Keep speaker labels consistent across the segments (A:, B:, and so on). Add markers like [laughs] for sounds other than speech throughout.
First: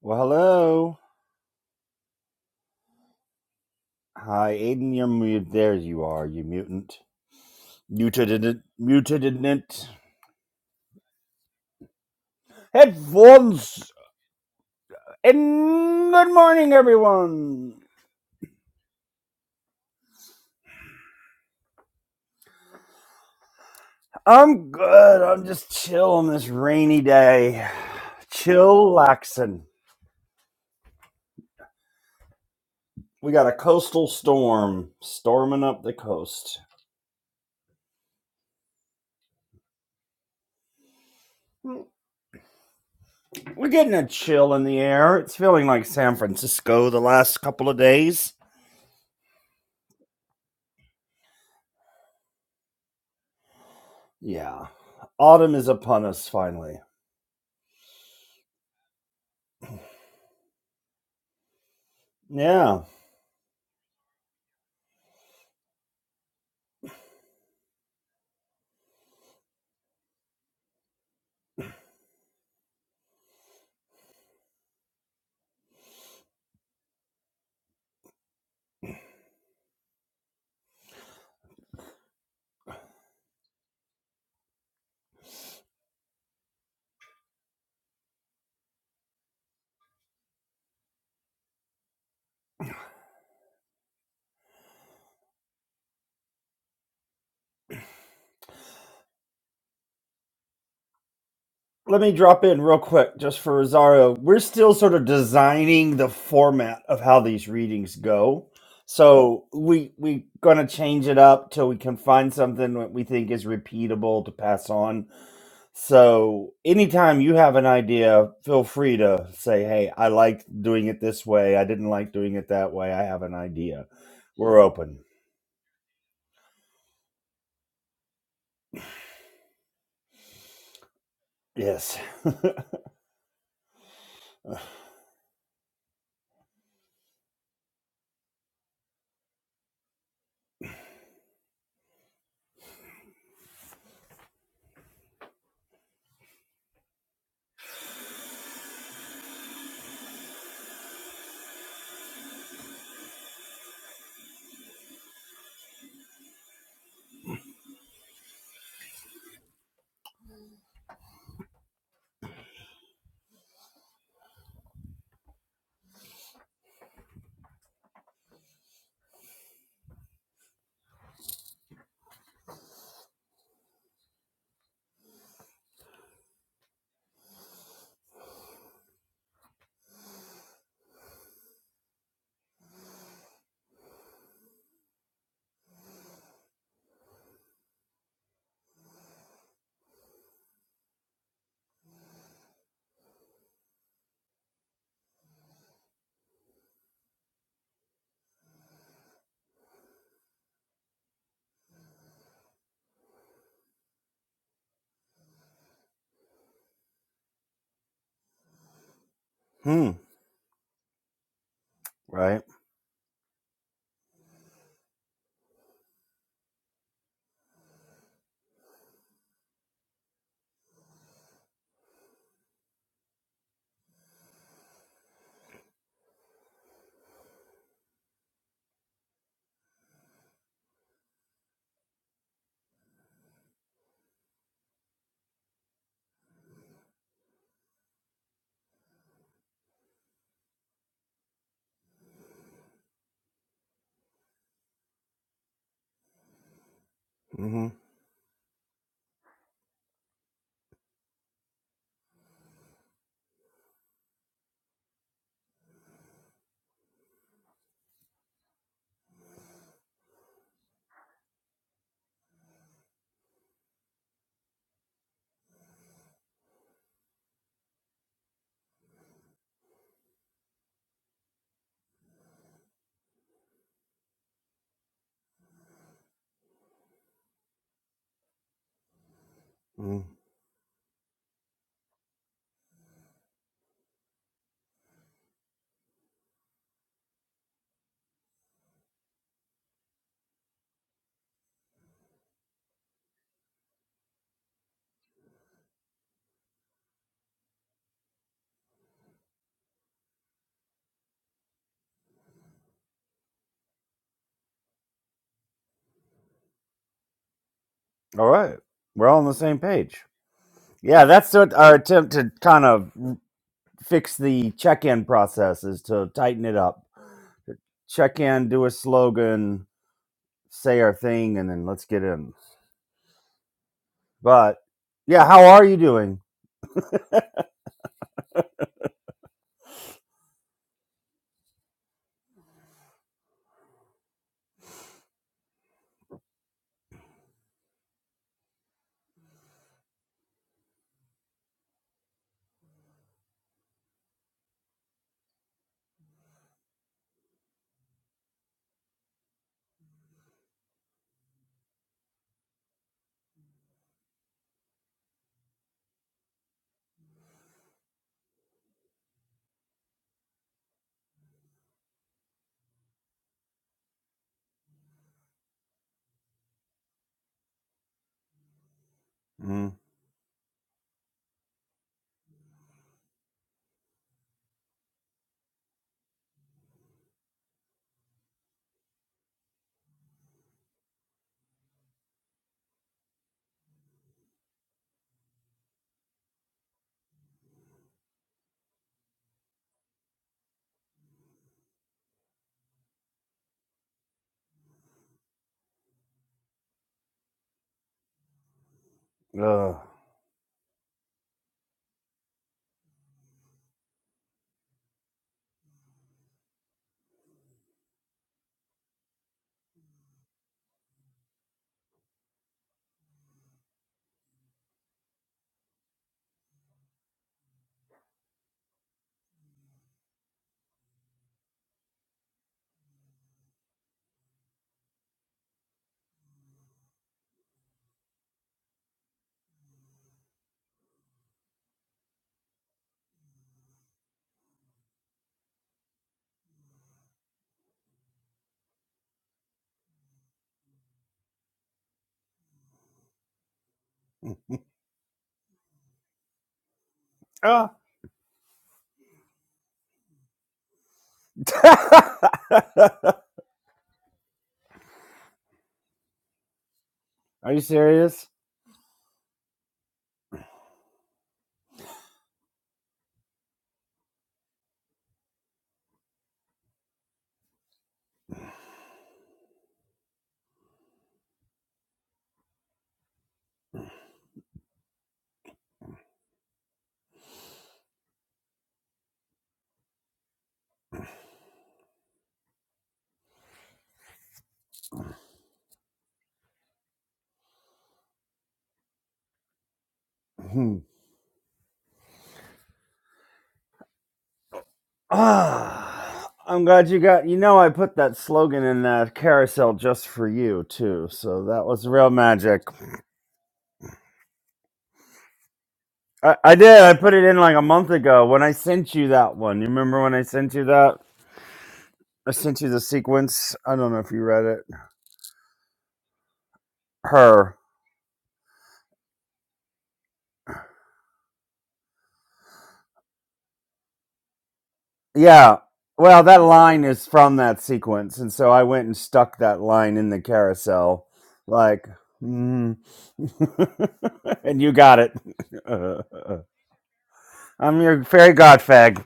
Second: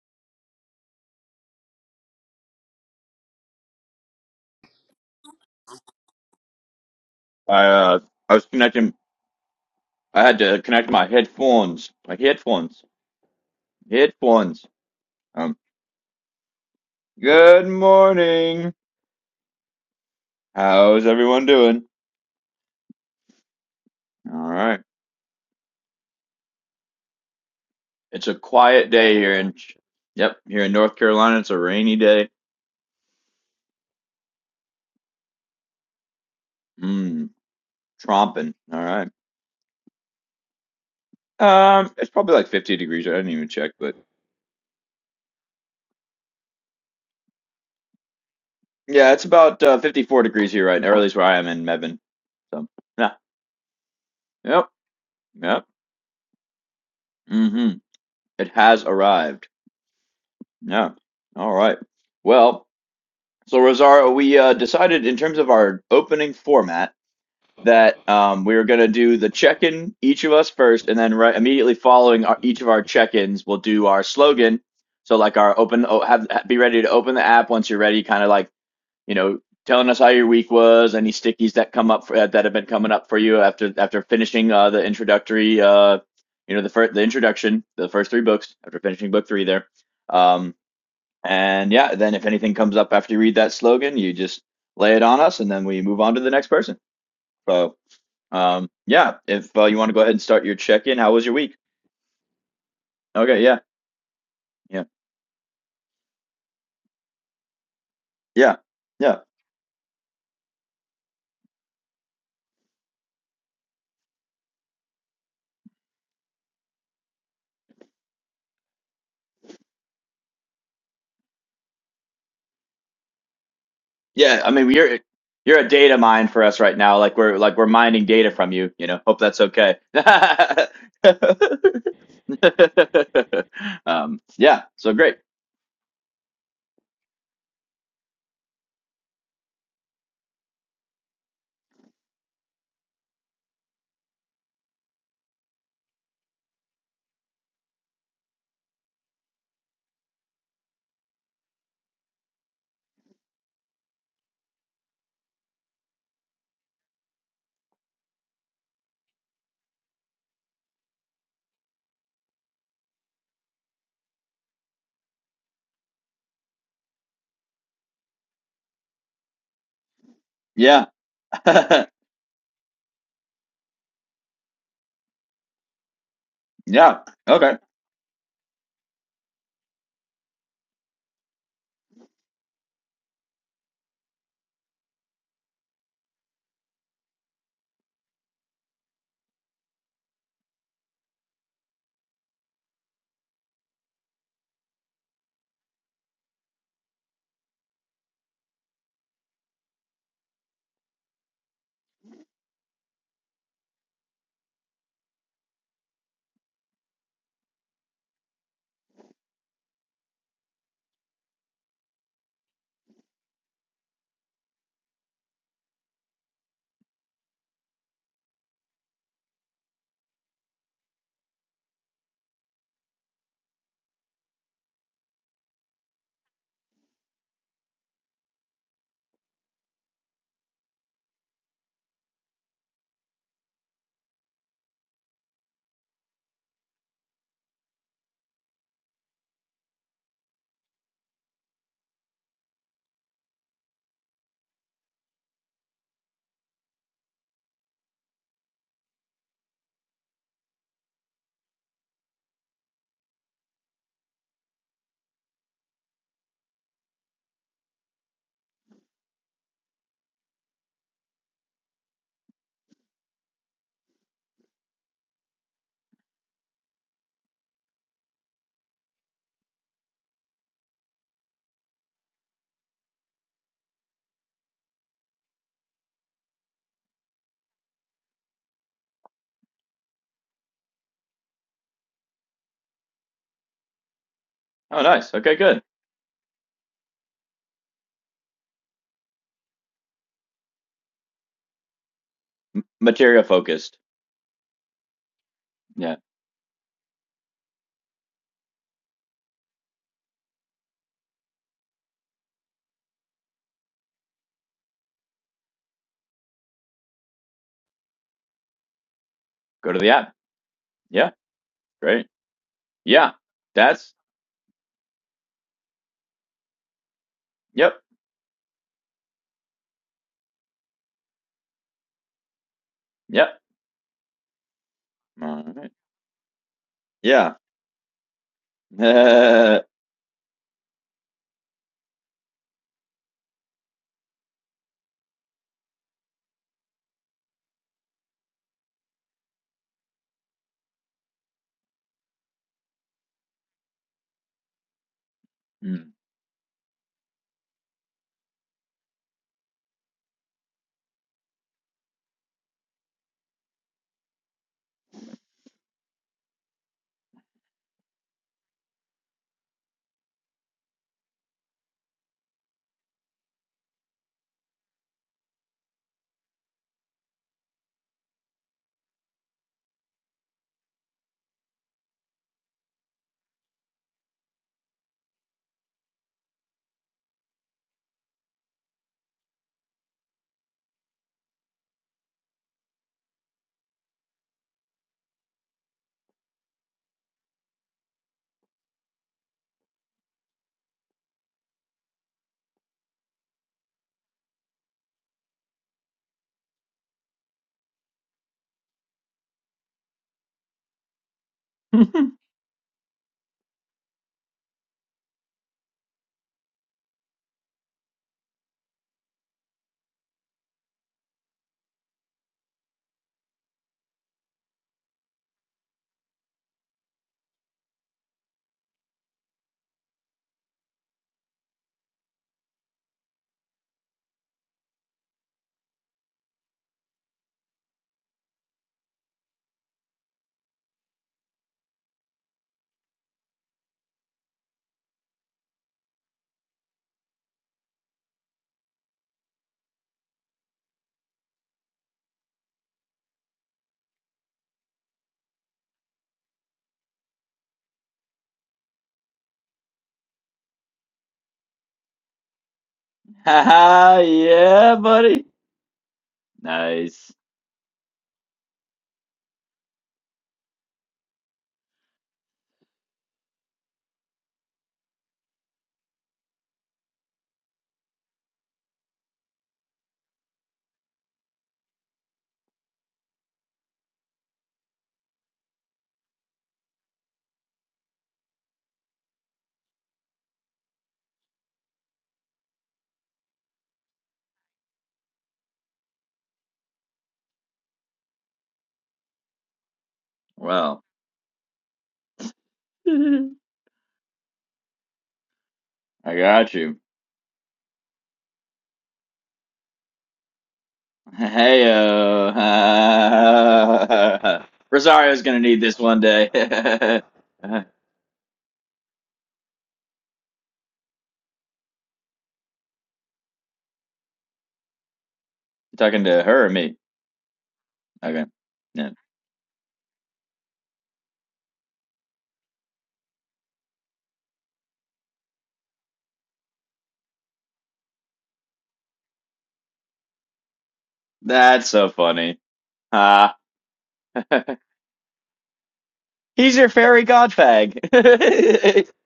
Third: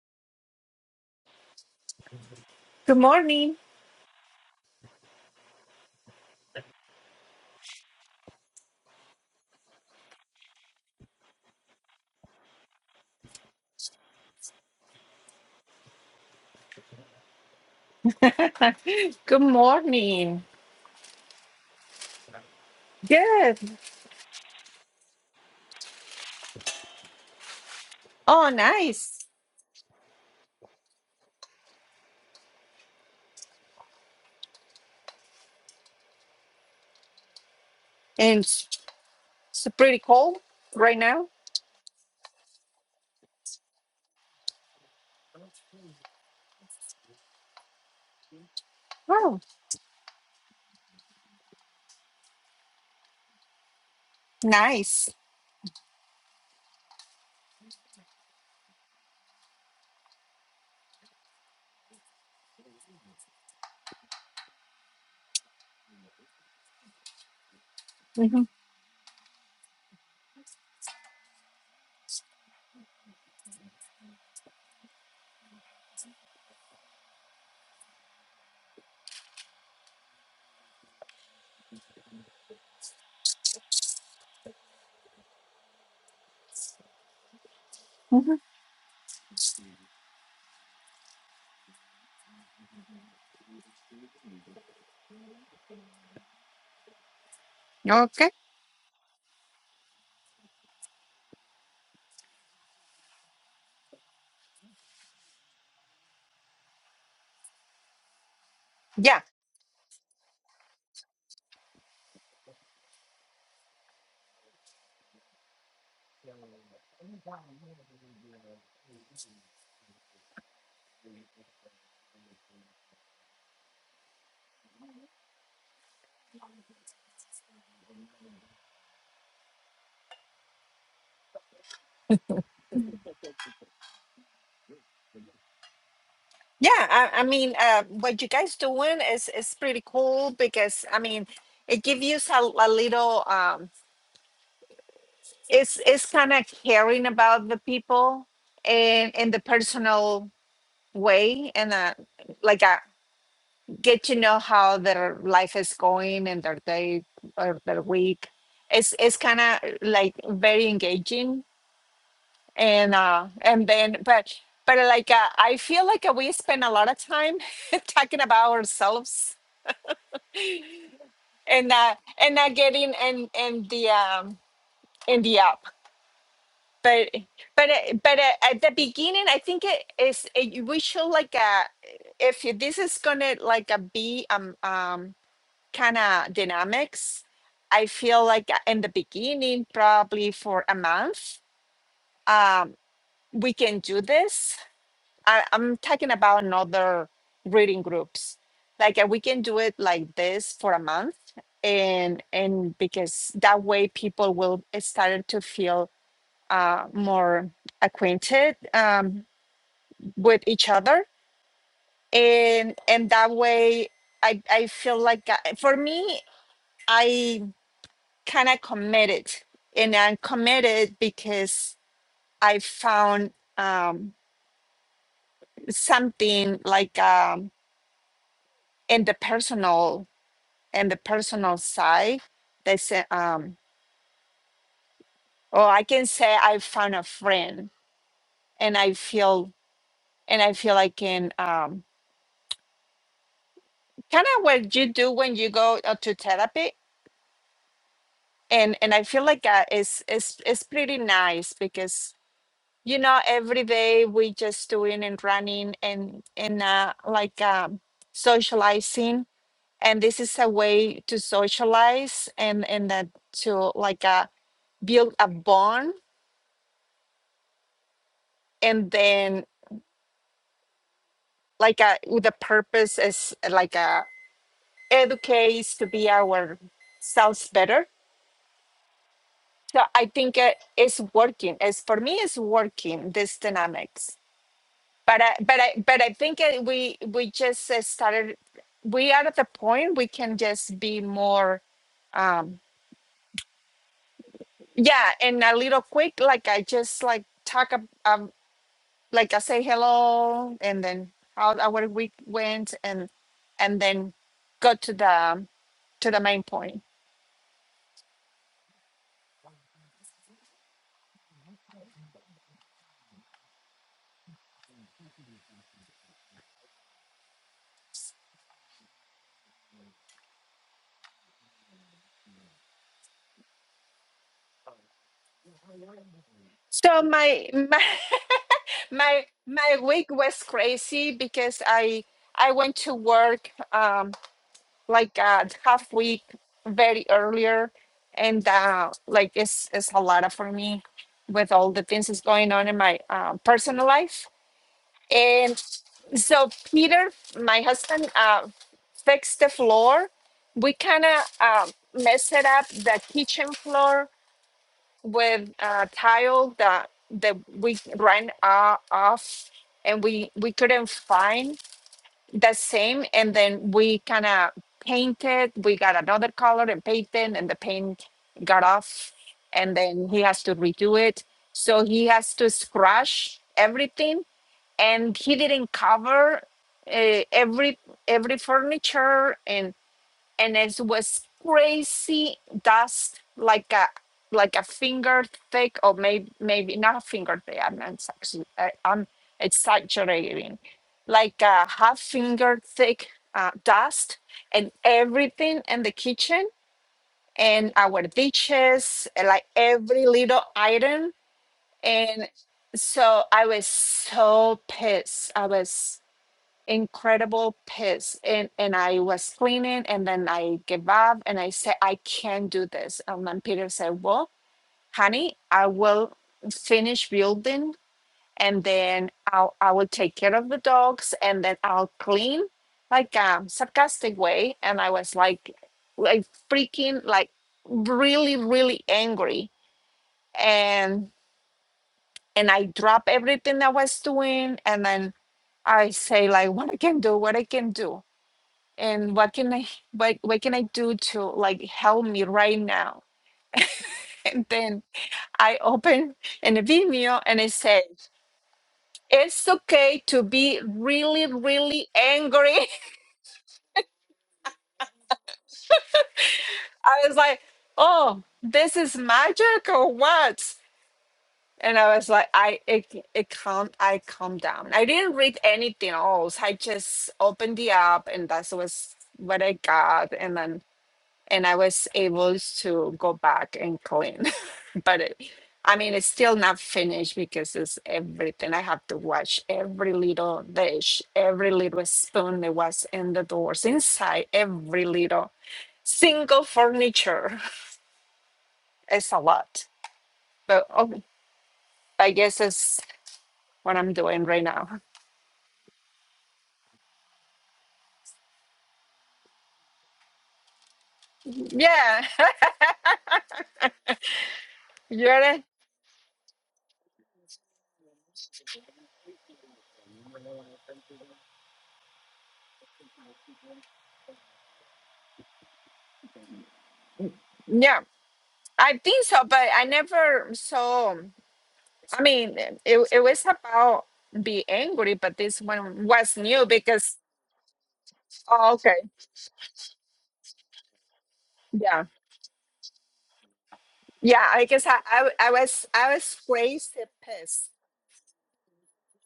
A: Well, hello.
B: Good morning.
A: Hi, Aiden. You're mute. There you are, you mutant.
C: I uh, I was
A: Mutated it.
C: connecting.
A: Mutated it.
C: I had to connect my headphones. My headphones.
A: Headphones.
C: Headphones. Um.
A: And good morning,
C: Good
A: everyone.
C: morning.
B: Good morning.
C: How's everyone doing?
B: Good.
C: All
A: I'm
C: right.
A: good. I'm just chill on this rainy day.
C: It's a
B: Oh,
A: Chill,
C: quiet day
B: nice.
C: here in.
A: laxin'.
C: Yep, here in North Carolina, it's a rainy day.
A: We got a coastal storm storming up the coast.
C: Mmm,
B: And
C: tromping.
B: it's
C: All right.
B: it's pretty cold right now.
C: Um, it's probably like 50 degrees. I didn't even
A: We're
C: check,
A: getting
C: but
A: a chill in the air. It's feeling like San Francisco the last couple of days.
C: yeah, it's
B: Oh,
C: about uh, 54 degrees here right now, or at least where I am in Mebane. So yeah.
A: Yeah.
C: Yep.
B: nice.
A: Autumn
C: Yep.
A: is upon us finally.
C: Mm-hmm. It has arrived. Yeah. All right. Well.
A: Yeah.
C: So Rosario, we uh, decided in terms of our opening format that
B: hmm
C: um, we were going to do the check-in each of us first, and then right immediately following our, each of our check-ins, we'll do our slogan. So like our open, oh, have be ready to open the app once you're ready. Kind of like you know, telling us how your week was, any stickies that come up for, uh, that have been coming up for you after after finishing uh, the introductory, uh, you know, the first the introduction, the first three
B: hmm
C: books after finishing book three there. Um, and yeah, then if anything comes up after you read that slogan, you just lay it on us and then we move on to the next person. So,
B: Okay.
C: um, yeah, if uh, you want to go ahead and start your check in, how was your week?
A: let me drop in real quick just
C: Okay,
A: for
C: yeah,
A: Rosario. We're still
C: yeah,
A: sort of designing the format of how these readings go.
C: yeah, yeah,
B: Yeah.
A: So we we gonna change it up till we can find something that we think is repeatable to pass on. So anytime you have an idea, feel free to say, "Hey, I like doing it this way. I didn't like doing it that way. I have an idea."
C: yeah. I
A: We're
C: mean,
A: open.
C: you're you're a data mine for us right now. Like we're like we're mining data from you. You know, hope that's okay. [laughs]
A: Yes. [laughs]
C: um, yeah. So great.
B: Yeah. I, I mean, uh, what you guys doing is is pretty cool because I mean, it gives you a, a little. Um, it's it's kind of caring about the people and in the personal way and uh, like a get to know how their life is going and their day or their week. It's it's kind of like very engaging and uh and then but but like uh, I feel like uh, we spend a lot of time [laughs] talking about ourselves
C: Yeah. [laughs]
B: and uh and not getting in in the um in the app.
C: yeah.
B: But
C: Okay.
B: but uh, but uh, at the beginning, I think it is it, we should like uh if this is gonna like uh, be um um kind of dynamics, I feel like in the beginning, probably for a month, um, we can do this. I, I'm talking about another reading groups. Like uh, we can do it like this for a month, and and because that way people will start to feel uh, more acquainted um,
A: Hmm.
B: with each other,
A: Right.
B: and and that way I I feel like uh, for me I kind of committed and i'm committed because i found um, something like um, in the personal in the personal side they say um, oh i can say i found a friend and i feel and i feel i can um, kind of what you do when you go uh, to therapy
A: Mm-hmm.
B: and and i feel like uh, it's, it's it's pretty nice because you know every day we just doing and running and and uh, like um, socializing and this is a way to socialize and and that to like uh, build a bond and then like uh, with the purpose is uh, like uh, educates to be ourselves better so
A: Mm.
B: i think uh, it's working as for me it's working this dynamics
C: Oh, nice.
B: but I,
C: Okay,
B: but
C: good.
B: I, but I think uh, we we just uh, started. We are at the point we can just be more, um,
C: Material focused.
B: yeah, and a little
C: Yeah.
B: quick. Like I just like talk, ab- um, like I say hello, and then how our week went, and and then go to the to the main point.
A: All right. We're all on the same
C: Go to the
A: page.
C: app.
A: Yeah,
C: Yeah.
A: that's what our
C: Great.
A: attempt to kind of
C: Yeah. That's
A: fix the check-in process is to tighten it up.
C: yep.
A: Check in, do a slogan, say our thing, and then let's get in.
C: Yep.
A: But yeah, how
C: All
A: are
C: right.
A: you doing?
B: So
C: Yeah.
B: my my [laughs] my
C: Uh,
B: my week was crazy because I I went to work. Um, like uh, half week very earlier and uh, like it's it's a lot for me with all the things that's going on in my uh, personal life and
C: mm.
B: so peter my husband uh, fixed the floor we kind of uh, messed it up the kitchen floor with uh, tile that that we ran uh, off and we we couldn't find the same and then we kind of painted we got another color and painted and the paint got off
A: Mm.
B: and then he has to redo it so he has to scratch everything and he didn't cover uh, every every furniture and and it was crazy dust like a like a finger thick or maybe maybe not a finger thick i'm not actually I, i'm exaggerating like a half finger thick uh, dust and everything in the kitchen and our dishes and, like
A: Ugh.
B: every little item
C: [laughs]
B: and so i was so pissed i was incredible piss and and I was cleaning and then I gave up and I said I can't do this and then Peter said well honey I will finish building and then I'll I will take care of the dogs and then I'll clean like a sarcastic way and I was like like freaking like really really angry and and I dropped everything I was doing and then I say like what I can do what I can do and what can I what what can I do to like help me right now? And then I open in the Vimeo and it
A: Ah.
B: said, it's okay to be really, really angry.
A: [laughs]
C: Haha, yeah, buddy.
B: [laughs] I
C: Nice.
B: was like,
A: are you
B: oh,
A: serious?
B: this is magic or what? And I was like, I it, it calm I calmed down. I didn't read anything else. I just opened the app and that was what I got. And then and I was able to go back and clean. but it, I mean, it's still not finished because it's everything. I have to wash every little dish, every little spoon that was in the doors, inside every little single furniture. [laughs] It's a lot,
A: [clears throat]
B: but
A: Hmm.
C: Well,
B: oh, I guess it's
C: [laughs] I
B: what I'm doing right now.
A: Ah,
C: got
A: I'm
C: you.
A: glad you got. You know, I put that slogan in that carousel just for you too. So that
C: Hey,
A: was
B: Yeah,
A: real magic.
C: uh, [laughs]
B: [laughs] you're
C: Rosario's gonna
B: right.
C: need this one day.
A: I, I did. I
C: [laughs]
A: put it in like a
C: you
A: month ago when I sent you that one. You remember when I sent you that? I sent you the sequence. I don't know if you read it.
C: talking to her or me?
A: Her.
B: yeah.
C: Okay.
B: I
C: Yeah.
B: think so, but I never saw. I mean, it it was about be angry, but this
A: Yeah.
B: one was
A: Well, that
B: new
A: line
B: because.
A: is from that sequence. And so
B: Oh,
A: I
B: okay.
A: went and stuck that line in the carousel.
C: That's
B: Yeah.
A: Like,
C: so funny.
A: mm.
C: Ah.
B: Yeah,
C: [laughs]
A: [laughs]
B: I
A: and
B: guess
A: you
B: I,
A: got
B: I,
A: it.
B: I was I was
C: He's your
B: crazy
C: fairy
B: pissed.
A: [laughs]
C: godfag.
A: I'm your fairy god
C: [laughs]
A: fag.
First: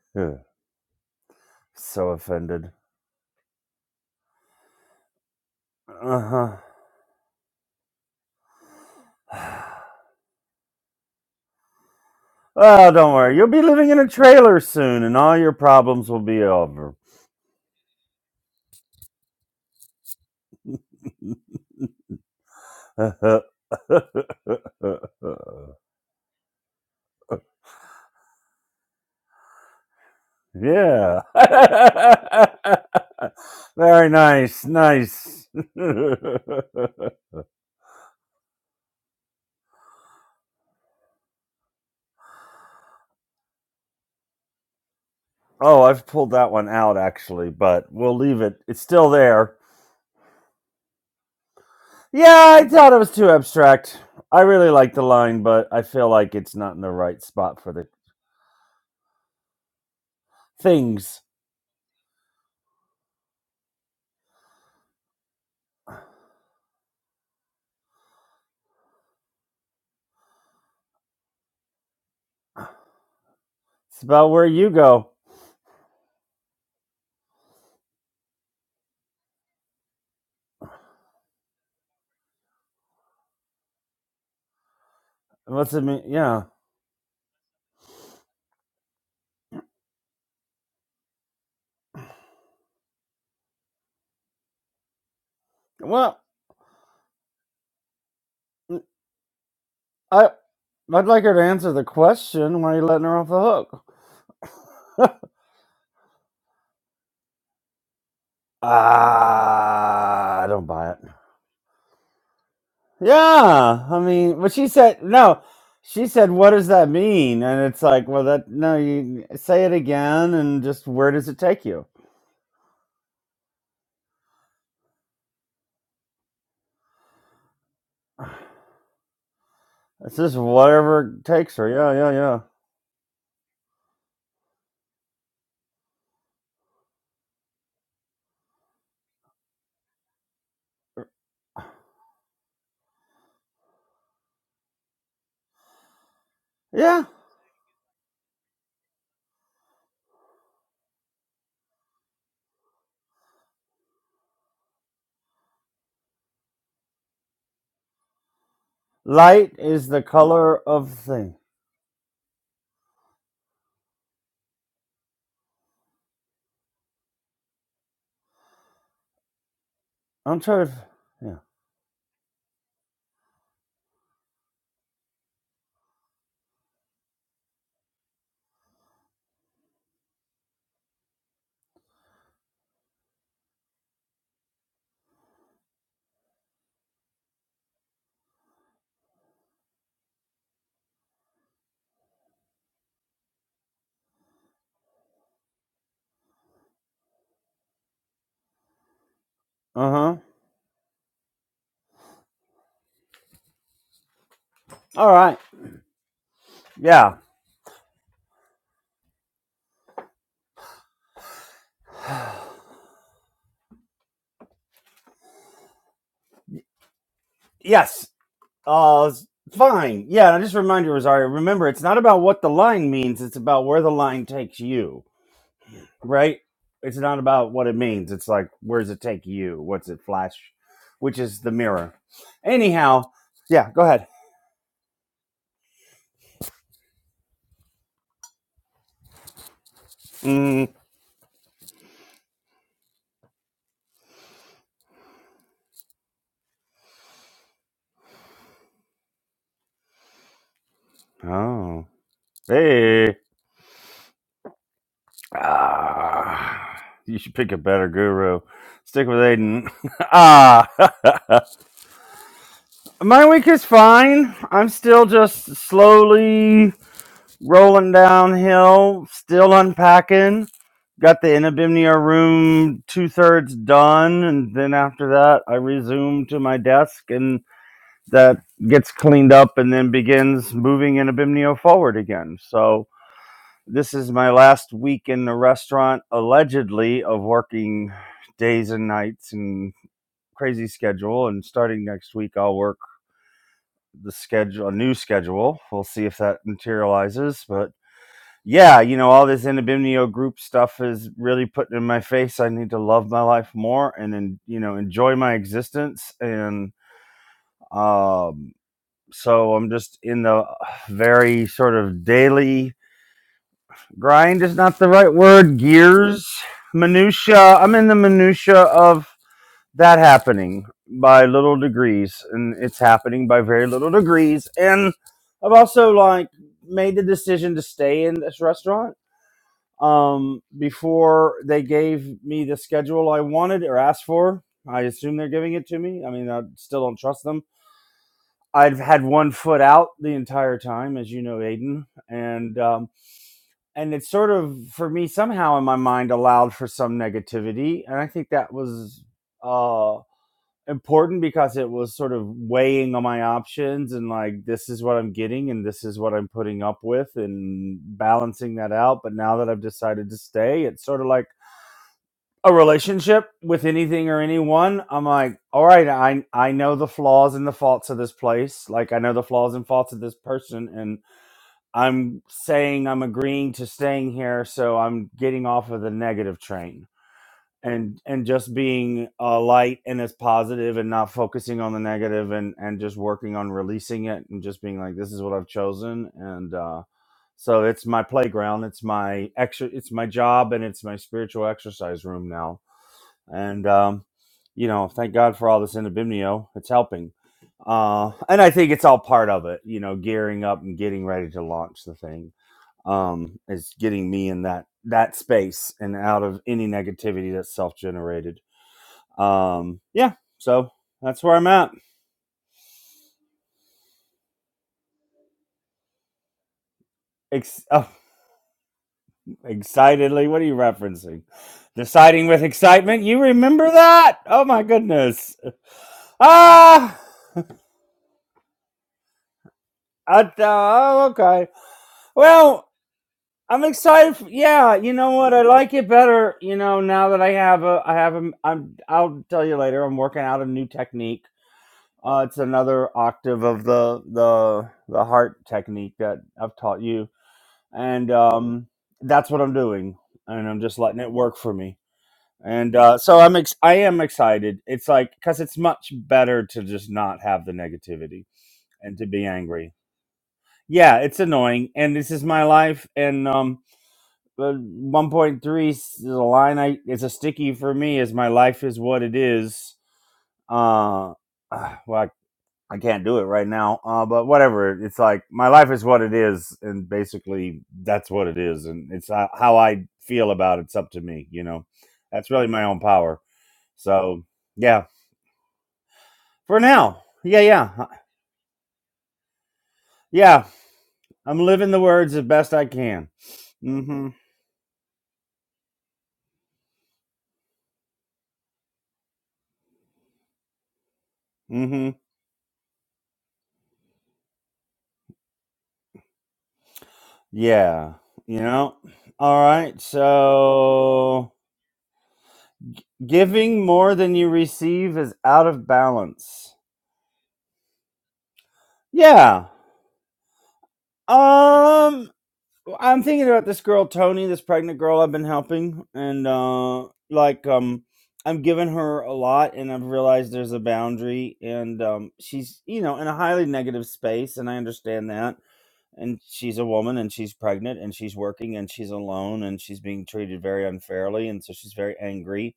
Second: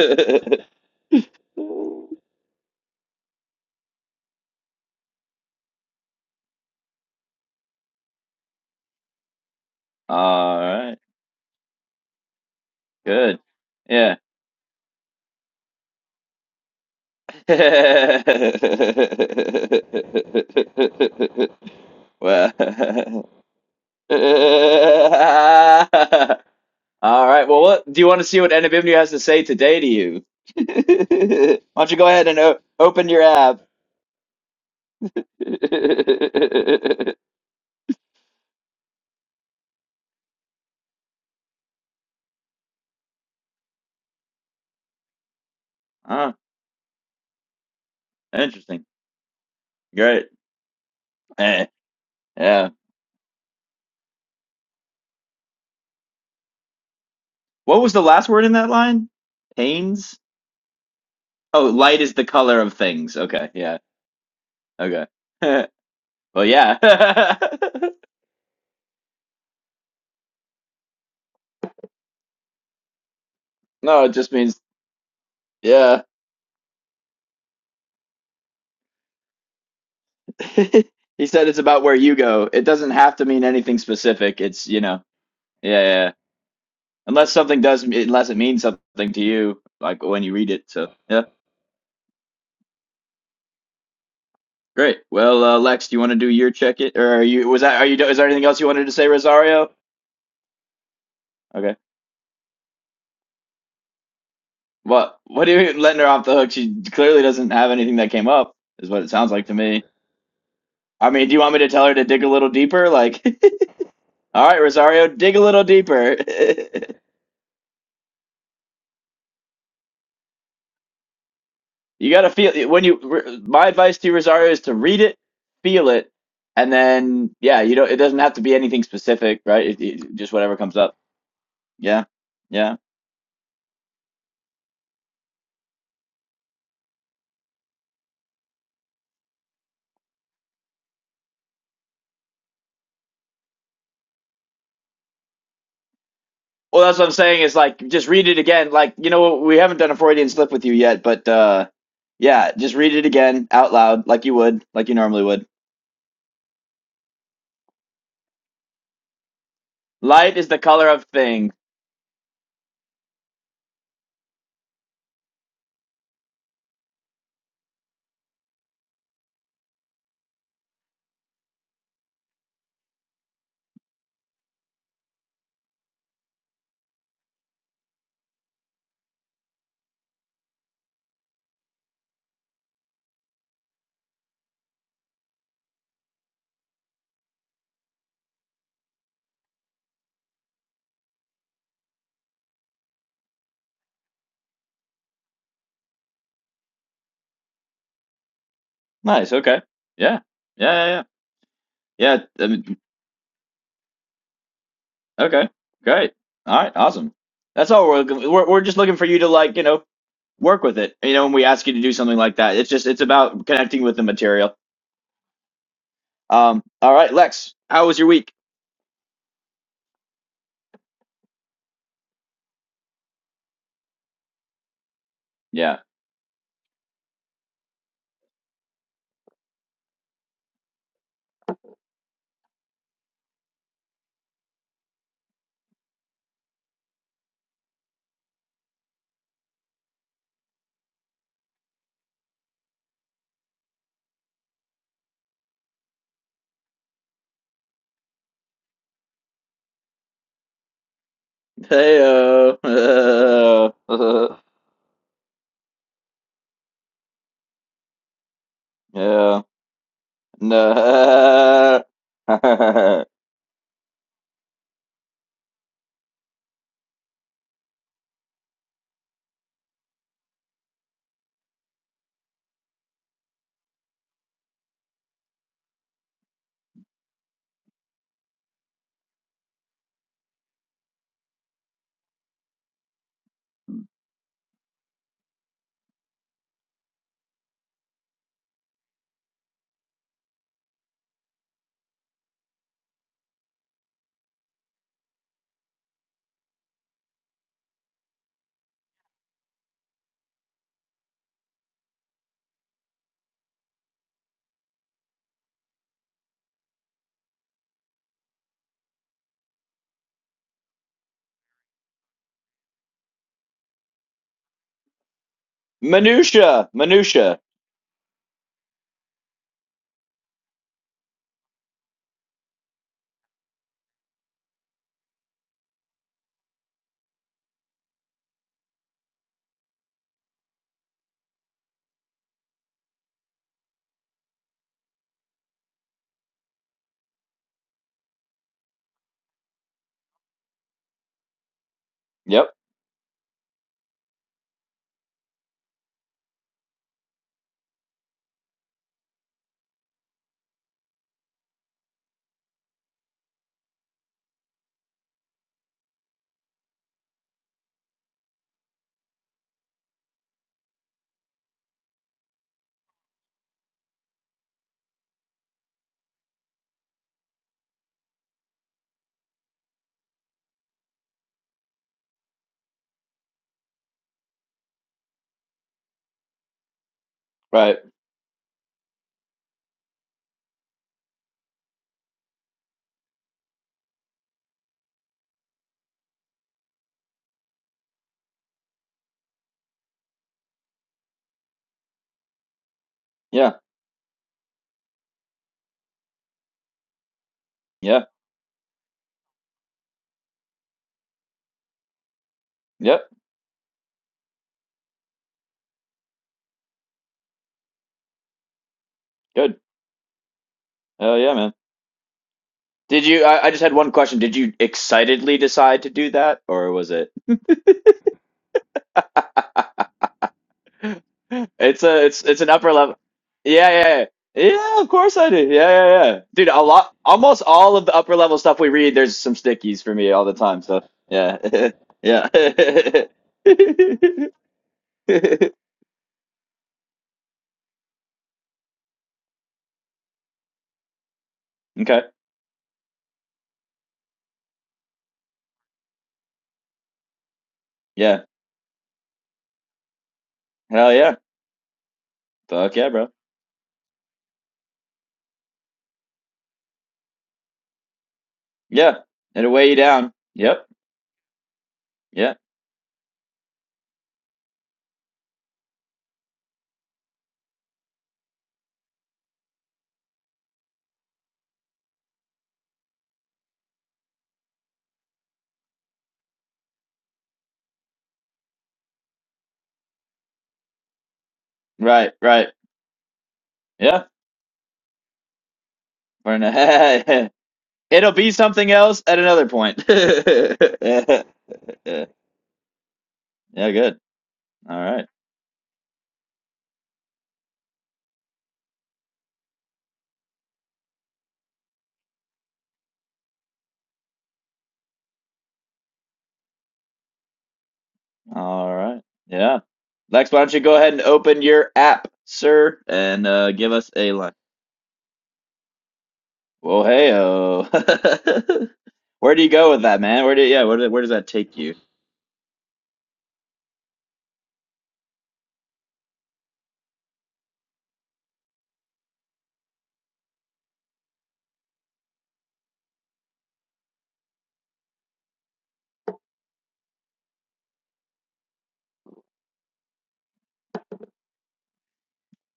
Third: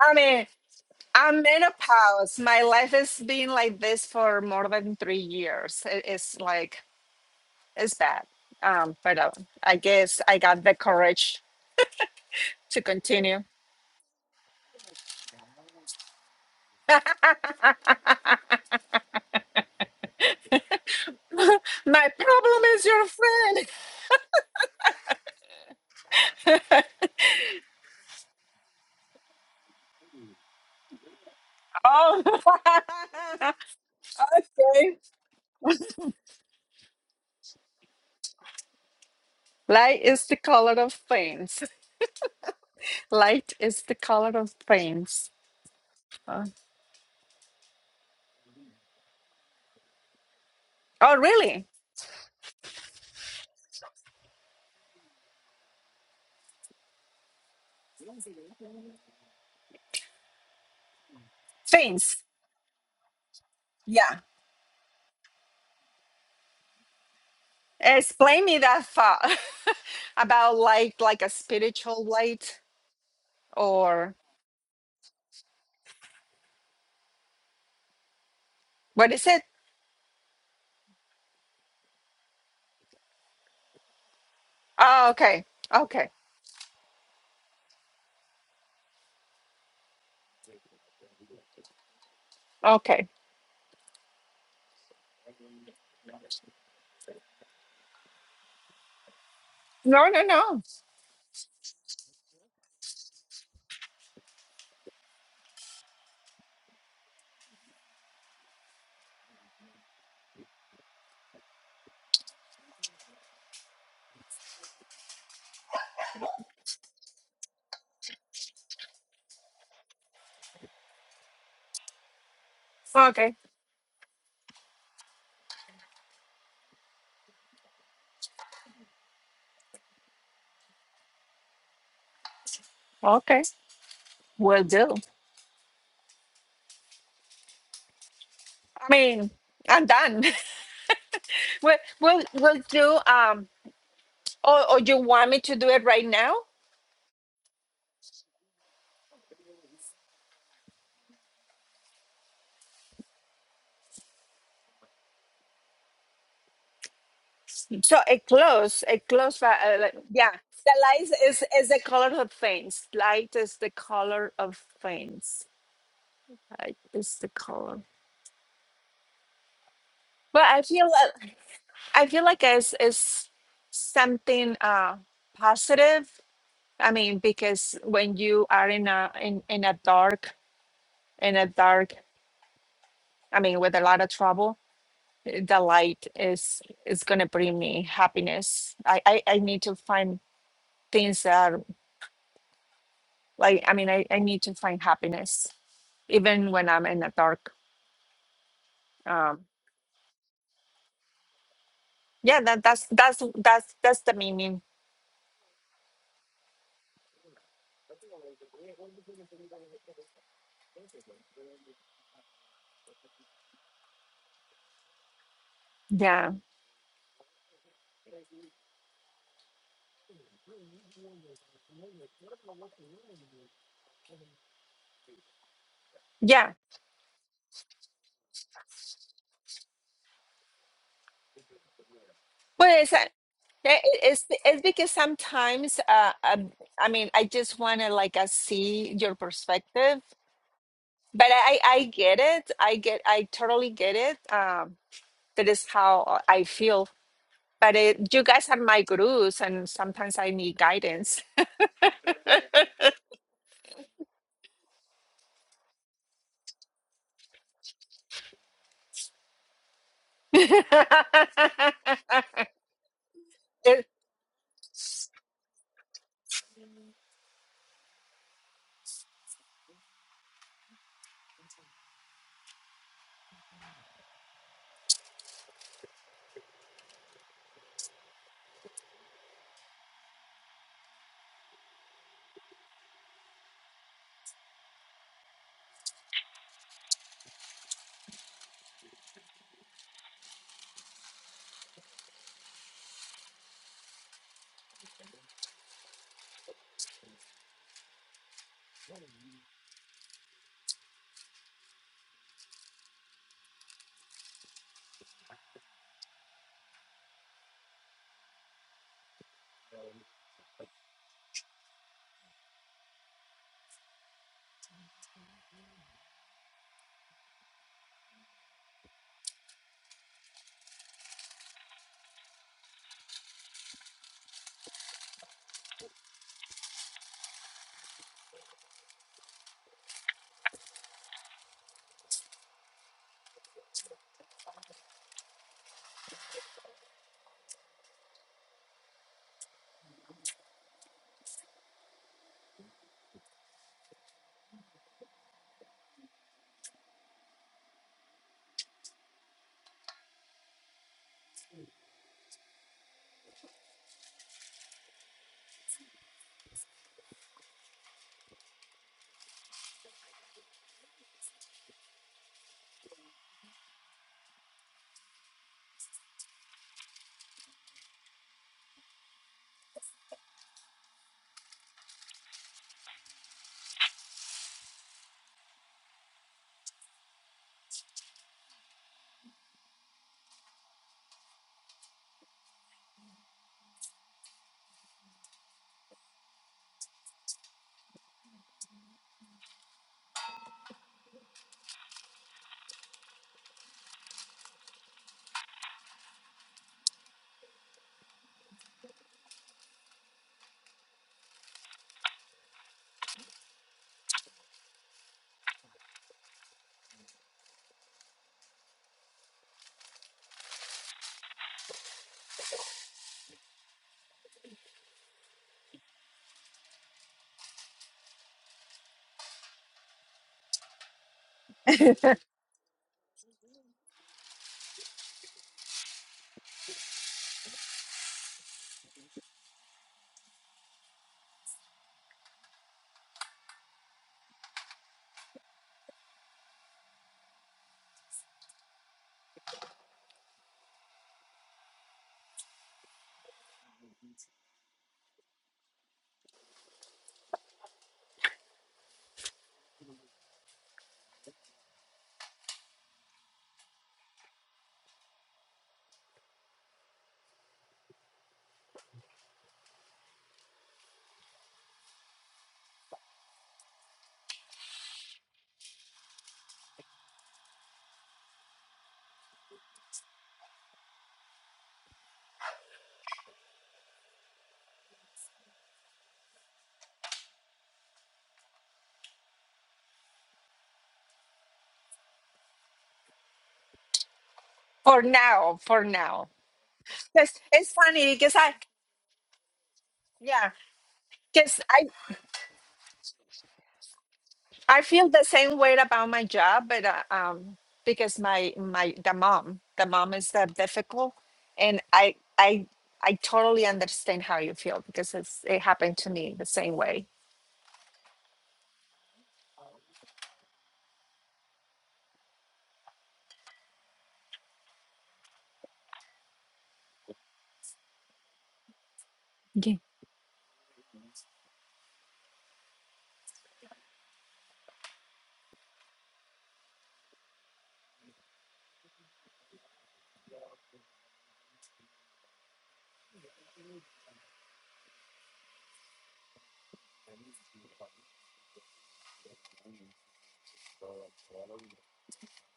B: I mean, I'm
A: so
B: menopause. My
A: offended.
B: life has been like this for more than three years. It-
A: Uh
B: it's
A: huh.
B: like it's bad. Um, but uh, I guess I
C: All
B: got the
C: right,
B: courage to
A: Well, don't worry.
C: good.
B: continue.
A: You'll be living in a
C: Yeah.
A: trailer soon, and all your problems will be
B: [laughs]
A: over.
C: [laughs]
B: My
C: well.
B: problem is your
A: [laughs]
B: friend.
C: [laughs] All right. Well, what do you want to see what Anabimnu has to say today to you? [laughs]
A: yeah.
C: Why don't you go
B: Oh,
C: ahead and o- open your app?
A: [laughs]
B: [laughs]
A: Very nice.
B: okay.
A: Nice. [laughs] oh,
C: [laughs]
B: Light is the color of things. Light is the color of things.
A: I've pulled
C: ah,
B: Uh,
A: that one out, actually, but we'll leave it. It's
C: interesting.
A: still there.
C: Great.
B: oh, really?
C: Eh.
A: Yeah,
C: yeah.
A: I thought it was too abstract. I really like the line, but I feel like it's not in the right spot for
C: What
A: the
C: was the last word in that line? Pains?
A: things.
C: Oh, light is
B: Things.
C: the color of things. Okay, yeah.
B: Yeah.
C: Okay. [laughs] well, yeah. [laughs]
B: Explain me that far [laughs] about light, like a spiritual light,
A: It's
C: no, it
B: or
A: about
C: just
A: where
C: means
A: you go.
C: yeah.
B: what is it?
C: [laughs] he said it's about where you go. It doesn't have to mean anything specific. It's, you know.
B: Oh, okay,
C: Yeah,
A: What's it
C: yeah.
A: mean?
B: okay,
C: yeah.
A: Yeah.
C: Unless something does unless it means something to you like when you read it. So, yeah.
B: okay.
C: Great. Well, uh, Lex, do you want to
A: Well.
C: do your check it or are you was that are you is there anything else you wanted to say, Rosario?
B: No, no,
A: I
B: no.
A: I'd like her to answer
C: Okay.
A: the question. Why are you letting her off the hook?
C: What
A: [laughs]
C: what do you mean letting her off the hook? She clearly doesn't have anything that came up, is what it sounds like to me.
A: Ah, I don't buy it.
C: I mean, do you want me to tell her to dig a little deeper? Like, [laughs]
A: Yeah, I mean,
C: all
A: but
C: right,
A: she said
C: Rosario, dig a
A: no.
C: little
A: She
C: deeper.
A: said, "What does that mean?" And it's like, well, that no, you say it again, and just where does it take you?
C: [laughs] you gotta feel when
B: Okay,
C: you. My advice to you, Rosario, is to read it, feel it, and then yeah, you don't. It doesn't have to be anything specific, right? It, it,
A: It's
C: just
A: just
C: whatever comes up.
A: whatever takes her. Yeah,
C: Yeah,
A: yeah, yeah,
C: yeah.
B: okay. We'll do. I mean, I'm done. [laughs] we'll, we'll, we'll do. Um, or, or you want me to do it right now?
C: Well, that's
A: yeah.
C: what I'm saying. Is like just read it again. Like you know, we haven't done a Freudian slip with you yet, but uh, yeah, just read it again out loud, like you would, like you normally would.
B: So a close, a close. Uh,
A: Light
B: uh,
A: is
B: like-
A: the
B: yeah,
C: Light is
A: color
C: the
B: the
C: color
A: of
C: of
B: light
A: thing.
B: is
C: thing.
B: is the color of things. Light is the color of things. Light is the color.
A: I'm
B: Well, I
A: trying to.
B: feel. uh,
A: Yeah.
B: I feel like it's, it's something uh, positive. I mean, because when you are in a in, in a dark in a dark, I mean, with a lot of trouble, eh, the light is is gonna bring me happiness. I I, I need to find things that are like I mean, I, I need to find happiness even when I'm in a dark.
C: Nice.
B: Um,
C: Okay.
A: Uh huh.
C: Yeah. Yeah. Yeah. Yeah.
B: yeah,
C: Yeah.
B: that
C: um,
B: that's that's that's that's the meaning.
A: All right.
C: okay. Great. All right. Awesome.
A: Yeah.
C: That's all we're looking. We're we're just looking for you to like you know work with it. You know, when we ask you to do something like that, it's just it's about connecting with the material.
B: Yeah,
C: Um. All right, Lex. How was
A: Yes.
C: your week?
A: Oh, it's fine. Yeah, and I just remind you, Rosario, remember, it's not about what the line means, it's about where the line takes you,
C: Yeah.
A: right?
B: yeah.
A: It's not about what it means. It's like, where does it take you? What's it flash? Which is the mirror.
B: Well, it's,
A: Anyhow,
B: uh,
A: yeah,
B: yeah,
A: go
B: it-
A: ahead.
B: it's, it's because sometimes, uh, um, I mean, I just want to like uh, see your perspective,
A: Mm.
B: but I, I get it. I get, I totally get it. Um, that is how I feel. But it, you guys are my gurus, and sometimes I need guidance.
A: Oh,
C: Hey.
A: hey.
C: Uh, [laughs]
A: Ah, you should pick a better guru. Stick with
C: yeah.
A: Aiden. [laughs] ah,
B: [laughs]
A: [laughs]
C: No. [laughs]
A: my week is
B: It-
A: fine. I'm still just slowly rolling downhill, still unpacking. Got the Inabimnia room two thirds done, and then after that, I resume to my desk, and that gets cleaned up, and then begins moving Inabimnio forward again. So this is my last week in the restaurant, allegedly, of working days and nights and crazy schedule. And starting next week, I'll work the schedule, a new schedule. We'll see if that materializes, but yeah, you know, all this Anabimnio group stuff is really putting in my face. I need to love my life more and then, you know, enjoy my existence. And um, so I'm just in the uh, very sort of daily grind is not the right word. Gears,
C: Minutia. Minutia.
A: minutia. I'm in the minutia of that happening by little degrees, and it's happening by very little degrees. And I've also like made the decision to stay in this restaurant um, before they gave me the schedule I wanted or asked for. I assume they're giving it to me. I mean, I still don't trust them. I've had one foot out the entire time, as you know, Aiden,
C: Yep.
A: and um, and it's sort of for me somehow in my mind allowed for some negativity, and I think that was uh, important because it was sort of weighing on my options and like this is what I'm getting and this is what I'm putting up with and balancing that out. But now that I've decided to stay, it's sort of like a relationship with anything or anyone, I'm like, all right, I I know the flaws and the faults of this place. Like I know the flaws and faults of this person and I'm saying I'm agreeing to staying here, so I'm getting off of the negative train.
C: Right.
A: And and just being uh, light and as positive and not focusing on the negative and and just working on releasing it and just being like this is what I've chosen and uh so it's my playground, it's my extra it's my job and it's my spiritual exercise room now
C: Yeah.
A: and um, you know, thank God for all this inabimnio. It's helping,
C: Yeah.
A: uh, and I think it's all part of it. You know, gearing up and getting ready to launch the thing
C: Yep.
A: um, is getting me in that that space and out of any negativity that's self generated.
C: Good.
A: Um, yeah, so
C: Hell
A: that's
C: yeah,
A: where I'm
C: man.
A: at.
C: Did you I, I just had one question. Did you excitedly decide to do that or was it
A: Ex- oh, excitedly, what are you referencing?
C: It's a it's
A: Deciding
C: it's
A: with
C: an upper level.
A: excitement. You
C: Yeah,
A: remember
C: yeah.
A: that? Oh
C: Yeah,
A: my
C: Yeah, of course I
A: goodness!
C: do. Yeah, yeah, yeah. Dude, a lot
A: Ah, [laughs]
C: almost all of the upper level stuff we read, there's some stickies for me
A: I,
C: all
A: uh,
C: the time. So,
A: oh,
C: yeah.
A: okay.
C: [laughs] yeah. [laughs]
A: Well, I'm excited. For, yeah, you know what? I like it better. You know, now that I have a, I have a, I'm. I'll tell you later. I'm working out a new technique.
C: [laughs] okay.
A: Uh, it's another octave of the the the heart technique that I've taught you, and
C: Yeah.
A: um, that's what I'm doing. And I'm just
C: Hell
A: letting it
C: yeah.
A: work for me. And
C: Fuck yeah,
A: uh,
C: bro.
A: so I'm. Ex- I am excited. It's like because it's much better to just not have the negativity
C: Yeah,
A: and to be
C: it'll weigh
A: angry.
C: you down. Yep.
A: Yeah, it's annoying, and this is
C: Yeah.
A: my life, and um, but one point three is a line. I it's a sticky for me. Is my life is what it is. Uh, ah, well, I, I can't do it right now. Uh, but whatever. It's like my life is what it is, and basically that's what it is, and it's ho- how I feel about it. It's up to me, you know.
C: Right.
A: That's really
C: Right.
A: my own power.
C: Yeah.
A: So yeah,
B: for now, for now.
C: We're in
A: for now,
C: a-
B: 'Cause
A: yeah, yeah,
B: it's
A: Uh,
C: [laughs] it'll
B: funny
C: be
B: because I,
C: something else at another point. [laughs]
A: yeah.
B: yeah,
C: yeah.
A: I'm
B: because
A: living the
B: I.
A: words as best I can.
C: Good.
A: Mm-hmm.
C: All
B: I
C: right.
B: feel the same way about my job, but uh, um, because my my the mom, the mom is that difficult, and
A: Mm-hmm.
B: I I I totally understand how you feel because it's it happened to me the same way.
A: Yeah. You
C: All
A: know.
C: right.
A: All
C: Yeah.
A: right.
C: Lex, why don't you go ahead and
A: So.
C: open your app, sir, and uh,
A: Giving
C: give us
A: more
C: a
A: than you
C: line.
A: receive is out of balance.
C: Well, hey, oh. [laughs] Where do
A: Yeah.
C: you go
B: Yeah.
C: with that, man? Where do yeah? Where, do- where does that take you?
A: Um I'm thinking about this girl Tony, this pregnant girl I've been helping and uh like um I'm giving her a lot and I've realized there's a boundary and um she's you know in a highly negative space and I understand that and she's a woman and she's pregnant and she's working and she's alone and she's being treated very unfairly and so she's very angry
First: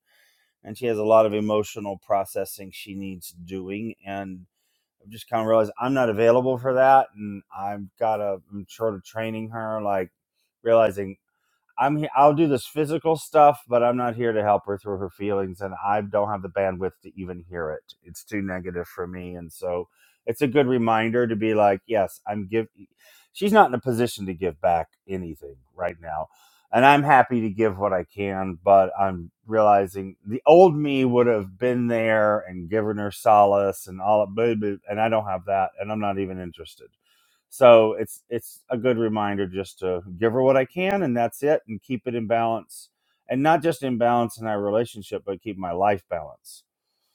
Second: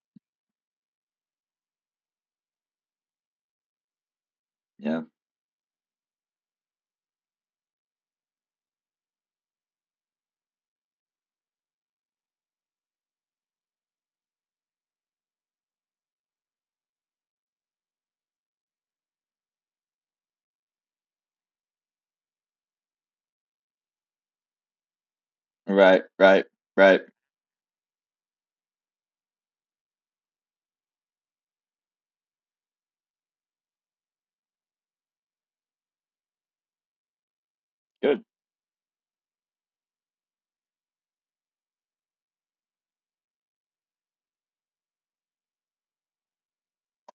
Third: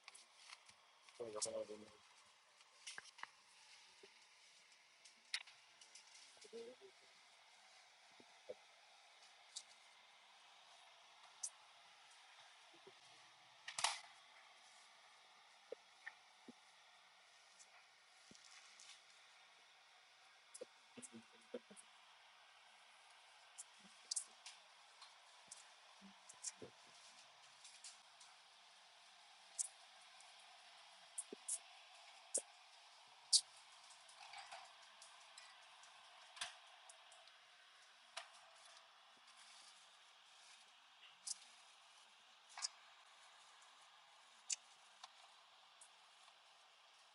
A: and she has a lot of emotional processing she needs doing. And
C: Yeah.
A: I've just kind of realized I'm not available for that, and I've got to I'm sort of training her, like realizing I'm here. I'll do this physical stuff, but I'm not here to help her through her feelings, and I don't have the bandwidth to even hear it. It's too negative for me, and so it's a good reminder to be like, yes, I'm give. She's not in a position to give back anything right
C: Right.
A: now,
C: Right.
A: and
C: Right.
A: I'm happy to give what I can, but I'm realizing the old me would have been there and given her solace and all, but but- and I don't have that, and I'm not even interested. So it's
C: Good.
A: it's a good reminder just to give her what I can, and that's it, and keep it in balance, and not just in balance in our relationship, but keep my life balance.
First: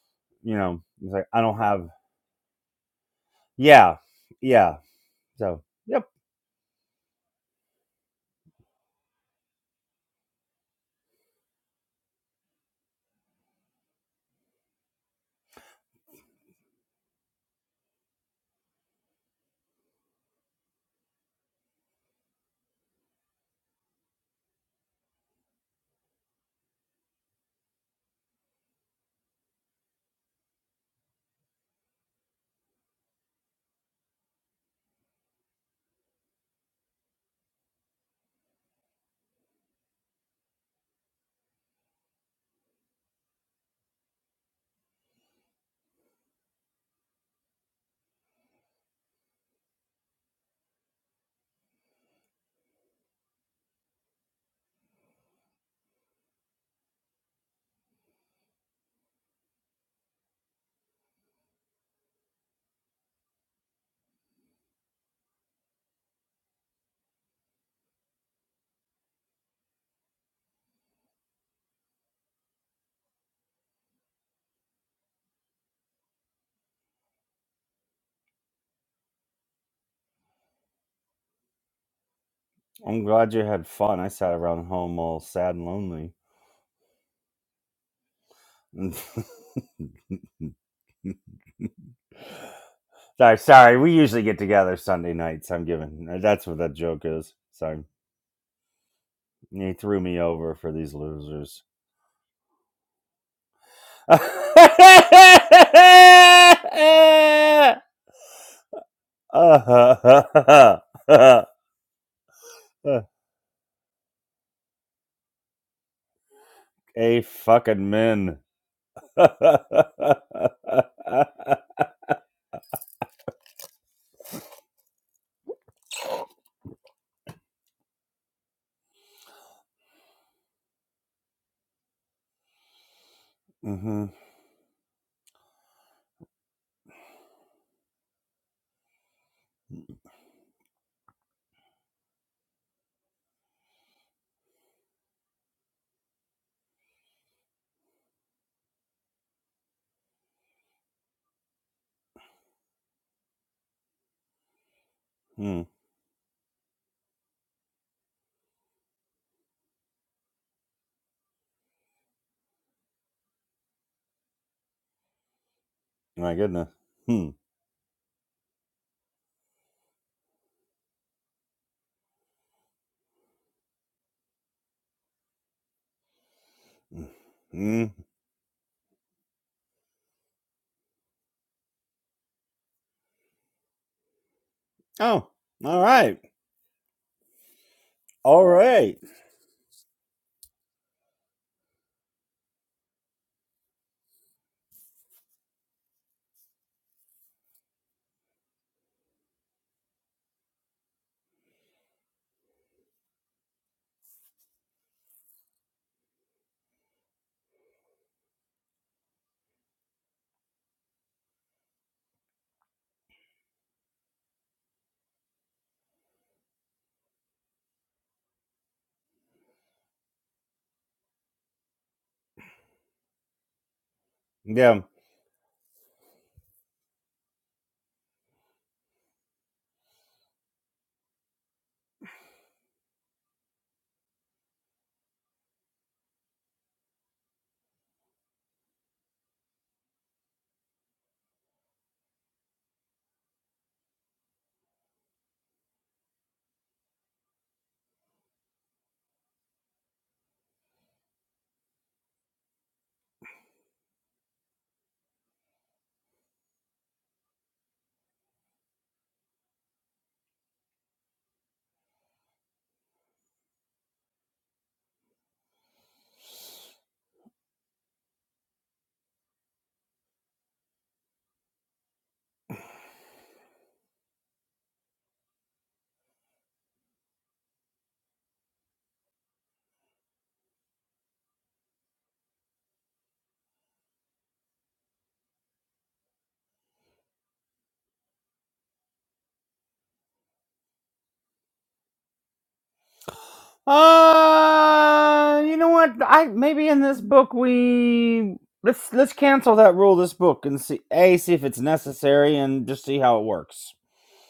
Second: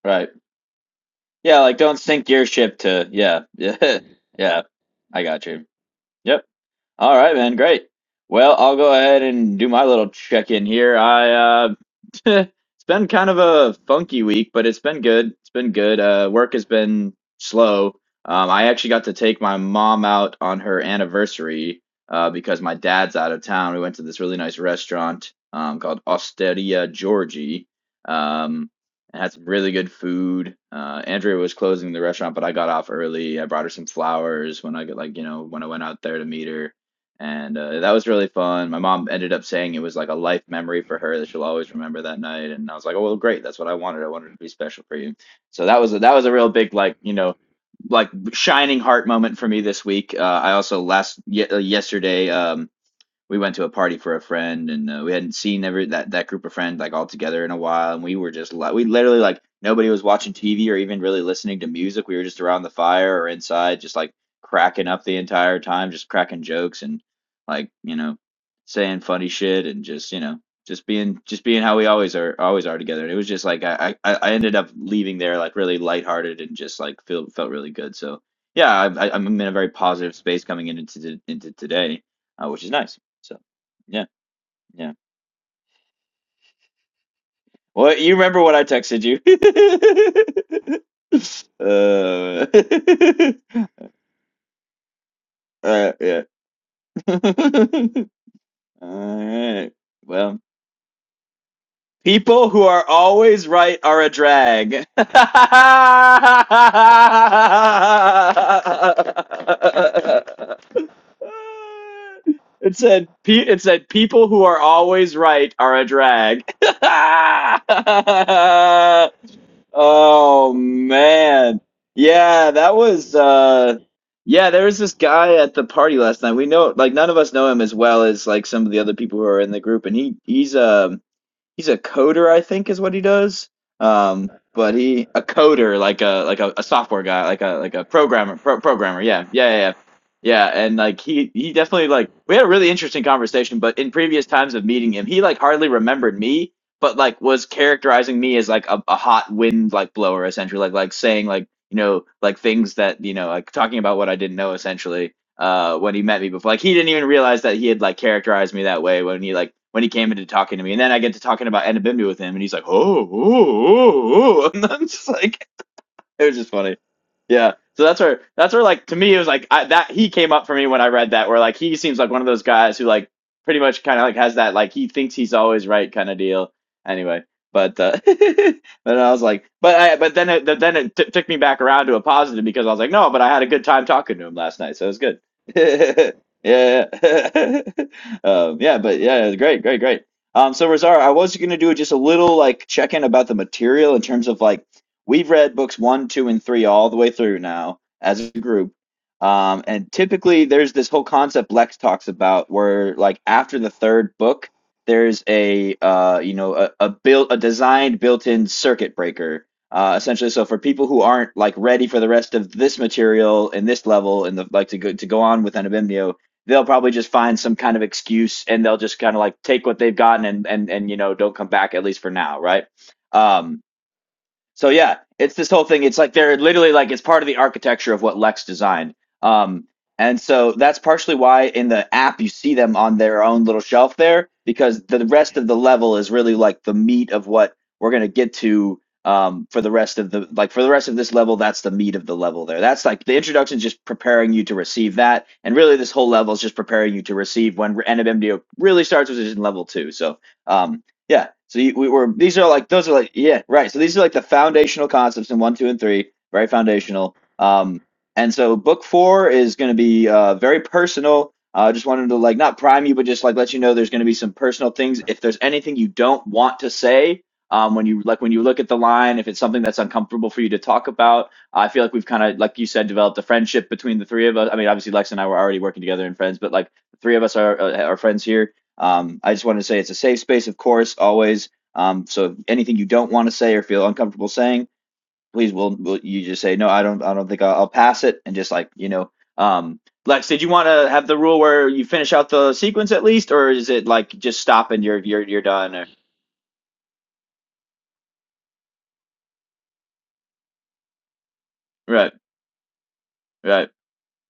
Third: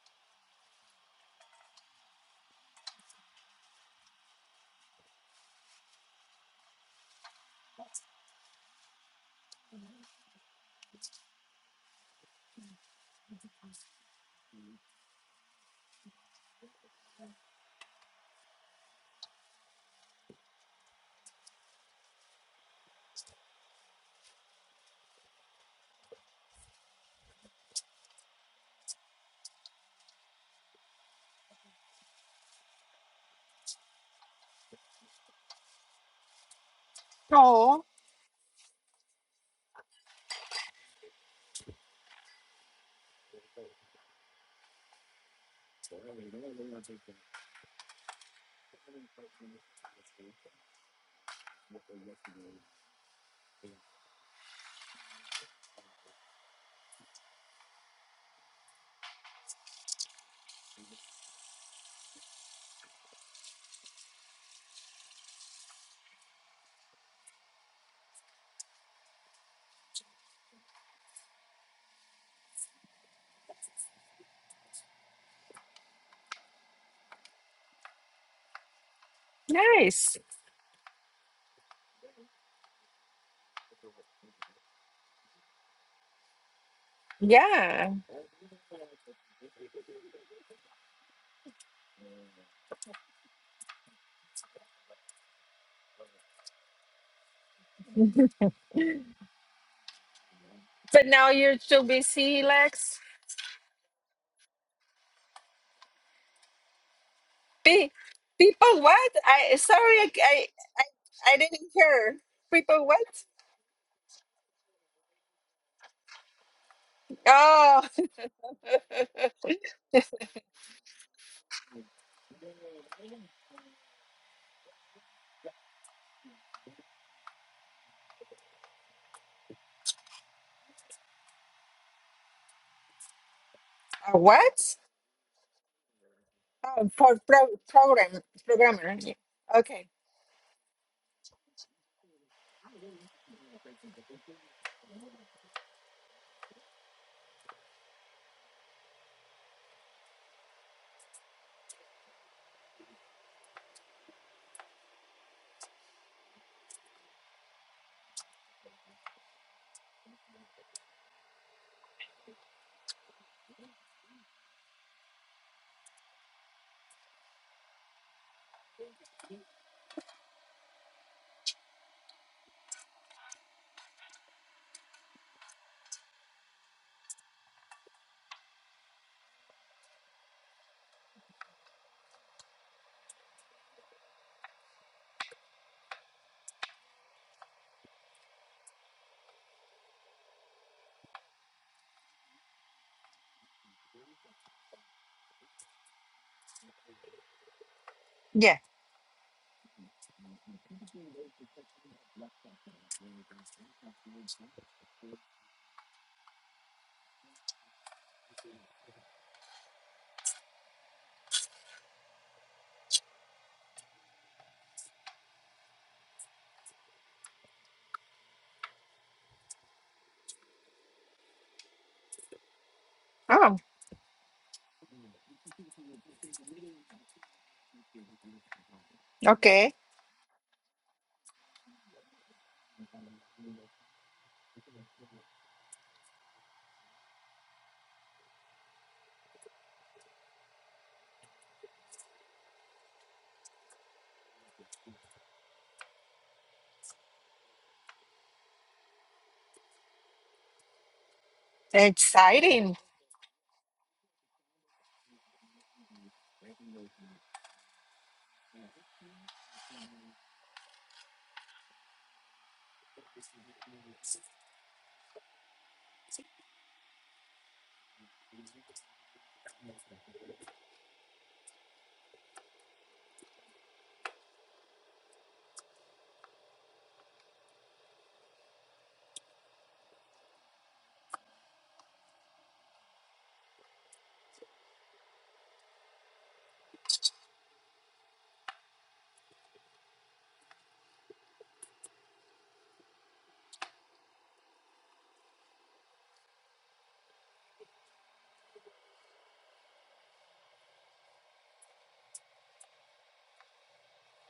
C: Right.
A: You know, it's like I don't
C: Yeah, like
A: have,
C: don't sink your ship to yeah. [laughs]
A: yeah,
C: Yeah. Yeah.
A: yeah.
C: I got
A: So
C: you.
A: yep,
C: Yep. All right, man. Great. Well, I'll go ahead and do my little check-in here. I uh [laughs] it's been kind of a funky week, but it's been good. It's been good. Uh work has been slow. Um I actually got to take my mom out on her anniversary uh because my dad's out of town. We went to this really nice restaurant um called Osteria Georgie. Um and had some really good food. Uh, Andrea was closing the restaurant, but I got off early. I brought her some flowers when I got like you know when I went out there to meet her and uh,
B: Oh,
C: that was really fun. My mom ended up saying it was like a life memory for her that she'll always remember that night, and I was like, "Oh well, great, that's what I wanted. I wanted it to be special for you." So that was a, that was a real big like you know like shining heart moment for me this week. Uh, I also last ye- uh, yesterday. Um, we went to a party for a friend and uh, we hadn't seen every that that group of friends like all together in a while and we were just like we literally like nobody was watching TV or even really listening to music we were just around the fire or inside just like cracking up the entire time just cracking jokes and like you know saying funny shit and just you know just being just being how we always are always are together and it was just like I I, I ended up leaving there like really lighthearted and just like feel, felt really good so yeah I, I- I'm in a very positive
B: nice.
C: space coming into to, into today uh, which is nice.
A: I'm glad
C: So
A: you had fun.
C: yeah,
A: I sat around
C: yeah.
A: home all sad and lonely.
B: Yeah,
C: Well, you remember what I
A: [laughs]
C: texted you? [laughs] uh,
A: sorry, sorry. We usually get together Sunday nights. I'm
C: [laughs] uh,
A: giving
C: yeah.
A: that's what that joke is. Sorry,
C: [laughs] All right.
A: he threw me
C: Well,
A: over for these
B: but now you're
A: losers.
B: too busy,
C: people who are
B: Lex.
C: always right are a
A: [laughs] okay,
C: drag.
B: Be people what? I sorry, I
C: [laughs]
B: I I, I didn't hear.
C: It
B: People
C: said,
B: what?
C: pe- it said, people who are always right are a drag.
B: Oh,
A: fucking men.
B: [laughs]
C: [laughs]
A: [laughs]
C: Oh man. Yeah, that was uh yeah, there was this guy at the party last night. We know like none of us know him as well as like some of the other people who are in the group and he he's um He's a coder, I think, is what he does.
A: hmm
B: a
C: Um, but
B: what?
C: he a coder, like a like a, a
B: Oh,
C: software
B: for
C: guy, like
B: pro,
C: a like a
B: program
C: programmer, pro
B: programmer.
C: programmer.
B: Yeah.
C: Yeah, yeah, yeah, yeah.
B: Okay.
C: Yeah, And like he he definitely like we had a really interesting conversation. But in previous times of meeting him, he like hardly remembered me, but like was characterizing me as like a, a hot wind like blower, essentially, like like saying like you know like things that you know like talking about what I didn't know, essentially
A: Hmm.
C: uh, when he met me before. Like he didn't even realize that he had like characterized me that way when he like when he came into talking to me. And then I get to talking about Enabimbi with him, and he's like, oh, oh, oh, oh. [laughs] and I'm just like, [laughs] it
A: My
C: was just
A: goodness.
C: funny.
A: Hmm.
C: Yeah. So that's where that's where like to me it was like I, that he came up for me when I read that where like he seems like one of those guys who like pretty much kind of like has that like he thinks he's always right kind of deal. Anyway, but
A: Hmm.
C: uh, [laughs] but I was like, but I but then it then it t- took me back around to a positive because I was like, no, but I had a good time talking to him last night, so it was good.
A: Oh,
C: [laughs]
A: all
C: yeah,
A: right.
C: yeah. [laughs]
A: All
C: um, yeah,
A: right.
C: but yeah, it was great, great, great. Um, so Razar, I was gonna do just a little like check in about the material in terms of like We've read books one, two, and three all the way through now as a
B: Yeah.
C: group. Um, and typically, there's this whole concept Lex talks about where, like, after the third book, there's a uh, you know a, a built a designed built-in circuit breaker uh, essentially. So for people who aren't like ready for the rest of this material and this level and the like to go to go on with Anabimnio, they'll probably just find some kind of excuse and they'll just kind of like take what they've gotten and and and you know don't come back at least for now, right?
B: Oh,
C: Um, so
A: Yeah.
C: yeah, it's this whole thing. It's like they're literally like it's part of the architecture of what Lex designed. Um,
B: okay.
C: and so that's partially why in the app you see them on their own little shelf there, because the rest of the level is really like the meat of what we're gonna get to um, for the rest of the like for the rest of this level. That's the meat of the level there. That's like the introduction, is just preparing you to receive that, and really this whole level is just preparing you to receive when NMMDO really starts, which is in level two. So. Um, yeah. So you, we were these are like
B: Exciting.
C: those are like yeah right. So these are like the foundational concepts in one, two, and three, very foundational. Um, and so book four is going to be uh very personal. I uh, just wanted to like not prime you, but just like let you know there's going to be some personal things. If there's anything you don't want to say, um, when you like when you look at the line, if it's something that's uncomfortable for you to talk about, I feel like we've kind of like you said developed a friendship between the three of us. I mean, obviously Lex and I were already working together and friends, but like the three of us are uh, are friends here um, I just wanted to say it's a safe space, of course, always. Um, so if anything you don't want to say or feel uncomfortable saying, please, will will you just say no? I don't. I don't think I'll, I'll pass it, and just like you know, um, Lex, did you want to have the rule where you finish out the sequence at least, or is it like just stop and you're you're
A: Uh,
C: you're
A: you know
C: done? Or,
A: what? I maybe in this book we let's let's cancel that rule. This book and see a see if it's
C: right,
A: necessary and just see how it
C: right.
A: works.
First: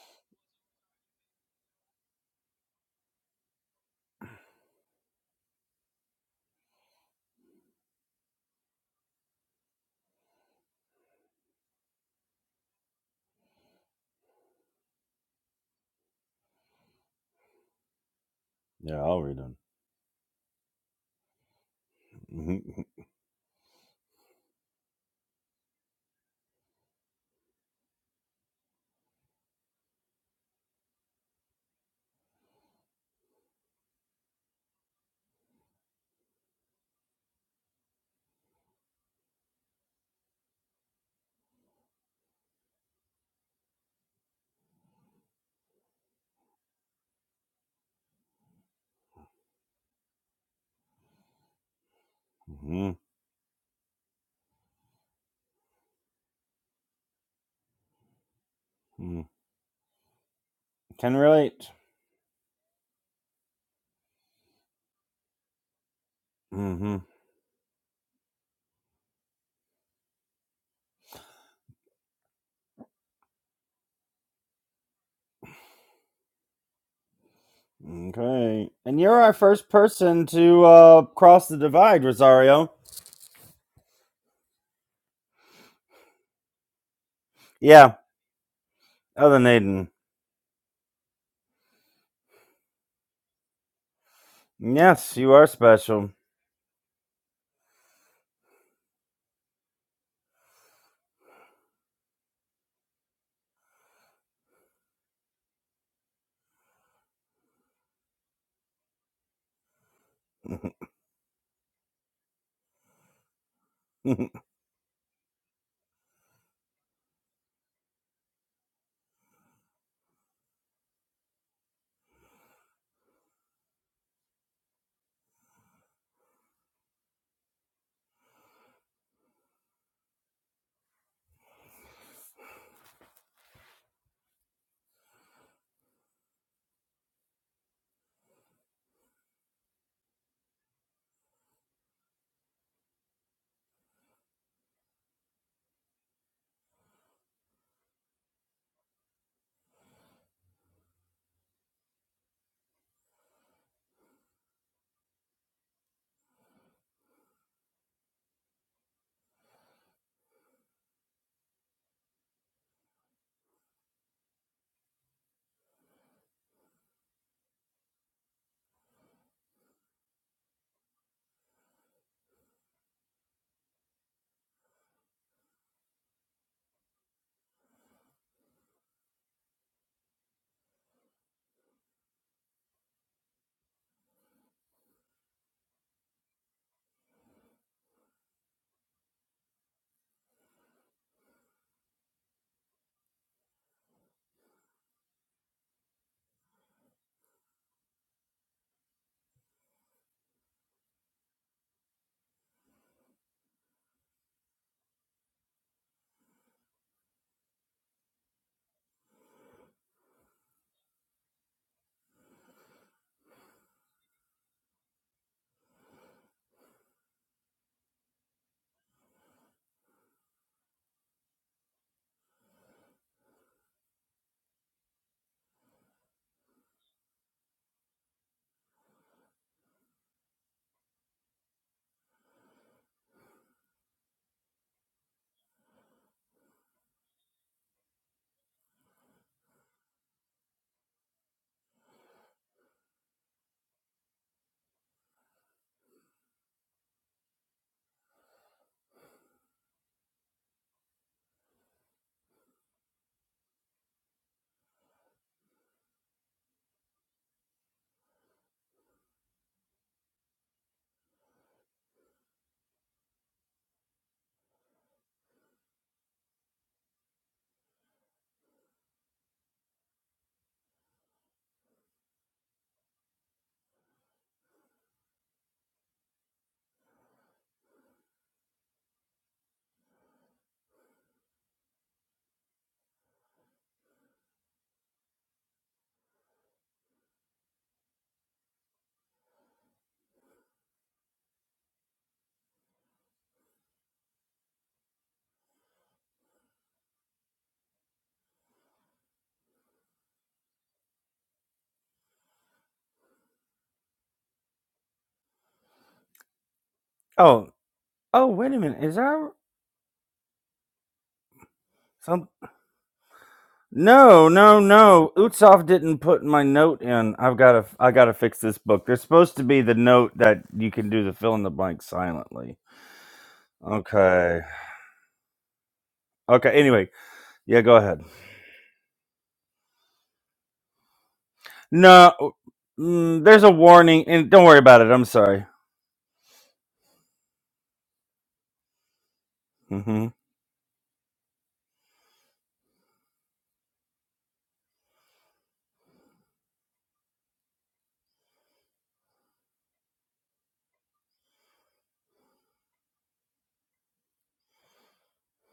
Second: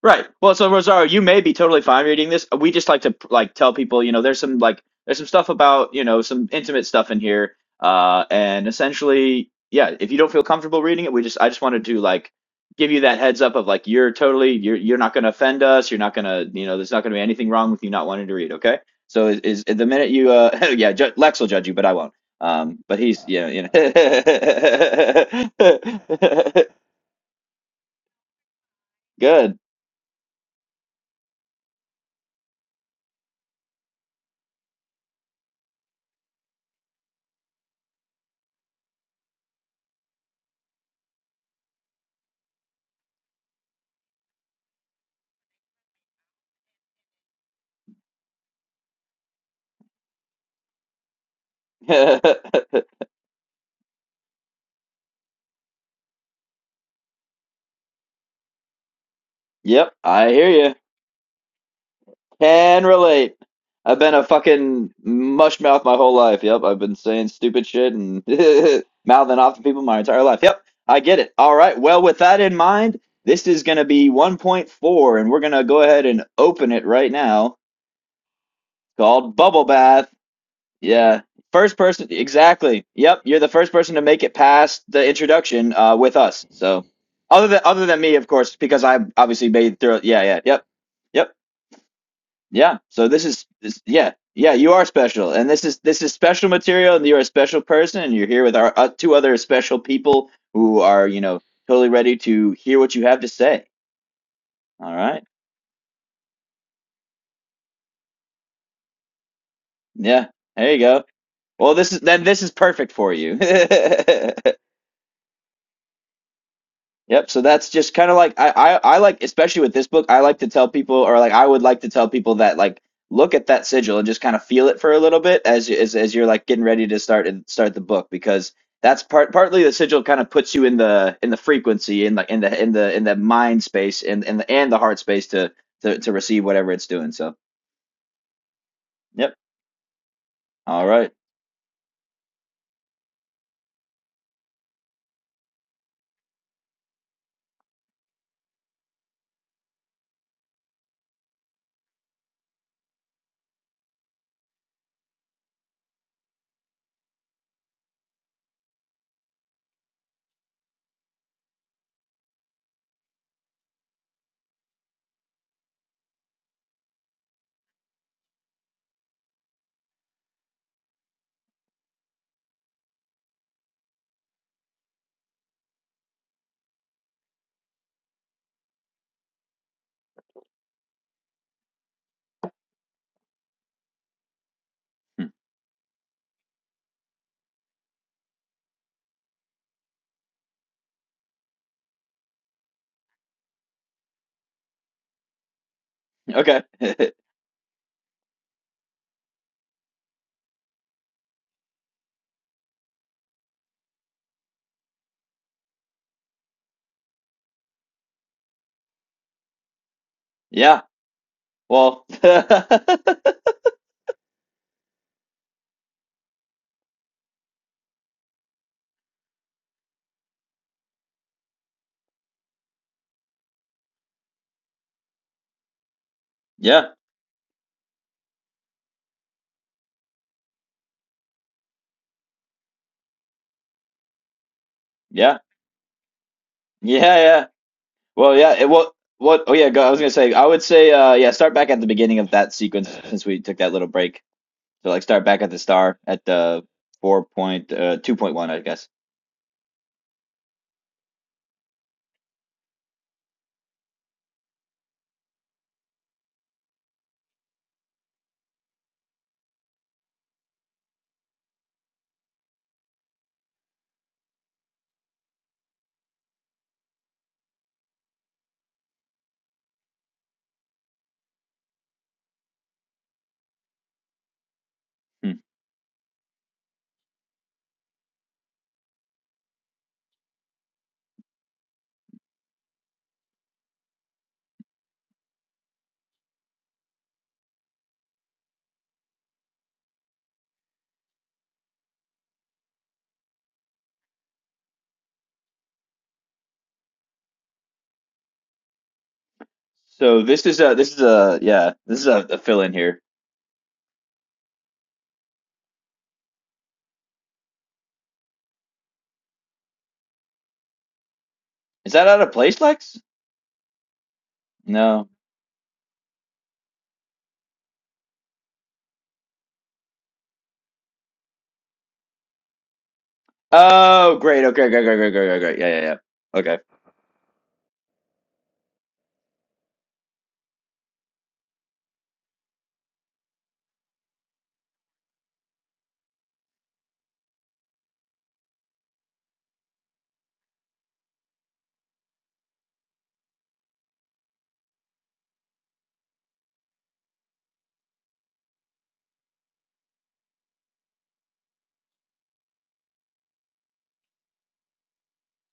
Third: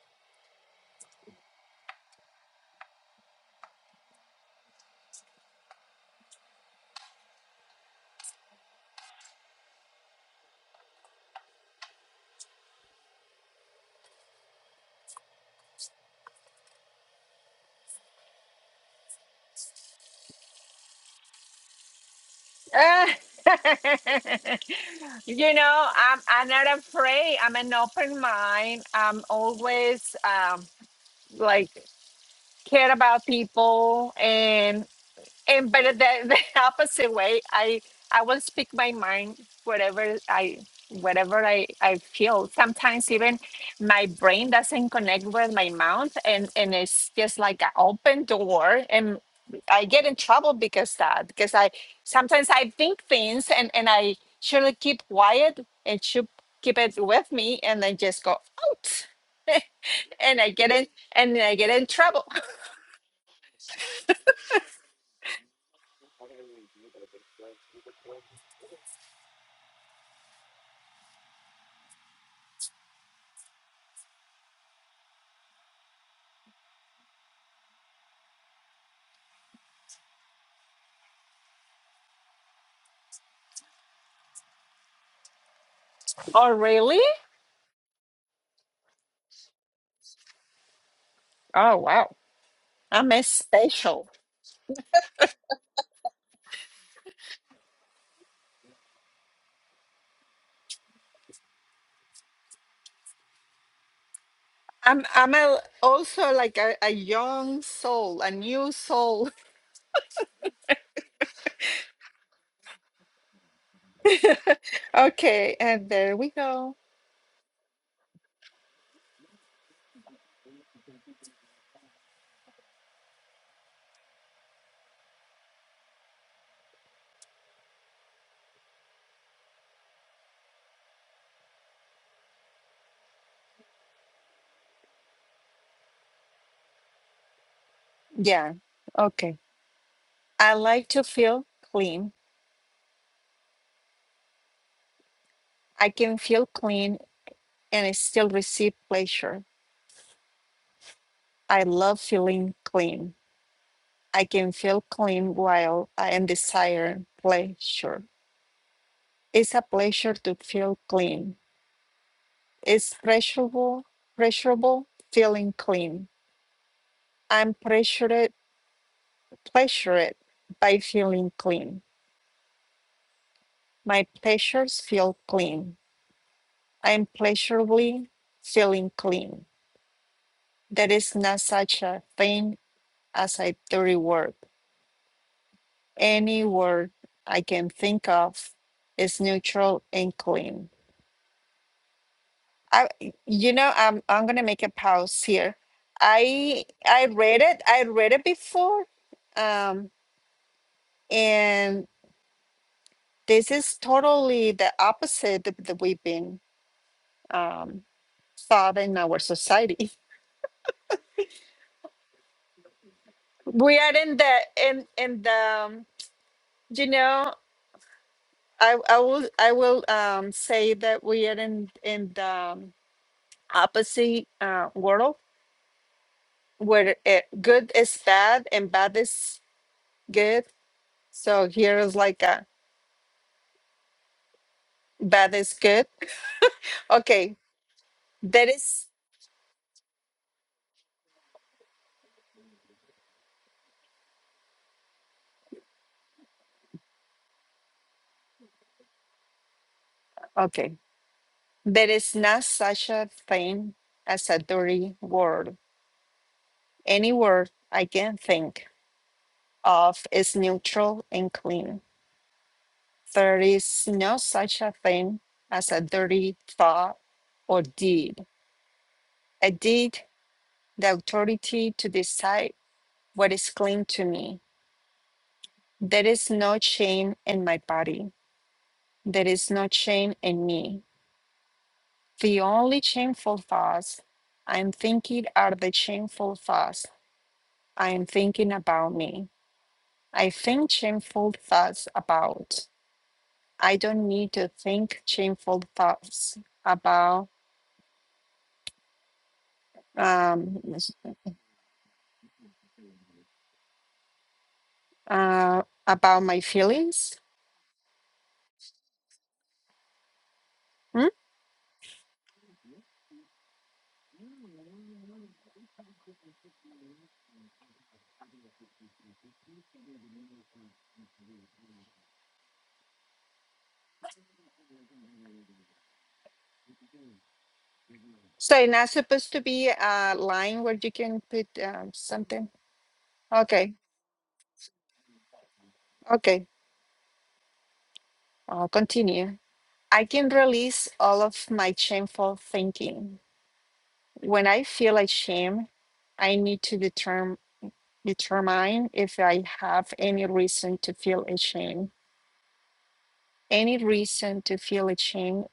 C: Right. Well, so Rosario, you may be totally fine reading this. We just like to like tell people, you know, there's some like there's some stuff about, you know, some intimate stuff in here. Uh and essentially, yeah, if you don't feel comfortable reading it, we just I just wanted to like give you that heads up of like you're totally you're you're not going to offend us, you're not going to, you know, there's not going to be anything wrong with you not wanting to read, okay?
A: Yeah, I'll
C: So
A: read
C: is,
A: it.
C: is the minute you uh [laughs] yeah, ju- Lex will judge you, but I won't. Um
A: Mm-hmm.
C: but
B: Uh,
C: he's yeah, you know.
B: [laughs] you know, I'm, I'm
C: [laughs]
B: not afraid. I'm an open mind. I'm
C: Good.
B: always um, like care about people and but the, the [laughs] opposite way i i will speak my mind whatever i whatever i i feel sometimes even my brain doesn't connect with my mouth and and it's just like an open door and i get in trouble because that because i
C: [laughs]
B: sometimes i
A: Mm-hmm.
B: think things and and i should keep quiet and should keep it with me and then just go out
A: mm-hmm.
C: Yep,
B: [laughs]
C: I
B: and
C: hear
B: i
C: you.
B: get in
A: Can
B: and i
A: relate.
B: get in trouble
C: Can relate. I've been a fucking mush mouth my whole life. Yep, I've been
A: hmm
C: saying stupid shit and [laughs] mouthing off to people my entire life. Yep, I get it. All right. Well, with that in mind, this is going to be 1.4, and we're going to go ahead and open it right now.
A: Okay. And you're our
C: Called Bubble
A: first
C: Bath.
A: person to uh,
C: Yeah.
A: cross the
C: First
A: divide,
C: person,
A: Rosario.
C: exactly. Yep, you're the first person to make it past the introduction uh, with
B: [laughs]
C: us.
B: oh
C: So,
B: really
C: other than other
A: Yeah,
C: than me, of course, because I
A: other than
C: obviously made it
A: Aiden.
C: through. Yeah, yeah, yep, yep.
B: oh wow
C: Yeah. So
B: i'm a
C: this is this,
B: special
C: yeah, yeah. You are
A: Yes, you
C: special,
A: are
C: and this is this
A: special.
C: is special material, and you're a special person, and you're here with our uh, two other special people who are you know totally ready to hear what you have to say. All
B: I'm
C: right.
B: I'm a, also like a, a young soul, a new soul. [laughs]
C: Yeah.
A: [laughs]
C: There you go. Well, this is then this is perfect for you. [laughs]
B: Okay, and there we go.
C: Yep. So that's just kind of like I, I I like especially with this book, I like to tell people or like I would like to tell people that like look at that sigil and just kind of feel it for a little bit as you- as as you're like getting ready to start and start the book because that's part partly the sigil kind of puts you in the in the frequency in like in the in the in the mind space and and the and the heart space to to to receive whatever it's doing. So
B: Yeah.
C: yep.
B: Okay. I like
C: All
B: to
C: right.
B: feel clean. I can feel clean and I still receive pleasure. I love feeling clean. I can feel clean while I am desire pleasure. It's a pleasure to feel clean. It's pleasurable, pleasurable feeling clean. I'm pressured, pleasured by feeling clean. My pleasures feel clean. I am pleasurably feeling clean. There is not such a thing as a dirty word.
C: Hmm.
B: Any word I can think of is neutral and clean. I, you know, I'm I'm gonna make a pause here.
C: Okay.
B: I I read it. I read it before, um, and this is totally the opposite that that we've been um, thought in our society.
C: [laughs] yeah. Well. [laughs] yeah.
B: we are in the in in the um, you know i i will i will um say that we are in in the um, opposite uh world
C: Yeah.
B: where it, good is bad and bad is good so here is like a bad
C: Yeah.
B: is good okay
C: Yeah. Well,
B: there
C: yeah. It,
B: is
C: well, what? Oh, yeah. Go, I was gonna say. I would say, uh, yeah. Start back at the beginning of that sequence since we took that little break. So, like, start back at the star at the four point uh, two point one, I guess.
B: okay there is not such a thing as a dirty word any word i can think of is neutral and clean There is no such a thing as a dirty thought or deed. I did the authority to decide what is clean to me.
C: Hmm.
B: There is no chain in my body. There is no chain in me. The only shameful thoughts I'm thinking are the shameful thoughts I am thinking about me. I think shameful thoughts about. I don't need to think shameful thoughts about.
C: So this is a
B: Um.
C: this is a yeah this is a, a fill in here.
B: uh, about my feelings.
A: oh, oh, wait a minute. Is there
B: Hmm?
C: Is that out
A: some?
C: of place, Lex?
A: No, no,
C: No.
A: no. Utsoff didn't put my note in. I've got to, I got to fix this book. There's supposed to be the note that you can do the fill in the blank silently.
C: Oh,
A: Okay.
C: great. Okay, great, great, great, great, great, great. Yeah, yeah, yeah.
A: Okay.
C: Okay.
A: Anyway, yeah. Go ahead.
B: So it's not supposed to be a line where you can put um,
A: No,
B: something.
A: mm, there's a
B: Okay,
A: warning, and don't worry about it. I'm sorry.
B: okay. I'll continue. I
A: hmm
B: can release all of my shameful thinking. When I feel like shame, I need to determine determine if I have any reason to feel ashamed. Any reason to feel ashamed?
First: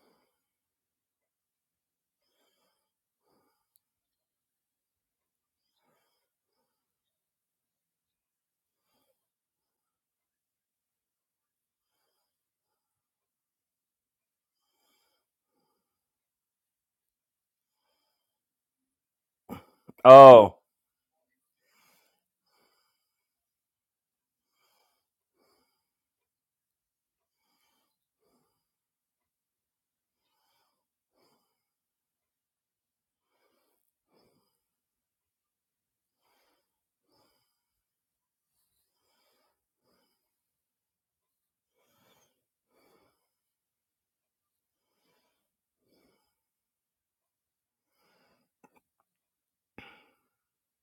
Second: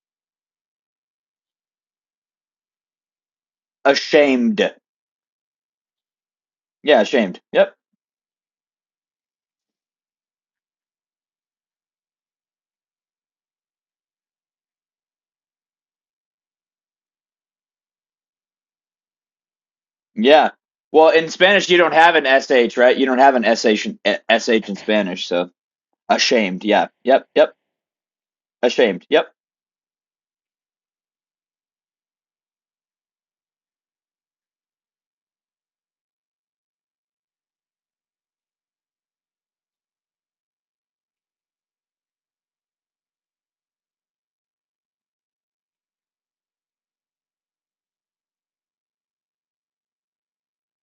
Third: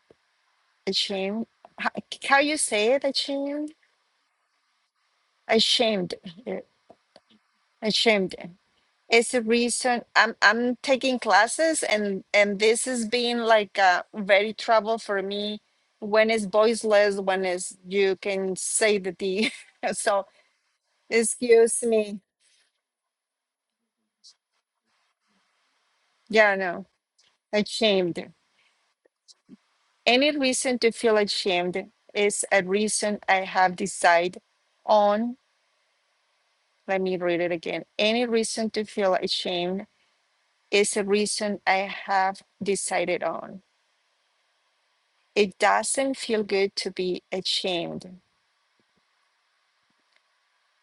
B: Ashamed? How, how you say it? Ashamed?
C: Ashamed.
B: Ashamed. eh,
C: Yeah, ashamed. Yep.
B: Ashamed. It's a reason I'm I'm taking classes and and this has been like uh, very trouble for me when it's voiceless, when it's you can say the D. [laughs] so
C: Yeah.
A: Oh,
C: Well, in Spanish, you
B: excuse
C: don't have
B: me.
C: an sh, right? You don't have an sh, sh in eh, S H in Spanish, so
B: Yeah,
C: ashamed.
B: no,
C: Yeah. Yep. Yep.
B: ashamed.
C: Ashamed. Yep.
B: Any reason to feel ashamed is a reason I have decided on. Let me read it again. Any reason to feel ashamed is a reason I have decided on. It doesn't feel good to be ashamed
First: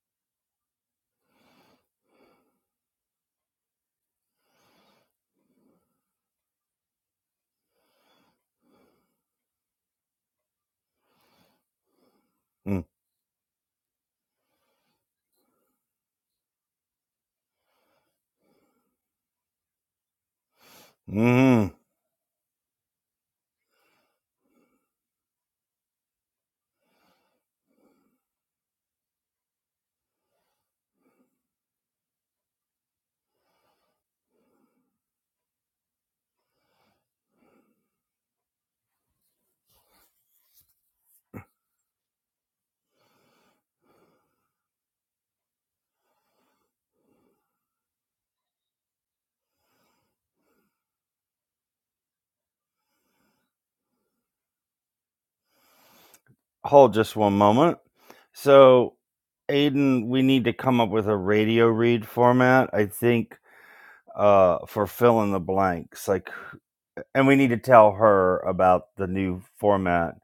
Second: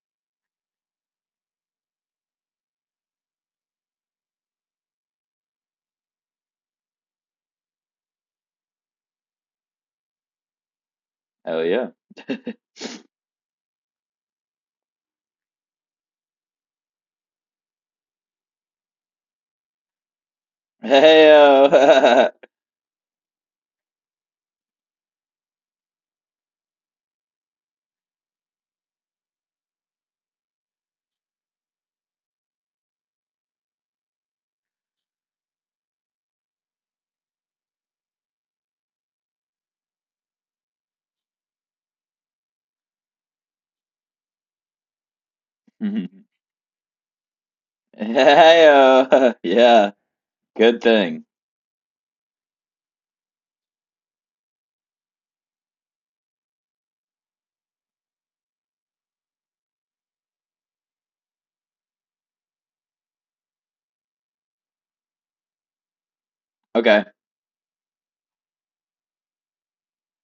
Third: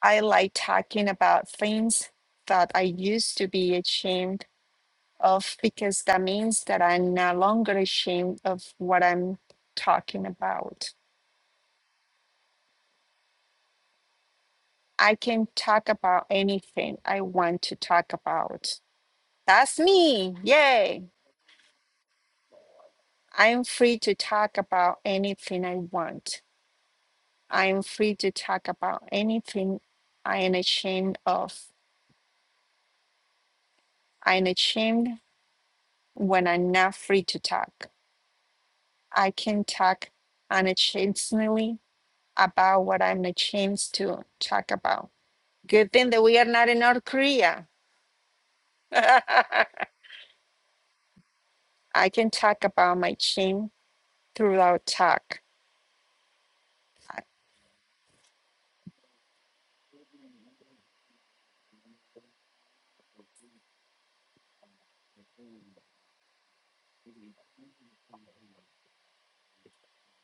B: I like talking about things that I used to be ashamed of because that means that I'm no longer ashamed of what I'm talking about.
C: Oh yeah. [laughs]
A: mm,
B: I can talk about anything I want to talk about. That's me. Yay.
A: mm-hmm.
C: Heyo.
B: I'm free to talk about anything I want. I'm free to talk about anything I am ashamed of. I'm ashamed when I'm not free to talk. I can talk unashamedly about what I'm ashamed to talk about. Good thing that we are not in North Korea.
C: [laughs]
B: [laughs]
C: Heyo. [laughs]
B: I
C: Yeah. Good thing.
B: can talk about my shame throughout talk.
A: hold just
B: I,
A: one moment. So, Aiden, we need to come up with a radio read format. I think uh for fill in the blanks like
C: Okay.
A: and we need to tell her about the new format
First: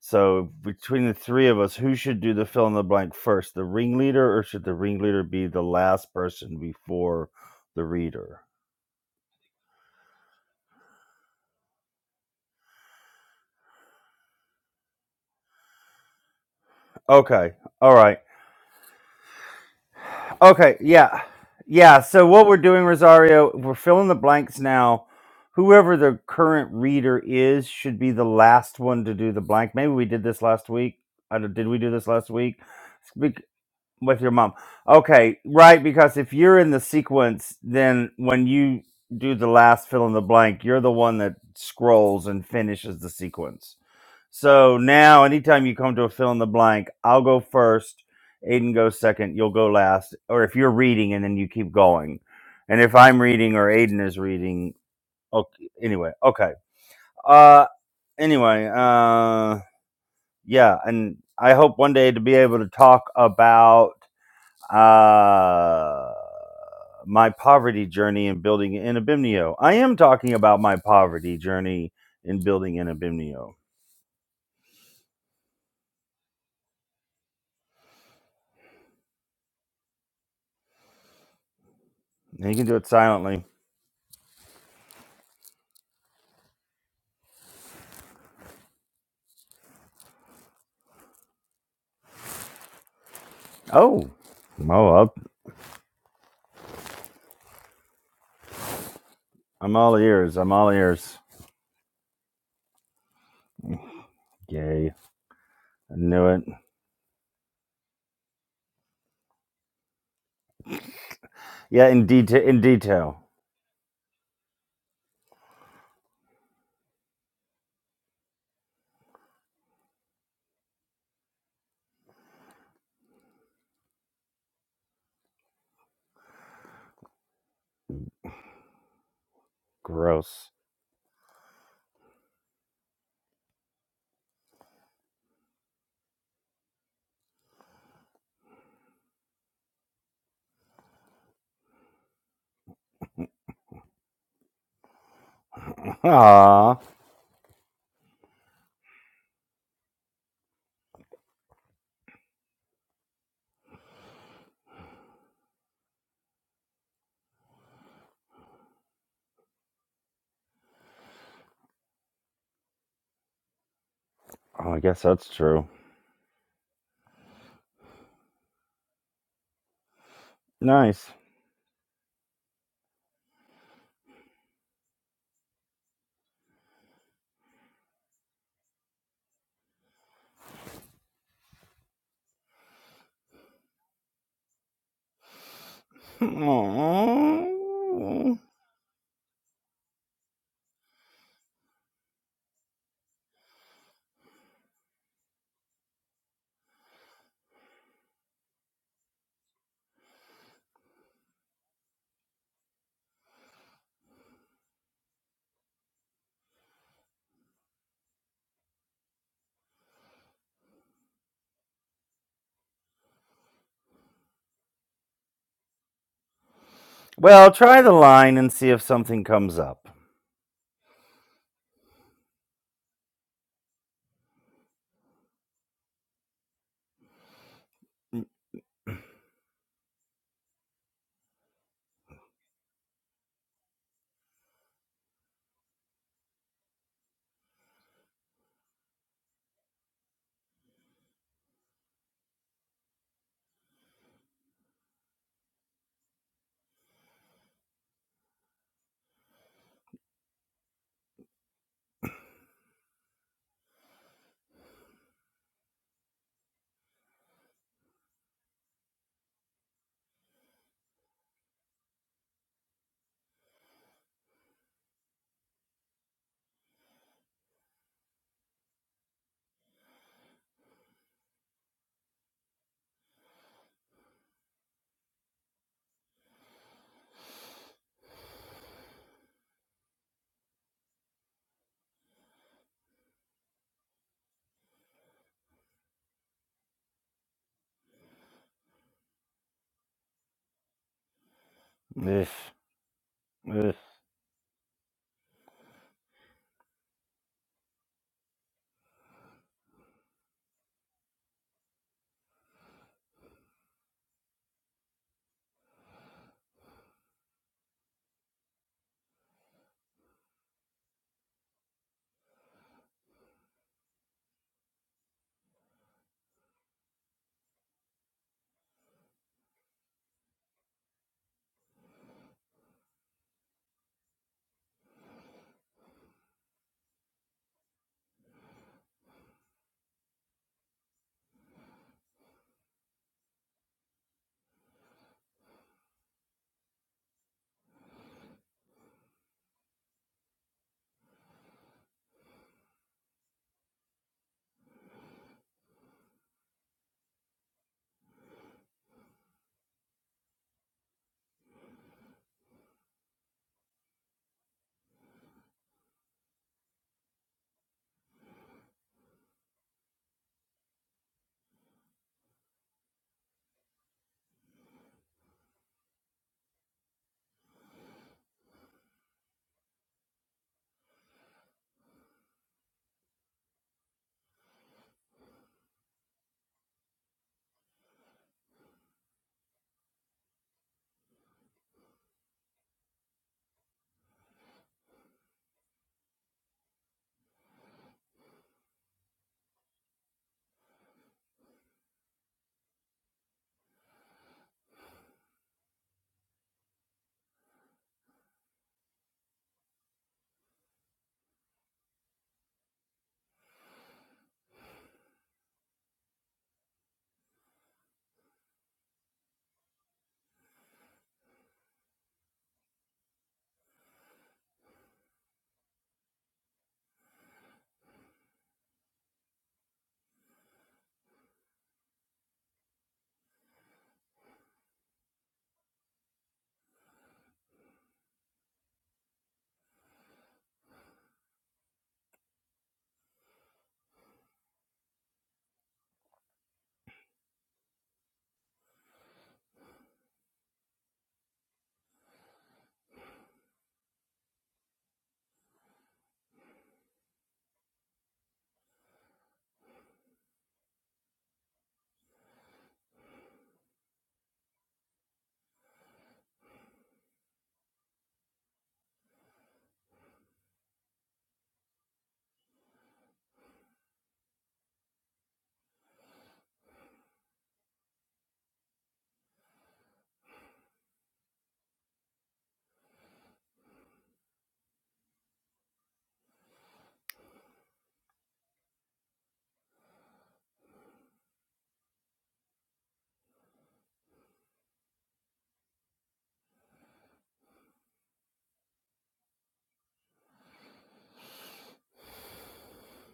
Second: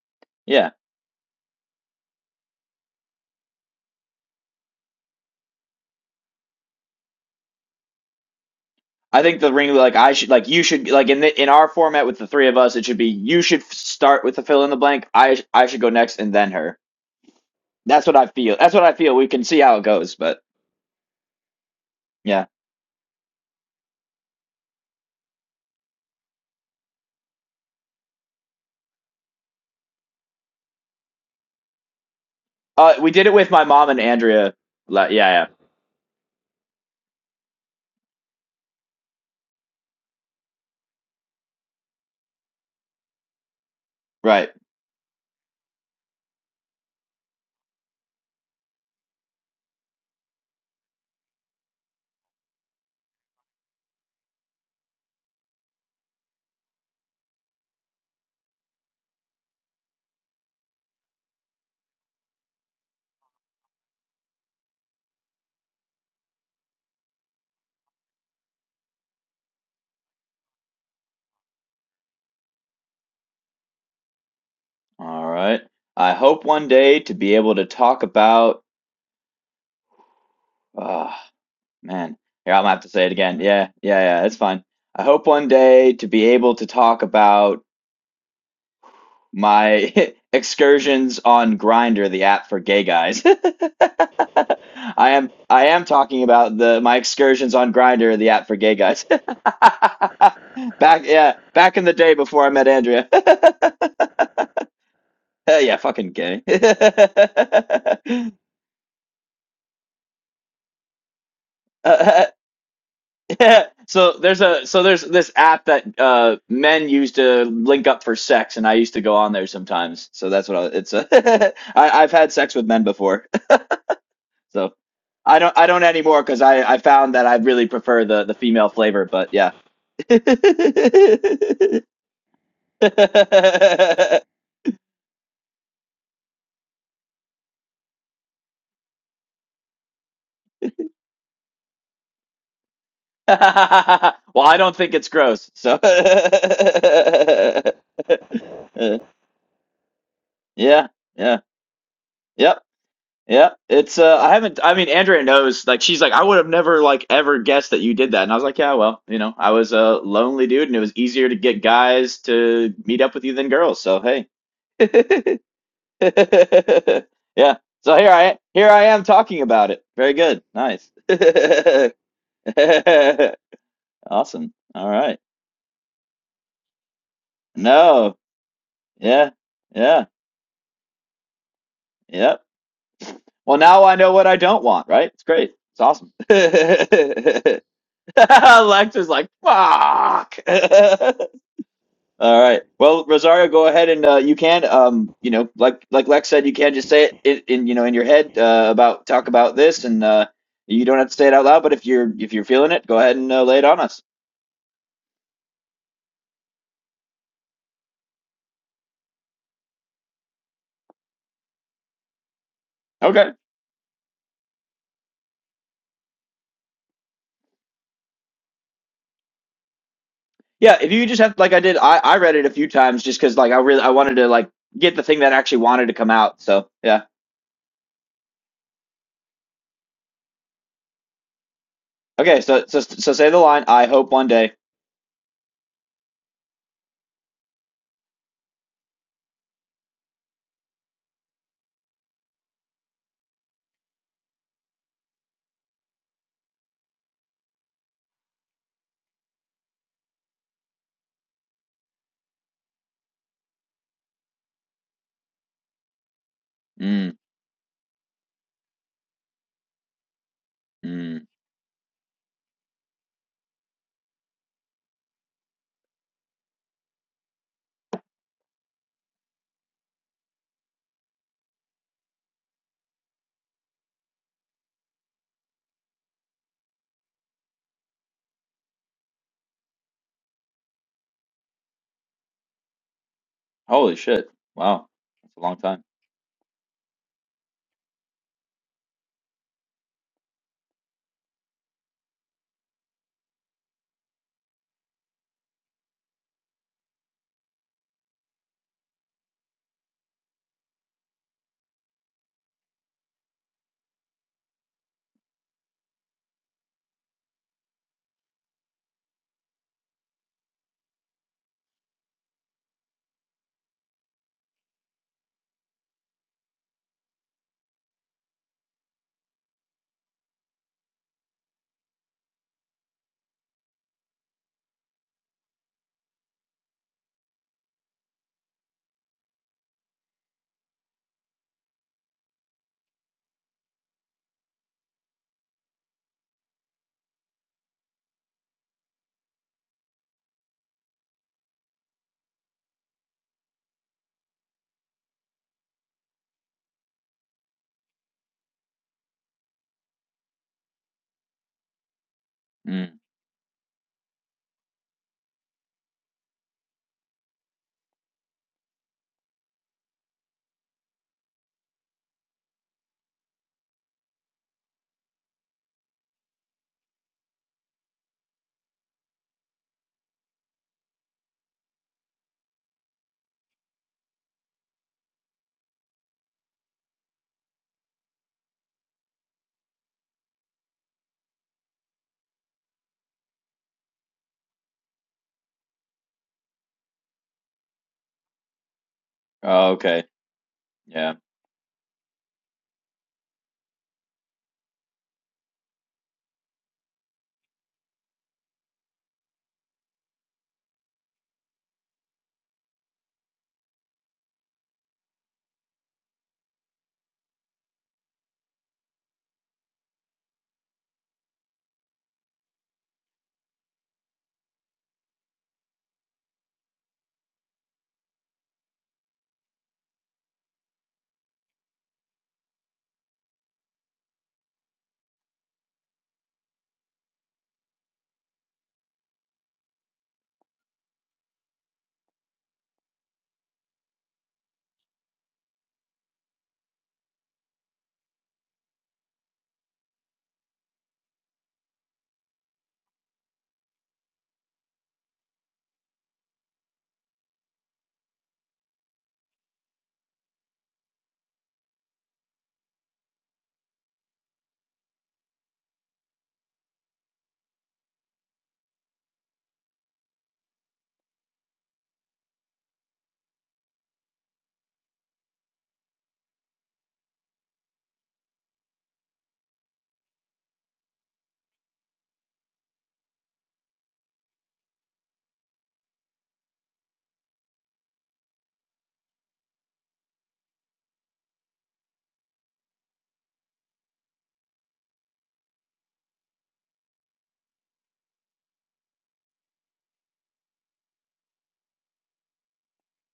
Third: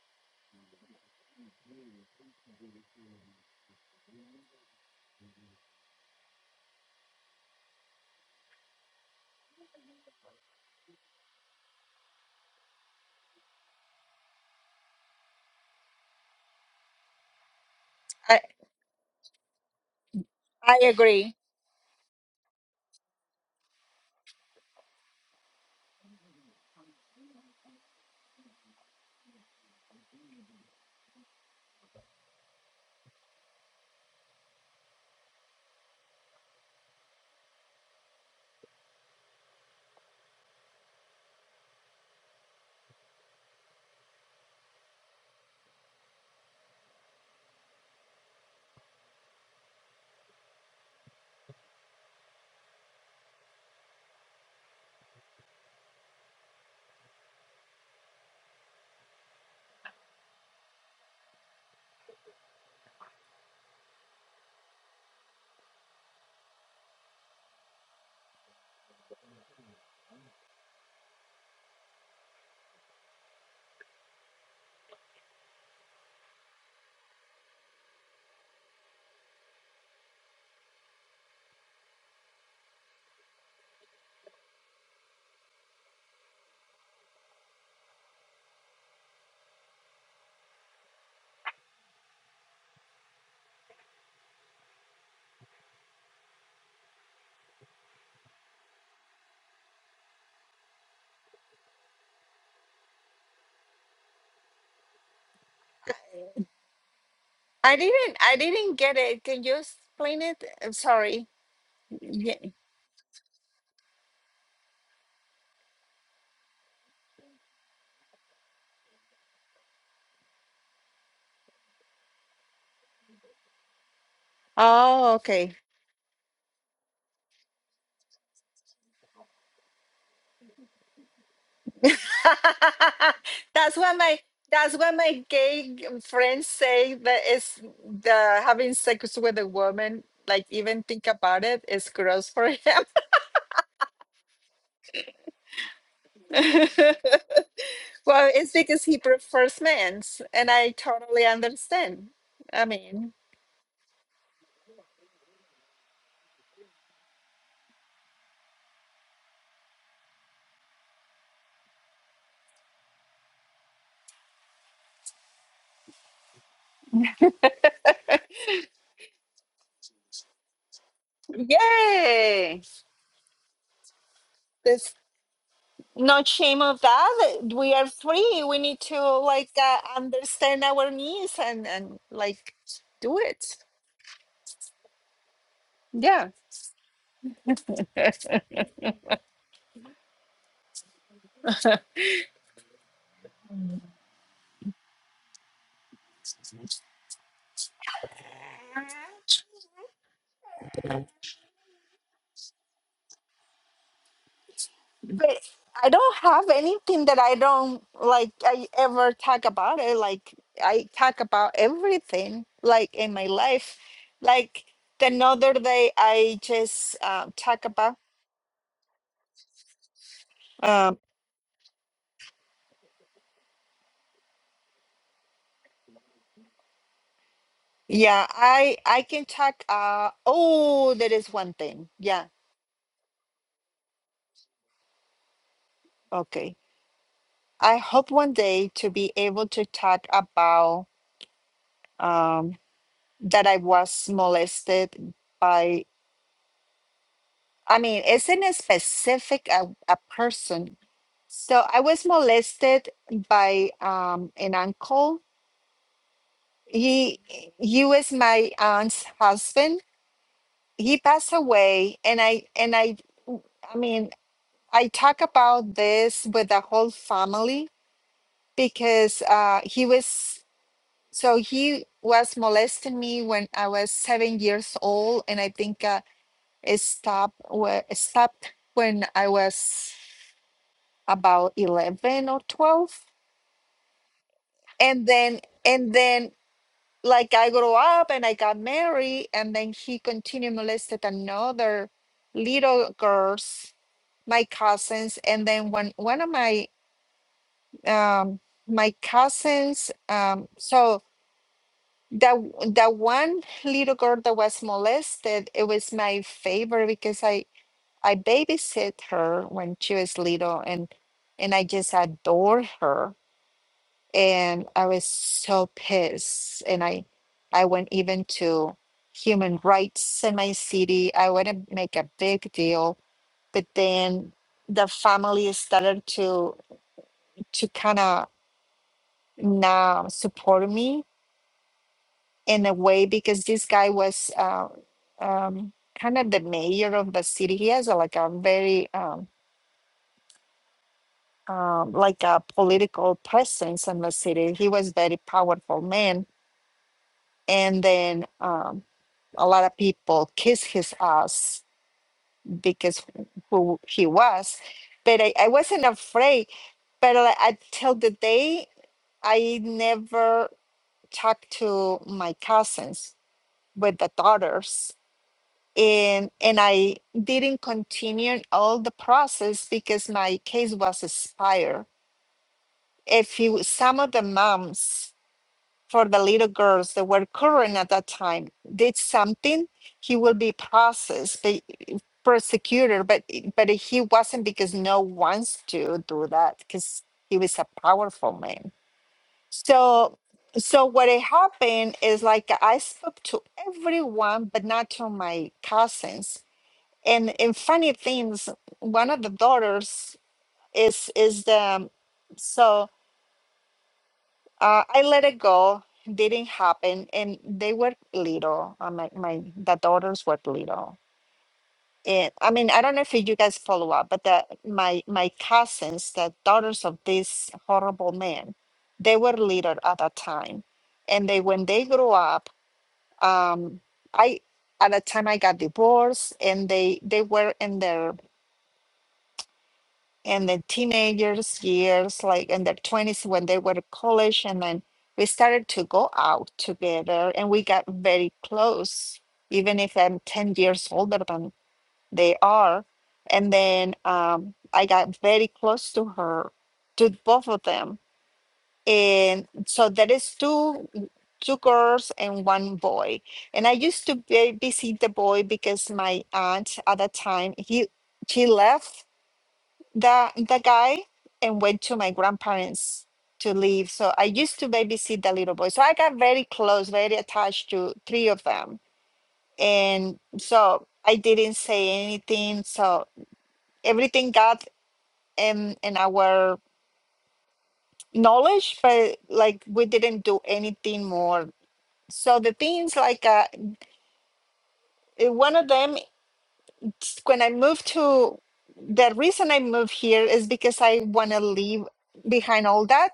A: so
C: Yeah.
A: between the three of us who should do the fill in the blank first the ringleader or should the ringleader be the last person before the reader
C: I think the ring like I should like you should like in the, in our format with the three of us it should be you should f- start with the fill in the blank I sh- I should go next and then her.
A: okay all
C: That's
A: right
C: what I
B: I
C: feel. That's what I feel. We can see how it goes, but
A: Okay,
B: I
A: yeah.
B: agree.
A: Yeah, so what
C: yeah.
A: we're doing, Rosario, we're filling the blanks now. Whoever the current reader is should be the last one to do the blank. Maybe we did this last week. I don't, did we do this last week?
C: Uh we did it
A: Speak
C: with my mom and
A: with your mom.
C: Andrea. La- yeah,
A: Okay,
C: yeah.
A: right, because if you're in the sequence, then when you do the last fill in the blank, you're the one that scrolls and finishes the sequence.
C: Right.
A: So now, anytime you come to a fill in the blank, I'll go first. Aiden goes second. You'll go last. Or if you're reading and then you keep going. And if I'm reading or Aiden is reading, okay, anyway, okay. Uh, anyway, uh, yeah. And I hope one day to be able to talk about uh, my poverty journey and building in Abimnio. I am talking about my poverty journey in building in Abimnio.
C: All right. I hope one day to be able to talk about uh, Man,
A: And
C: here
A: you
C: I'm
A: can
C: gonna
A: do
C: have
A: it
C: to say it again.
A: silently.
C: Yeah, yeah, yeah. It's fine. I hope one day to be able to talk about my [laughs] excursions on Grinder, the app for gay guys. [laughs]
A: Oh, oh,
C: I
A: up.
C: am I am talking about the my excursions on Grinder, the app for gay guys.
A: I'm all ears. I'm all
C: [laughs] Back
A: ears.
C: yeah, back in the day before I met Andrea. [laughs]
A: Yay!
C: Yeah,
A: I
C: fucking
A: knew it.
C: gay.
B: I didn't
C: [laughs]
B: I didn't get it. Can you explain it? I'm sorry.
A: Yeah, in
C: Uh,
A: detail.
B: Ye-
A: In detail.
C: [laughs] so there's a so there's this app that uh men use to link up for sex and I used to go on there sometimes. So that's what I, it's a [laughs] I I've had sex with men before. [laughs] So
B: Oh,
C: I
B: okay.
C: don't I don't anymore cuz I I found that I really prefer the the female flavor, but yeah.
A: Gross.
B: [laughs] that's what my
C: [laughs]
B: that's what my gay g- friends say that is the having sex with a woman like even think about it is gross for him [laughs]
C: well, I don't think it's gross. So [laughs]
B: [laughs]
A: Ah.
B: well it's because he prefers men's and i
C: Yeah,
B: totally
C: yeah.
B: understand
C: Yep.
B: i mean
C: Yeah, it's uh I haven't I mean Andrea knows like she's like I would have never like ever guessed that you did that. And I was like, yeah, well, you know, I was a lonely dude and it was easier to get guys to meet up with you than girls. So, hey.
A: Oh, I guess that's true.
C: [laughs] Yeah. So here I here I am talking about it. Very good. Nice.
A: Nice.
C: [laughs]
B: yay
C: Awesome. All
B: there's
C: right.
B: no shame of that we are
C: No.
B: free we need to
C: Yeah.
B: like uh,
C: Yeah.
B: understand our needs and and
C: Yep.
B: like do it
C: Well, now I know what I don't want, right? It's great. It's awesome.
B: yeah
C: [laughs] [laughs]
A: Aw.
C: Lecter's like, fuck. [laughs] All right. Well, Rosario, go ahead and uh, you can, um, you know, like like Lex said, you can just say it in, in you know in your head uh,
B: [laughs]
C: about talk about this, and uh, you don't have to say it out loud. But if you're if you're feeling it, go ahead and uh, lay it on us.
B: but I don't have anything that I don't like. I ever talk about it. Like I talk about everything, like in my
C: Okay.
B: life. Like the another day, I just uh,
A: Well,
B: talk
A: try the
B: about.
A: line and see if something comes up.
C: Yeah. If
B: Um,
C: you just have like I did, I I read it a few times just because like I really I wanted to like get the thing that I actually wanted to come out. So yeah.
B: yeah, I I can talk. Uh, oh, there is one thing. Yeah,
C: Okay. So so so say the line. I hope one day.
B: okay. I hope one day to be able to talk about um, that I was molested by. I mean, isn't it specific a, a person So I was molested by um, an uncle.
C: Mm,
B: He he was my aunt's husband. He
C: mm.
B: passed away, and I and I I mean I talk about this with the whole family because uh, he was so he was molesting me when I was seven years old, and I think uh, it stopped where it stopped when I was about eleven or twelve,
C: Holy shit! Wow,
B: and
C: that's
B: then.
C: a long time.
B: And then like I grew up and I got married, and then he continued molested another
A: If,
B: little girls,
A: if.
B: my cousins, and then when one of my um, my cousins, um, so that that one little girl that was molested, it was my favorite because I I babysit her when she was little, and and I just adore her and I was so pissed. And I, I went even to human rights in my city. I want to make a big deal, but then the family started to to kind of now support me in a way because this guy was uh, um, kind of the mayor of the city. He has a, like a very um, um, like a political presence in the city. He was very powerful man, and then. um, a lot of people kiss his ass
C: Mm.
B: because who he was but i, I wasn't afraid but like, until the day i never talked to my cousins with the daughters and and i didn't continue all the process because my case was expired if you some of the moms for the little girls that were current at that time did something he will be processed But prosecutor, but i- but he wasn't because no wants to do that because he was a powerful man.
C: Oh, okay.
B: So so what
C: Yeah.
B: had happened is like I spoke to everyone, but not to my cousins. And and funny things, one of the daughters is is the so uh, I let it go. Didn't happen, and they were little. Uh, my my the daughters were little, Yeah, I mean, I don't know if you guys follow up, but the, my my cousins, the daughters of this horrible man, they were little at that time, and they when they grew up, um, I at the time I got divorced, and they they were in their in the teenagers years, like in their twenties when they were in college, and then we started to go out together, and we got very close, even if I'm ten years older than they are. And then um, I got very close to her, to both of them. And so there is two two girls and one boy. And I used to babysit the boy because my aunt at that time he she left the the guy and went to my grandparents to live. So I used to babysit the little boy. So I got very close, very attached to three of them. And so I didn't say anything. So everything got in in our knowledge but like we didn't do anything more so the things like uh, eh, one of them it's when i moved to the reason i moved here is because i want to leave behind all that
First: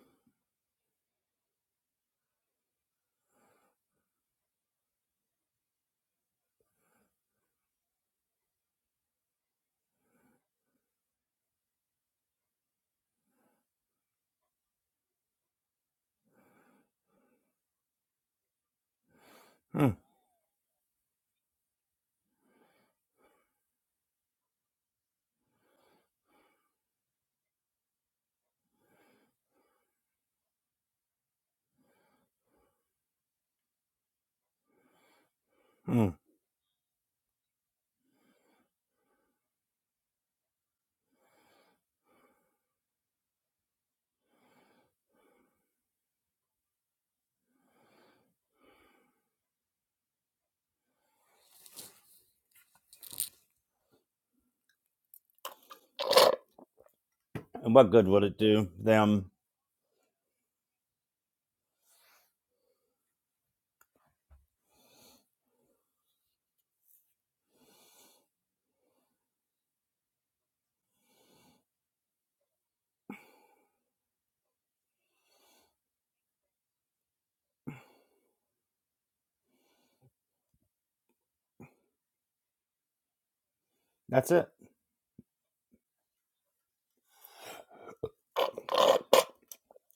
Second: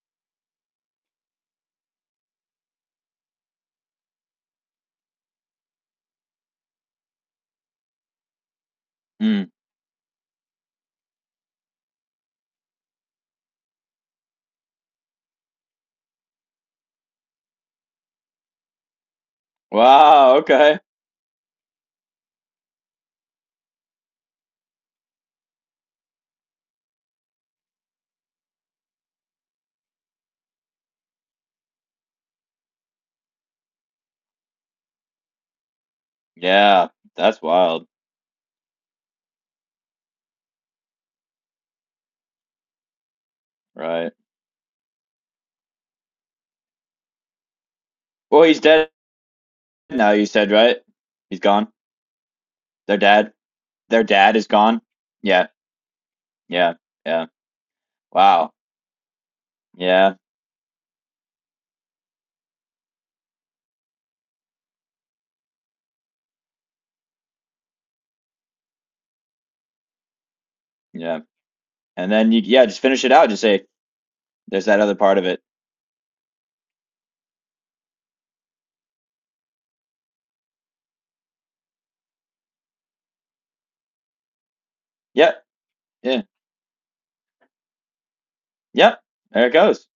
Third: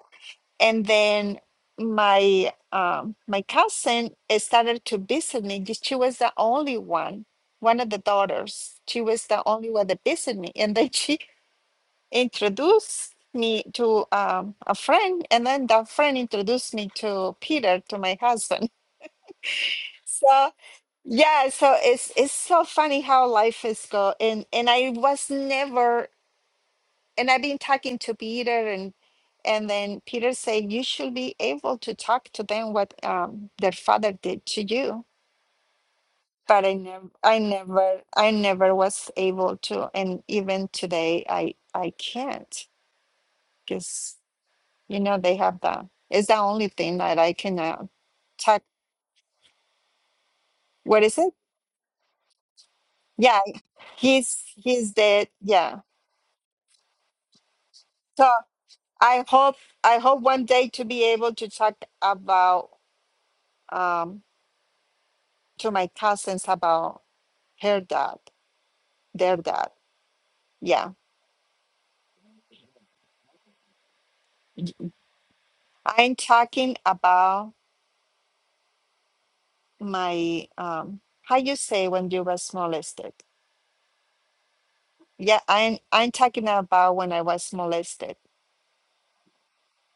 B: and then my um, my cousin eh, started to visit me Just- she was the only one one of the daughters she was the
C: Mm.
B: only one that visited me and then [laughs] she introduced me to um, a friend, and then that friend introduced me to Peter, to my husband. [laughs]
A: Mm,
C: Wow.
B: So
C: Okay.
B: yeah, so it's it's so funny how life is go, and and I was never, and I've been talking to Peter, and and then Peter said you should be able to talk to them what um, their father did to you.
A: mm.
B: But I
C: Yeah.
B: never, I
C: That's wild.
B: never, I never was able to, and even today, I I can't
C: Right.
B: because You know, they have that. It's the only thing that I can uh,
C: Well, he's
B: talk.
C: dead now, you said, right?
B: What is it?
C: He's gone. Their dad.
B: Yeah,
C: Their dad
B: he's
C: is gone.
B: he's dead.
C: Yeah.
B: Yeah.
C: Yeah. Yeah.
A: And what good would
B: So
A: it
C: Wow.
A: do
B: I
A: them?
B: hope I
C: Yeah.
B: hope one day to be able to talk about um to my cousins about her dad, their dad. Yeah.
C: Yeah. And then you, yeah, just finish it out. Just say, there's that other part of it.
B: I'm talking about my um how you say when you was molested.
A: That's it.
B: Yeah,
C: Yep.
B: I'm I'm
C: Yeah.
B: talking about when I was molested.
C: Yep. There it goes.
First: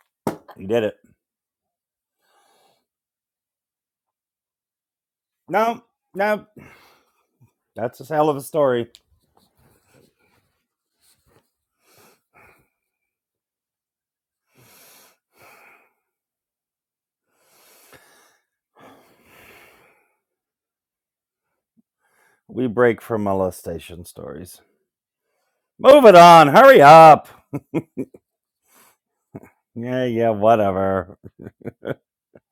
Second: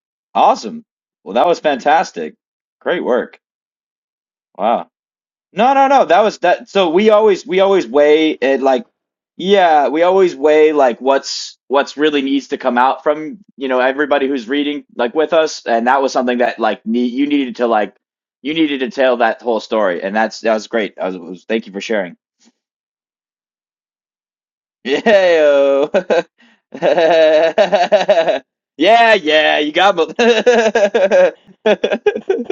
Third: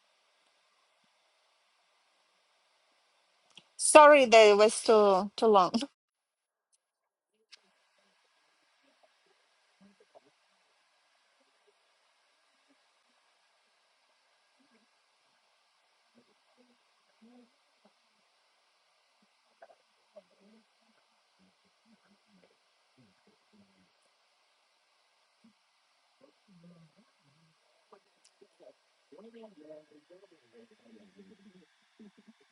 A: You did
C: Awesome.
A: it.
C: Well, that was fantastic. Great work.
B: Sorry that it
C: Wow.
B: was too too
C: No,
B: long.
A: No,
C: no, no. That was
A: no.
C: that. So we always we always
A: That's a hell
C: weigh
A: of a
C: it like,
A: story.
C: yeah, we always weigh like what's what's really needs to come out from, you know, everybody who's reading like with us, and that was something that like ne you needed to like you needed to tell that whole story, and that's that was great. I was, was thank you for sharing.
A: We break from molestation stories.
C: Yeah.
A: Move it on. Hurry up.
C: [laughs] Yeah, yeah, you got
A: Yeah, yeah, whatever.
C: me. [laughs]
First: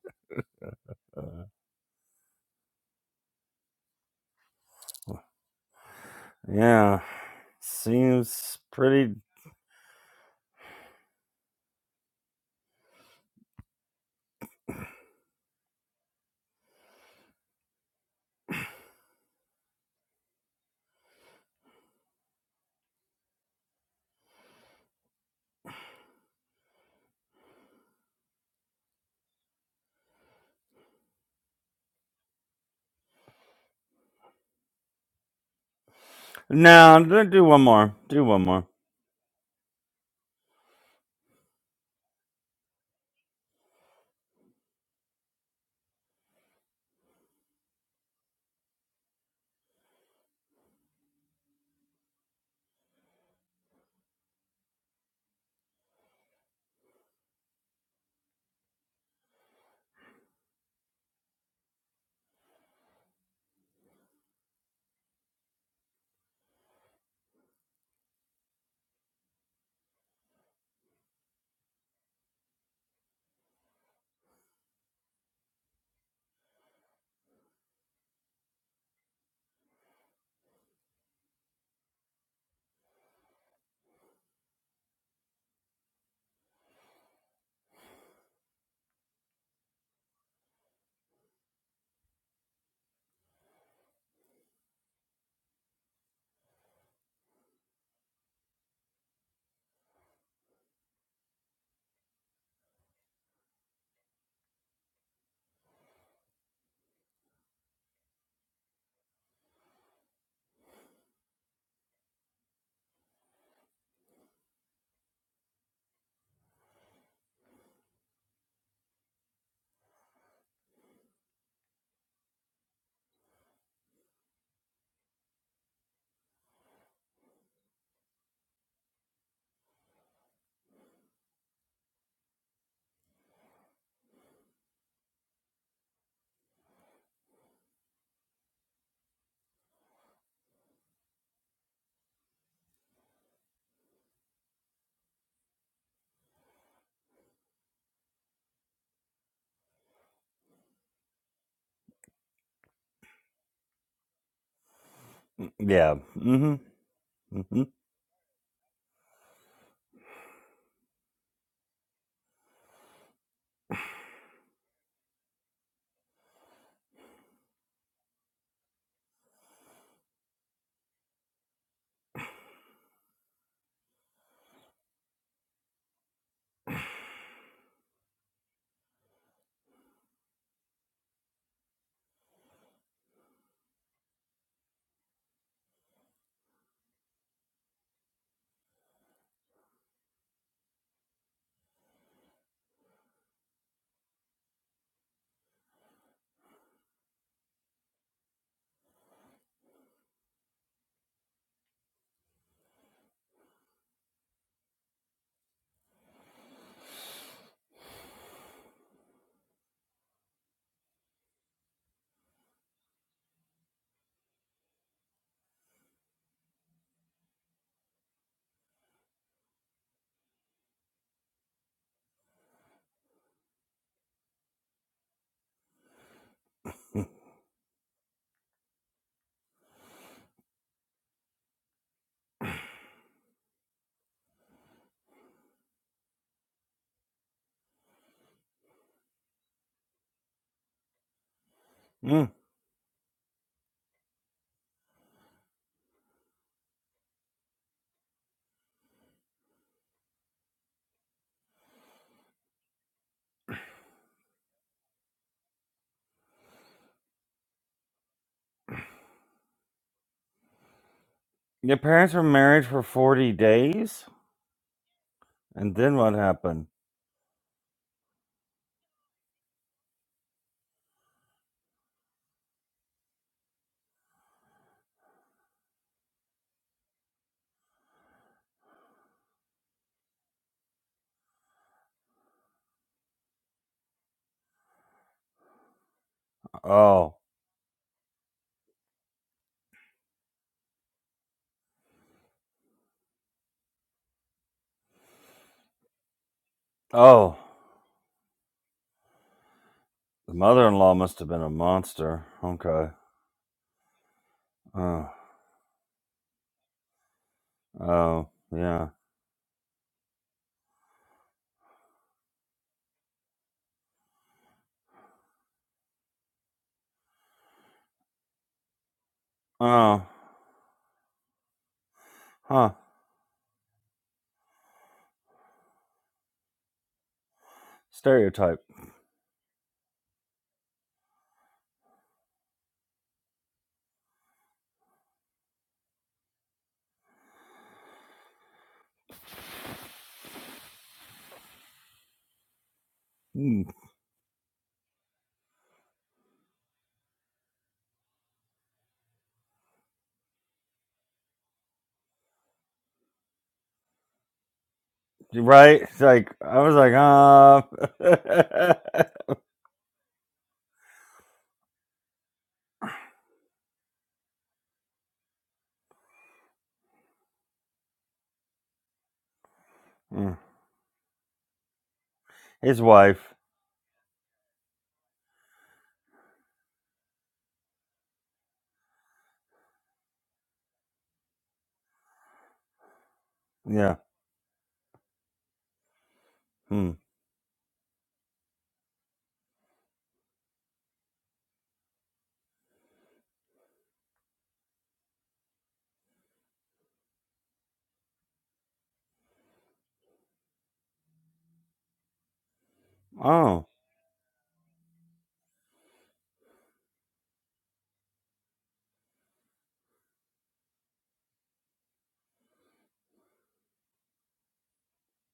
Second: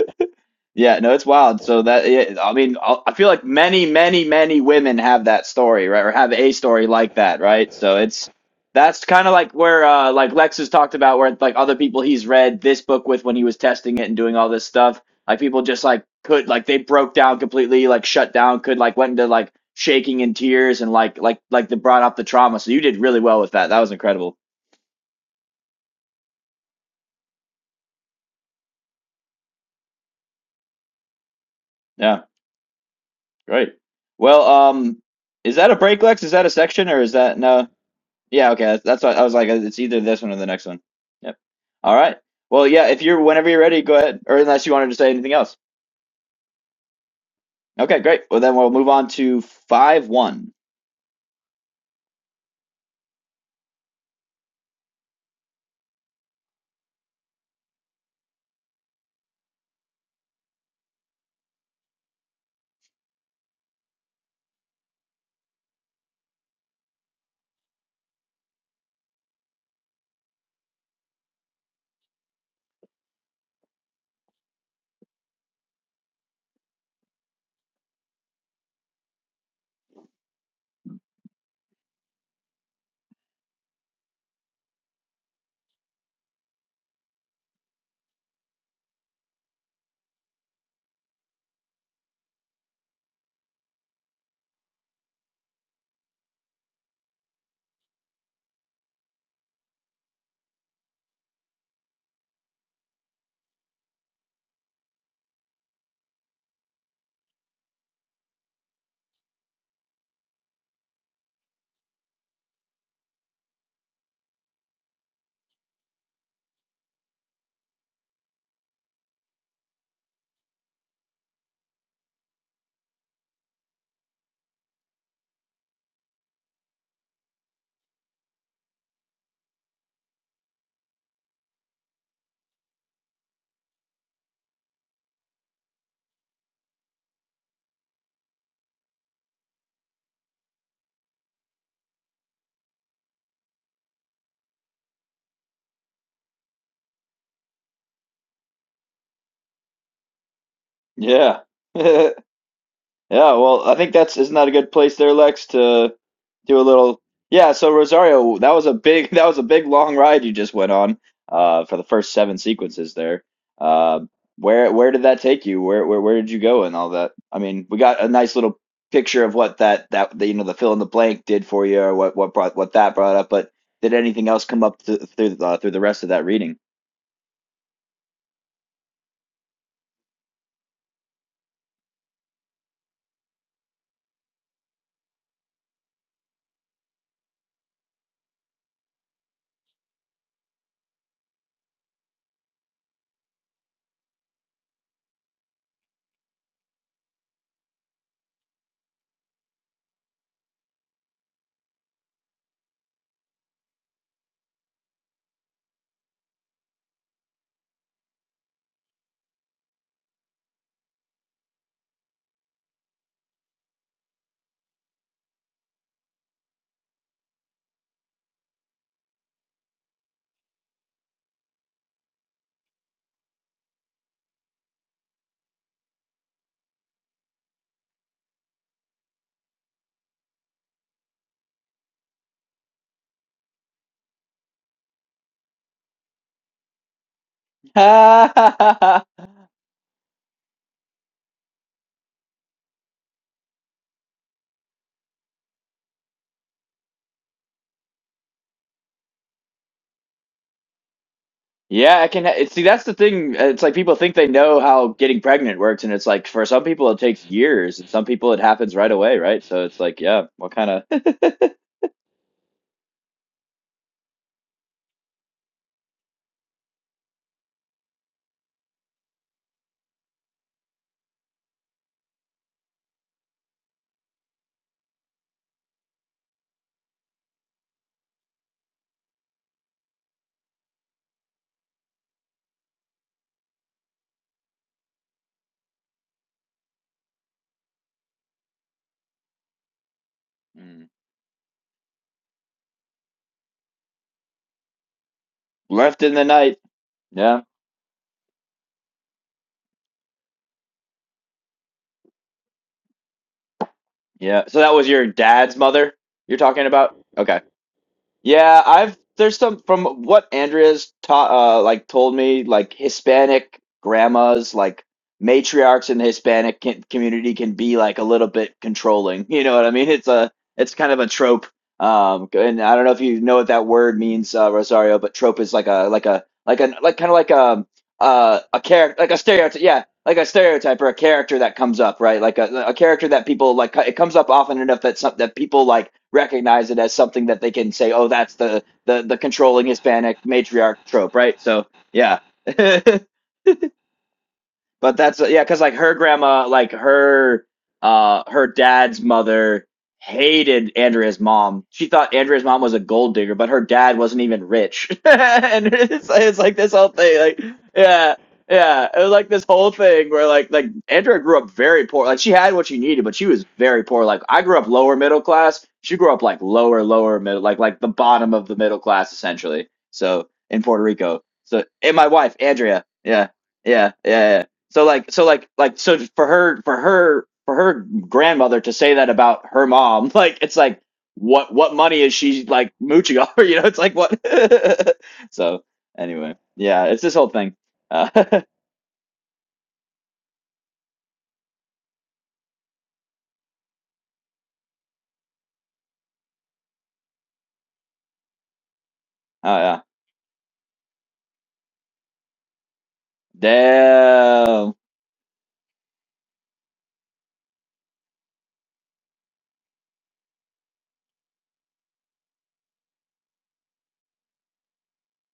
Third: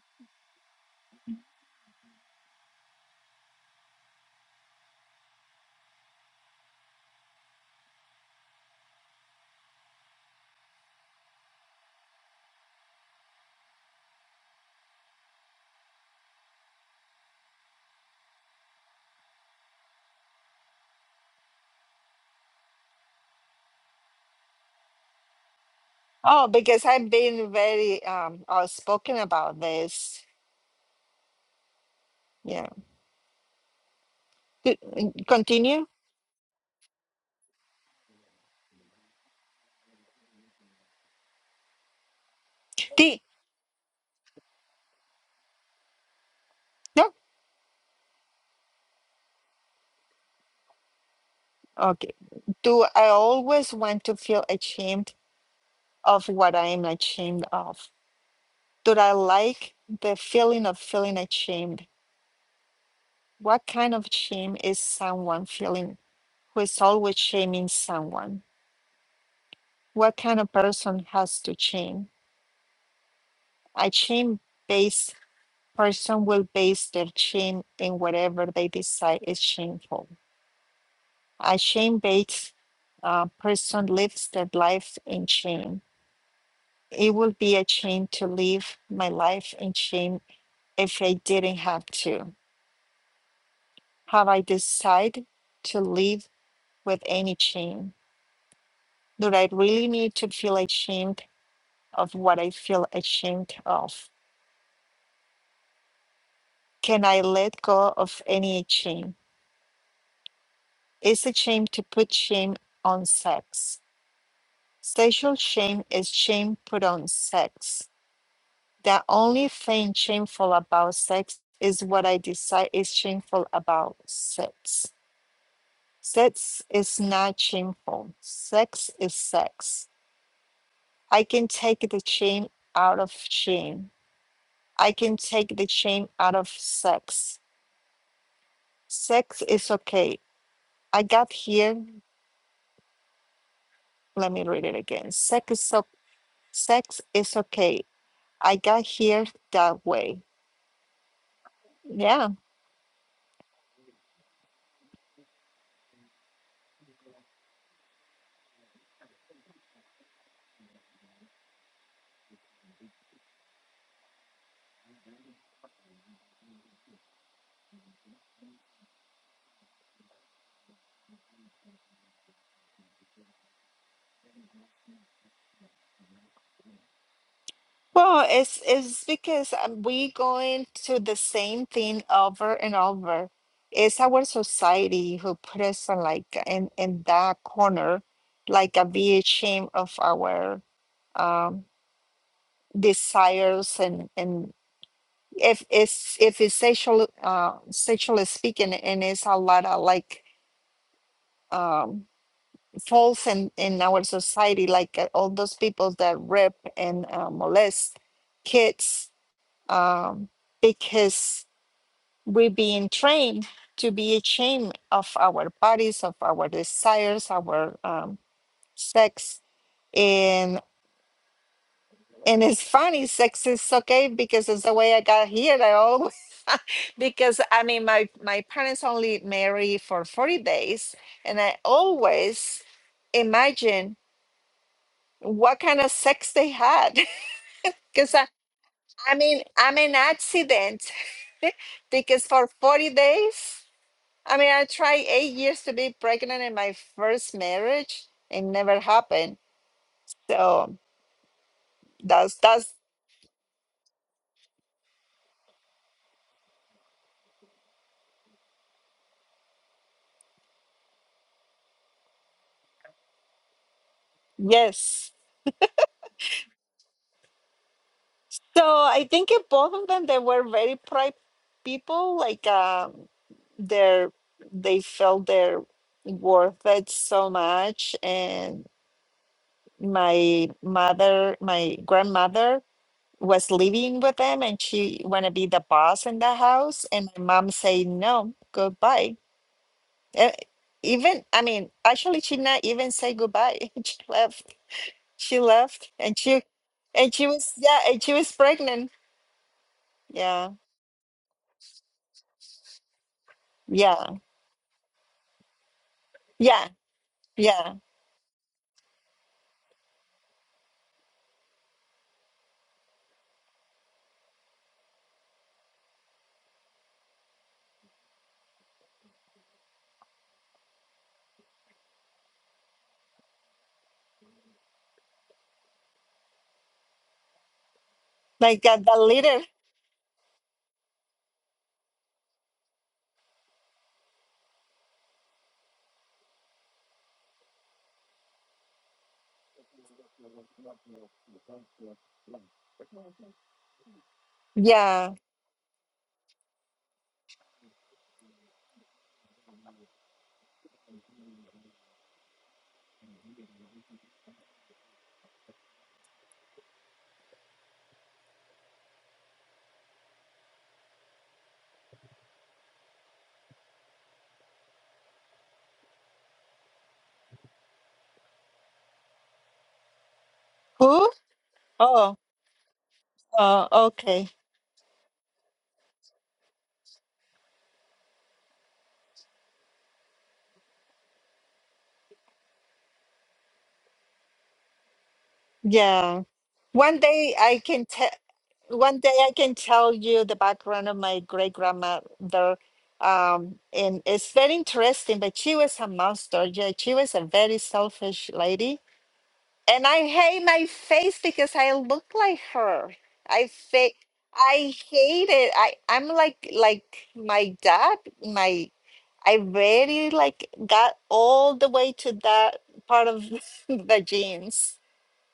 C: Yeah, no, it's wild. So that yeah, I mean, I I feel like many, many, many women have that story, right? Or have a story
A: Yeah,
C: like that, right? So it's
A: seems
C: that's
A: pretty.
C: kind of like where uh like Lex has talked about where like other people he's read this book with when he was testing it and doing all this stuff. Like people just like could like they broke down completely, like shut down, could like went into like shaking in tears and like like like they brought up the trauma. So you did really well with that. That was incredible.
B: Oh, because I've been very um outspoken about this.
C: Yeah,
B: Yeah.
C: great. Well,
B: C-
C: um, is that a
B: Continue.
C: break, Lex? Is that a section or
A: No,
C: is
A: do
C: that
A: do one
C: no?
A: more. Do one
C: Yeah, okay.
A: more.
C: That's, that's what I was like. uh, It's either this one or the next one. Yep. All right. Well, yeah, if
B: The,
C: you're whenever you're ready, go ahead. Or unless you wanted to say anything else.
B: no?
C: Okay, great. Well, then we'll move on to 5 1.
B: Okay. Do I always want to feel ashamed of what I am ashamed of? Do I like the feeling of feeling ashamed? What kind of shame is someone feeling who is always shaming someone? What kind of person has to shame? A shame based person will base their shame in whatever they decide is shameful A shame based uh, person lives their life in shame. It would be a shame to live my life in shame if I didn't have to. Have I decided to live with any shame? Do I really need to feel ashamed of what I feel ashamed of? Can I let go of any shame? Is it shame to put shame on sex? Sexual shame is shame put on sex The only thing shameful about sex is what I decide is shameful about sex. Sex is not shameful. Sex is sex. I can take the shame out of shame. I can take the shame out of sex. Sex is okay. I got here. Let me read it again. Sex is so, sex is okay. I got here that way.
C: Yeah. [laughs]
B: Yeah
C: Yeah, well, I think that's isn't that a good place there, Lex, to
A: Yeah. Mm-hmm.
C: do a little. Yeah,
A: Mm-hmm.
C: so Rosario, that was a big [laughs] that was a big long ride you just went on uh for the first seven sequences there. Uh, where where did that take you? Where where where did you go and all that? I mean, we got a nice little picture of what that that the, you know the fill in the blank did for you or what what brought what that brought up, but did anything else come up th through uh, through the rest of that reading?
B: Well, it's it's because um, we going to the same thing over and over. It's our society who put us on like in in that corner, like a big shame of our um, desires and and if it's if it's sexual uh, sexually speaking, and it's a lot of like um, false in in our society, like uh, all those people that rape and uh, molest kids um, because we're being trained to be ashamed of our bodies, of our desires, our um, sex, and and it's funny, sex is okay because it's the way I got here. I always [laughs] because I mean my my parents only married for forty days, and I always imagine what kind of sex they had [laughs] because I,
C: [laughs]
B: I mean i'm an accident because
A: Mm.
B: for 40 days I mean, I tried eight years to be pregnant in my first marriage. It never happened. So
C: Yeah, I can
B: that's
C: ha- see
B: that's
C: that's the thing. It's like people think they know how getting pregnant works, and it's like for some people it takes years, and some people it happens right away, right? So it's like, yeah, what kind of [laughs]
A: Your parents were married for forty days,
B: yes.
A: and then what happened?
B: So I think in both of them they were very proud people. Like um, their they felt their worth it so much. And my mother, my grandmother was living with them, and she want to be the boss in the house. And
A: Oh,
B: my mom say no, goodbye Uh,
C: Mm.
B: even I mean, actually, she not even say goodbye. [laughs] She left. She left,
C: left in
B: and
C: the
B: she,
C: night?
B: and she
A: oh,
C: Yeah,
B: was yeah, and she was pregnant.
A: the
B: Yeah,
A: mother-in-law must have been a monster. Okay.
B: yeah,
C: yeah. So that was your
A: Oh,
C: dad's mother you're talking
B: yeah,
C: about? Okay.
B: yeah.
A: oh,
C: Yeah,
A: yeah.
C: I've there's some from what Andrea's taught uh like told me like Hispanic grandmas like matriarchs in the Hispanic can, community can be like a little bit controlling. [laughs] You know what I mean?
A: Oh,
C: It's a it's kind of a trope. Um, and
A: huh.
C: I don't know if you know what that word means, uh, Rosario, but trope is like a like a like a like kind of like a uh a
A: Stereotype.
B: Like uh, the
C: character like a
B: leader.
C: stereotype. Yeah like a stereotype or a character that comes up, right? Like a, a character that people like. It comes up often enough that some, that people like recognize it as something that they can say, "Oh, that's the the the controlling Hispanic matriarch trope," right? So yeah. [laughs]
A: Hmm.
C: But
B: Yeah.
C: that's yeah, because like her grandma, like her uh her dad's mother hated Andrea's mom. She thought Andrea's mom was a gold digger, but her dad wasn't even rich. [laughs] and
A: Right? It's
C: it's,
A: like
C: it's like
A: I
C: this
A: was
C: whole
A: like,
C: thing, like
A: ah.
C: yeah, yeah, it
A: [laughs]
C: was like this whole thing where like like Andrea grew up very poor. Like she had what she needed, but she was very poor. Like I grew up lower middle class. She grew up like lower lower middle, like like the bottom of the middle class essentially. So
A: Mm.
C: in Puerto
B: Who?
C: Rico. So and my
B: Oh,
C: wife
A: His
C: Andrea, yeah,
A: wife.
B: oh,
C: yeah, yeah,
B: okay.
C: yeah so like so like like so for her for her for her grandmother to say that about her mom [laughs] like it's like what what money is she like mooching off [laughs] you know it's like
A: Yeah.
C: what [laughs] so
B: Yeah.
C: anyway
A: Hmm.
C: yeah
B: One
C: it's this whole
B: day
C: thing
B: I can
C: uh,
B: tell.
C: [laughs] oh
B: One day I can tell you the background of my great grandmother. Um, and it's very interesting. But she was a monster. Yeah, she was a very selfish lady
C: yeah
B: and I hate my face because I look like her. I
A: Oh.
B: fa-
C: damn
B: I hate it. I I'm like like my dad. My I really like got all the way to that part of [laughs] the genes.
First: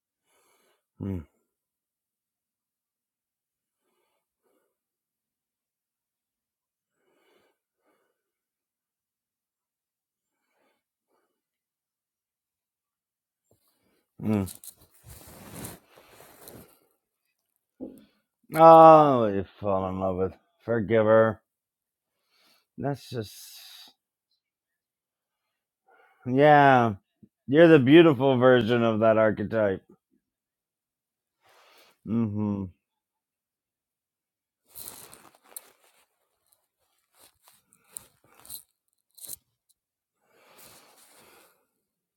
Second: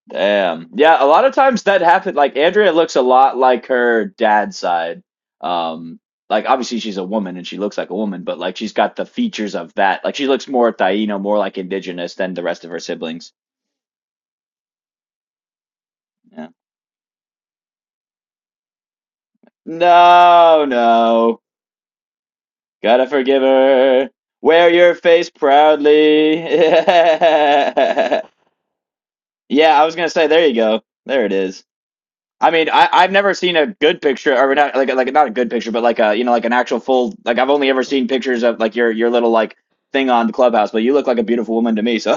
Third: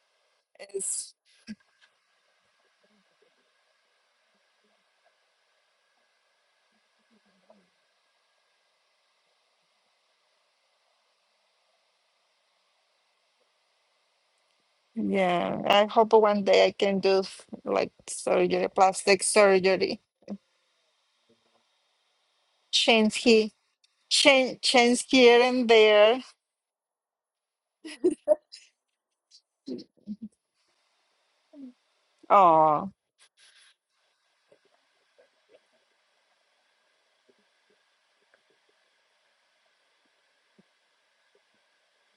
C: damn yeah a
B: It's,
A: mm,
C: lot of times that happened like andrea looks a lot like her dad's side um like obviously she's a woman and she looks like a woman but like she's got the features of that like she looks more taino more like indigenous than the rest of her siblings
A: mm.
B: yeah, I hope one
C: Yeah.
B: day I can do f- like surgery, plastic
A: Oh, you fell in
B: surgery,
A: love with.
C: No,
A: Forgive
C: no.
A: her.
C: Gotta
A: That's
B: change
A: just.
C: forgive
B: he
C: her.
B: change
C: Wear your
B: change
C: face
B: here and there.
C: proudly.
A: Yeah. You're the
C: [laughs]
A: beautiful version of that
C: Yeah.
A: archetype.
C: I was gonna say, there you go. There it is. I
A: Mm
C: mean, I,
B: Oh,
C: I've never seen a good picture, or not like like not a good picture, but like a you know like an actual full like I've only ever seen pictures of like your your little like thing on the clubhouse, but you look like a beautiful woman to me. So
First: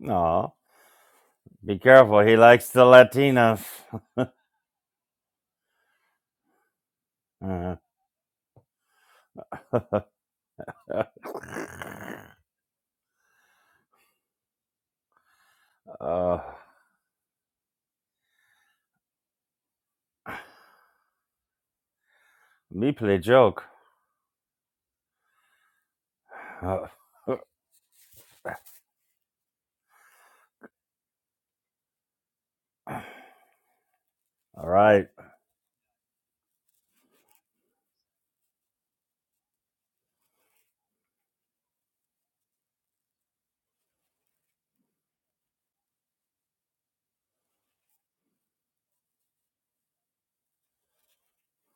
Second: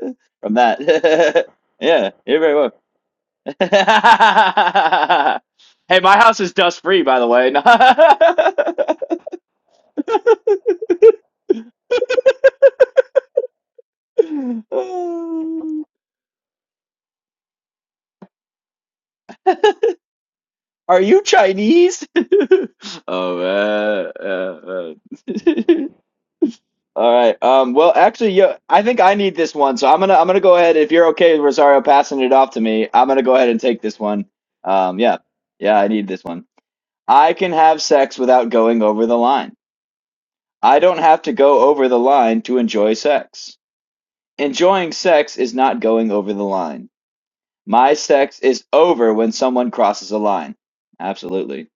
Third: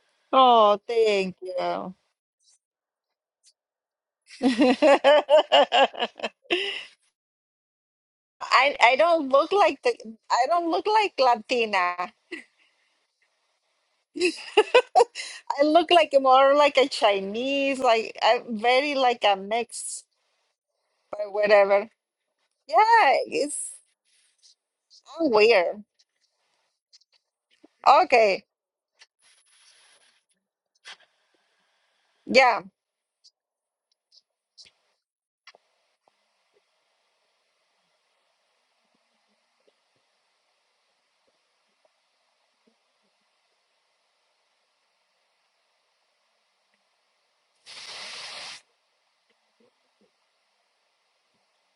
A: hmm. Aw.
C: from
B: oh, thank
C: that,
A: Be
C: [laughs]
B: you.
C: yeah,
A: careful. He
C: you're very
A: likes the Latinas.
C: well. [laughs] Hey,
B: [laughs]
C: my house is dust free, by the way.
A: [laughs]
B: I
C: [laughs]
B: I don't look like the I don't look like Latina.
C: [laughs]
B: I look
A: uh,
B: like
A: uh,
B: more like a Chinese, like I'm very like a mix,
C: Are you
B: but whatever.
C: Chinese? [laughs]
A: me
B: Yeah,
A: play
C: oh
A: joke.
B: it's
C: man. yeah, man.
B: I'm weird.
A: [laughs]
C: [laughs] All
A: Uh,
C: right. Um, well, actually,
B: Okay,
C: yeah, I think I need this one, so I'm gonna I'm gonna go ahead. If you're okay, Rosario, passing it off
B: yeah.
C: to me, I'm gonna go ahead and take this one.
A: all
C: Um,
A: right.
C: yeah, yeah, I need this one. I can have sex without going over the line. I don't have to go over the line to enjoy sex. Enjoying sex is not going over the line. My sex is over when someone crosses a line. Absolutely.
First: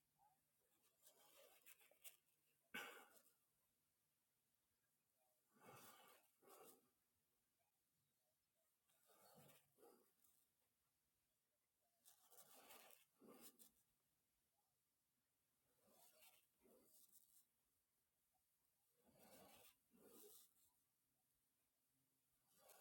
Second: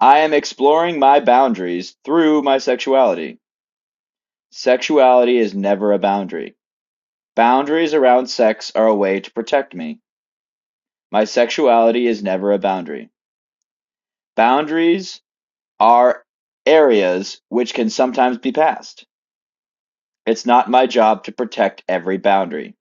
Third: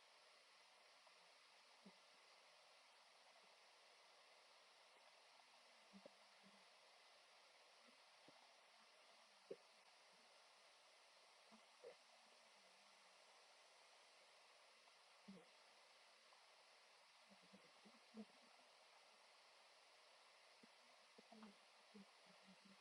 C: I am exploring my boundaries through my sexuality. Sexuality is never a boundary. Boundaries around sex are a way to protect me. My sexuality is never a boundary. Boundaries are areas which can sometimes be passed. It's not my job to protect every boundary.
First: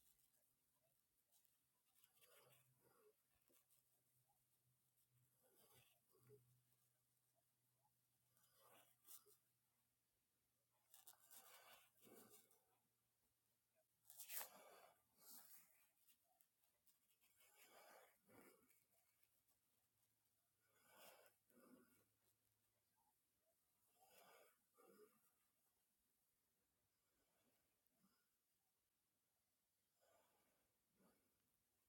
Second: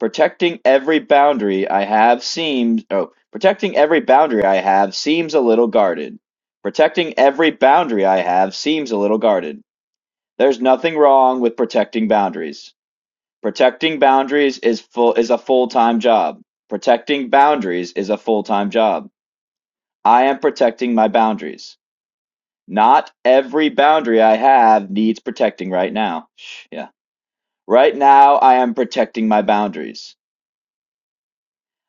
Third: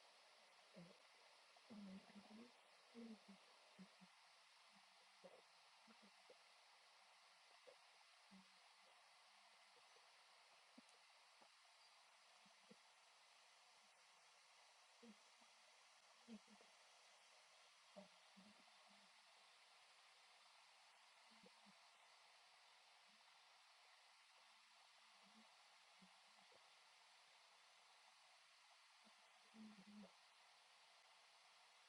C: Protecting every boundary I have seems oh, protecting every boundary I have seems a little guarded. Protecting every boundary I have seems a little guarded. There's nothing wrong with protecting boundaries. Protecting boundaries is full is a full-time job. Protecting boundaries is a full-time job. I am protecting my boundaries. Not every boundary I have needs protecting right now. Yeah. Right now I am protecting my boundaries.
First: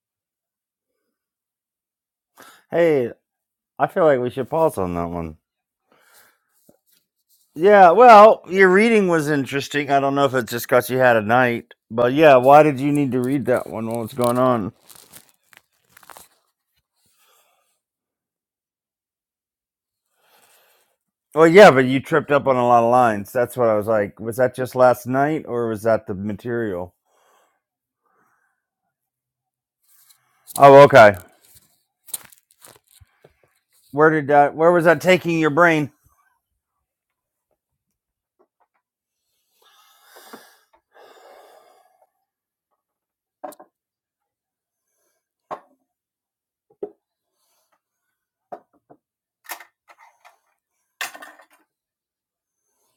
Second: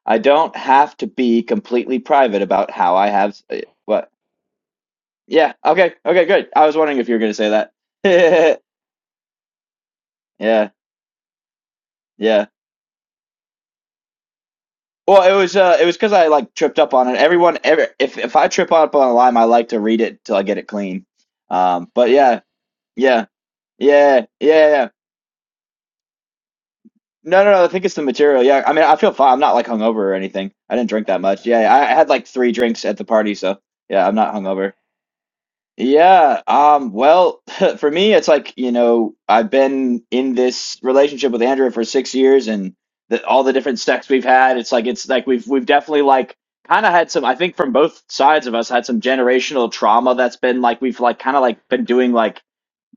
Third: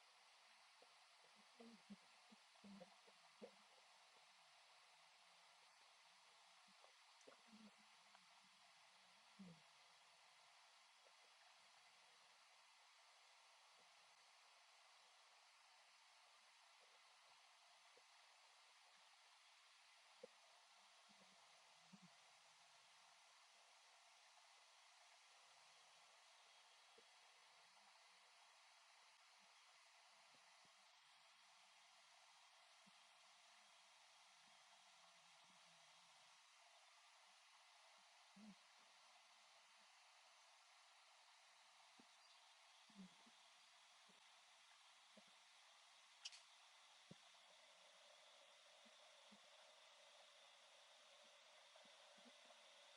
C: I don't have to be completely private about how I
A: Hey,
C: have eh,
A: I feel
C: what.
A: like we should pause on that one.
C: Yeah, okay. Okay, good. I was wondering if you were going to say that.
A: Yeah, well,
C: [laughs]
A: your reading was interesting. I don't know if it's just
C: yeah.
A: because you had a night, but yeah,
C: Yeah.
A: why did you need to read that one? What's going on?
C: Well, it was uh, it was because I like tripped up on it. Everyone, ever if if I trip up on a lime, I like to read it till I get it clean.
A: Well, yeah, but
C: Um,
A: you
C: but
A: tripped
C: yeah,
A: up on a lot of
C: yeah,
A: lines. That's what I was like.
C: yeah,
A: Was that
C: yeah, yeah.
A: just
C: yeah.
A: last night, or was that the material?
C: No, no, no. I think it's the material. Yeah, I mean, I feel fine. I'm not like hungover or anything. I
A: Oh,
C: didn't drink
A: okay.
C: that much. Yeah, I I had like three drinks at the party, so yeah,
A: Where
C: I'm
A: did
C: not
A: that? Where
C: hungover.
A: was that taking your brain?
C: Yeah, um, well, [laughs] for me, it's like, you know, I've been in this relationship with Andrea for six years and the, all the different sex we've had, it's like it's like we've we've definitely like kind of had some, I think from both sides of us had some generational trauma that's been like we've like kind of like been doing like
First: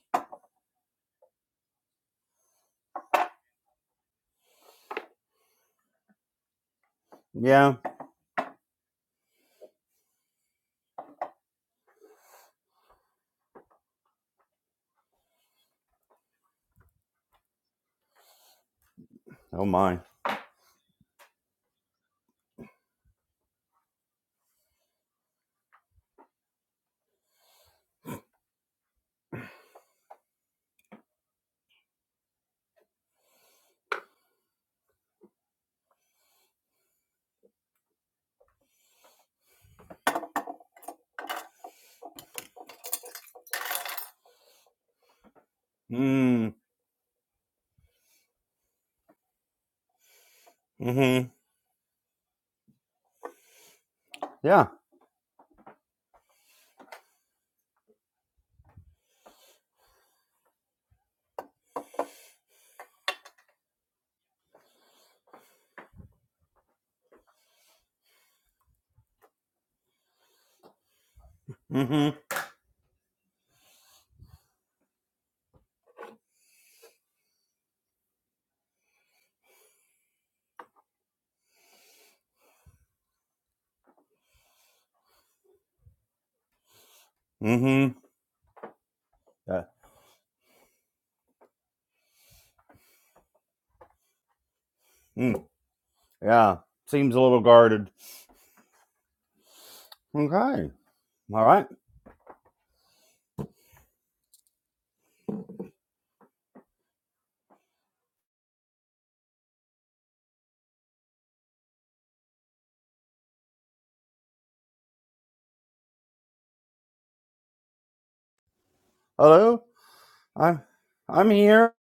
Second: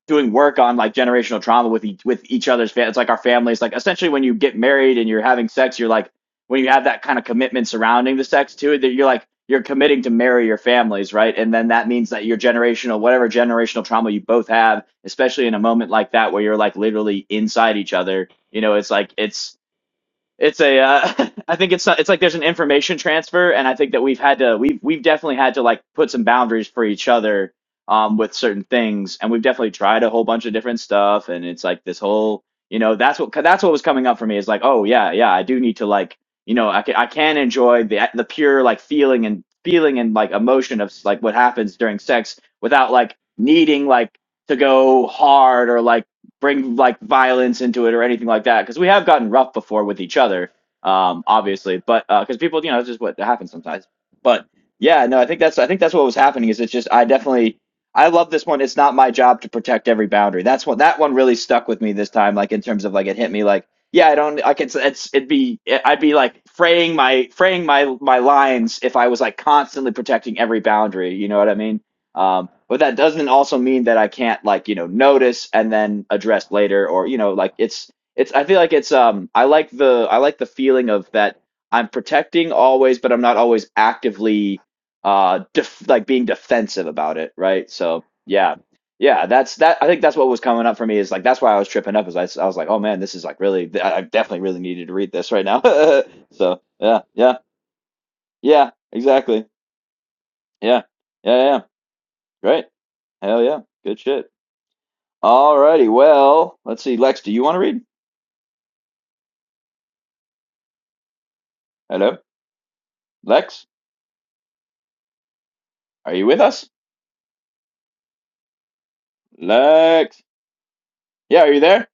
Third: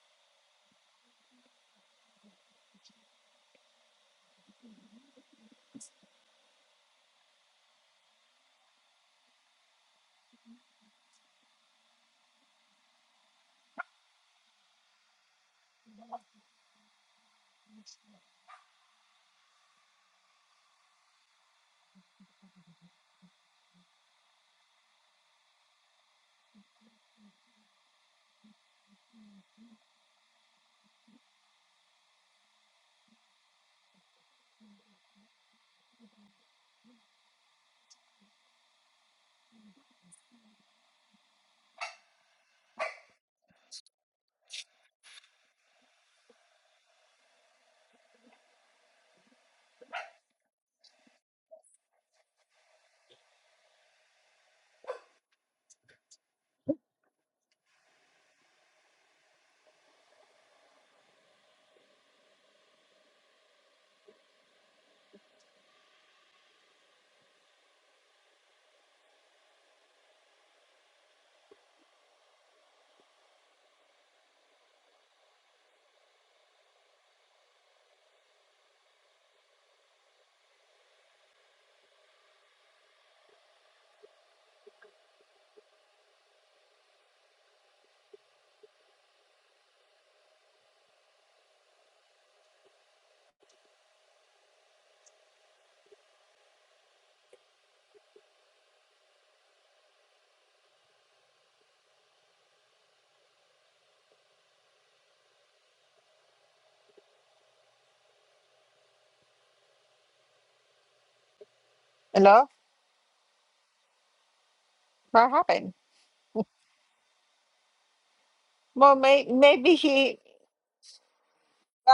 C: doing work on like generational trauma with each, with each other's fam- it's like our families like essentially when you get married and you're having sex you're like when you have that kind of commitment
A: Yeah.
C: surrounding the sex to it that you're like you're committing to marry your families right and then that means that your generational whatever generational trauma you both have especially in a moment like that where you're like literally inside each other you know it's like it's
A: Oh my.
C: it's a uh, [laughs] I think it's not, it's like there's an information transfer, and I think that we've had to we've we've definitely had to like put some boundaries for each other um with certain things, and we've definitely tried a whole bunch of different stuff, and it's like this whole you know that's what that's what was coming up for me is like oh yeah yeah I do need to like you know I can I can enjoy the the pure like feeling and feeling and like emotion of like what happens during sex without like needing like to go hard or like
A: Mm.
C: bring like violence into it or anything like that because we have gotten rough before with each other um
A: Mm-hmm.
C: obviously but uh because people you know it's just what happens sometimes but
A: Yeah.
C: yeah no i think that's i think that's what was happening is it's just i definitely i love this one it's not my job to protect every boundary that's what that one really stuck with me this time like in terms of like it hit me like yeah i don't i can it's it'd be i'd be like fraying my fraying my my lines if i was like constantly protecting every boundary you know what i mean
A: Mm-hmm.
C: um but that doesn't also mean that I can't like you know notice and then address later or you know like it's it's I feel like it's um I like the I like the feeling of that I'm protecting always but I'm not always actively uh def- like being defensive about it right
A: Mm-hmm.
C: so yeah yeah that's
A: Yeah.
C: that I think that's what was coming up for me is like that's why I was tripping up is I, s- I was like oh man this is like really I I definitely really needed to read this
A: Mm.
C: right now [laughs]
A: yeah.
C: so yeah
A: Seems a
C: yeah
A: little guarded.
C: yeah exactly
A: Okay.
C: yeah yeah yeah
A: All
C: yeah.
A: right.
C: great hell yeah good shit Alrighty, well, let's see. Lex, do you want to read? Hello?
B: Hello,
C: Lex?
B: what happened?
C: Are you with us?
B: Well, may,
A: Hello.
B: maybe he.
C: Lex?
A: I'm. I'm
C: Yeah, are you
A: here.
C: there?
B: Uh,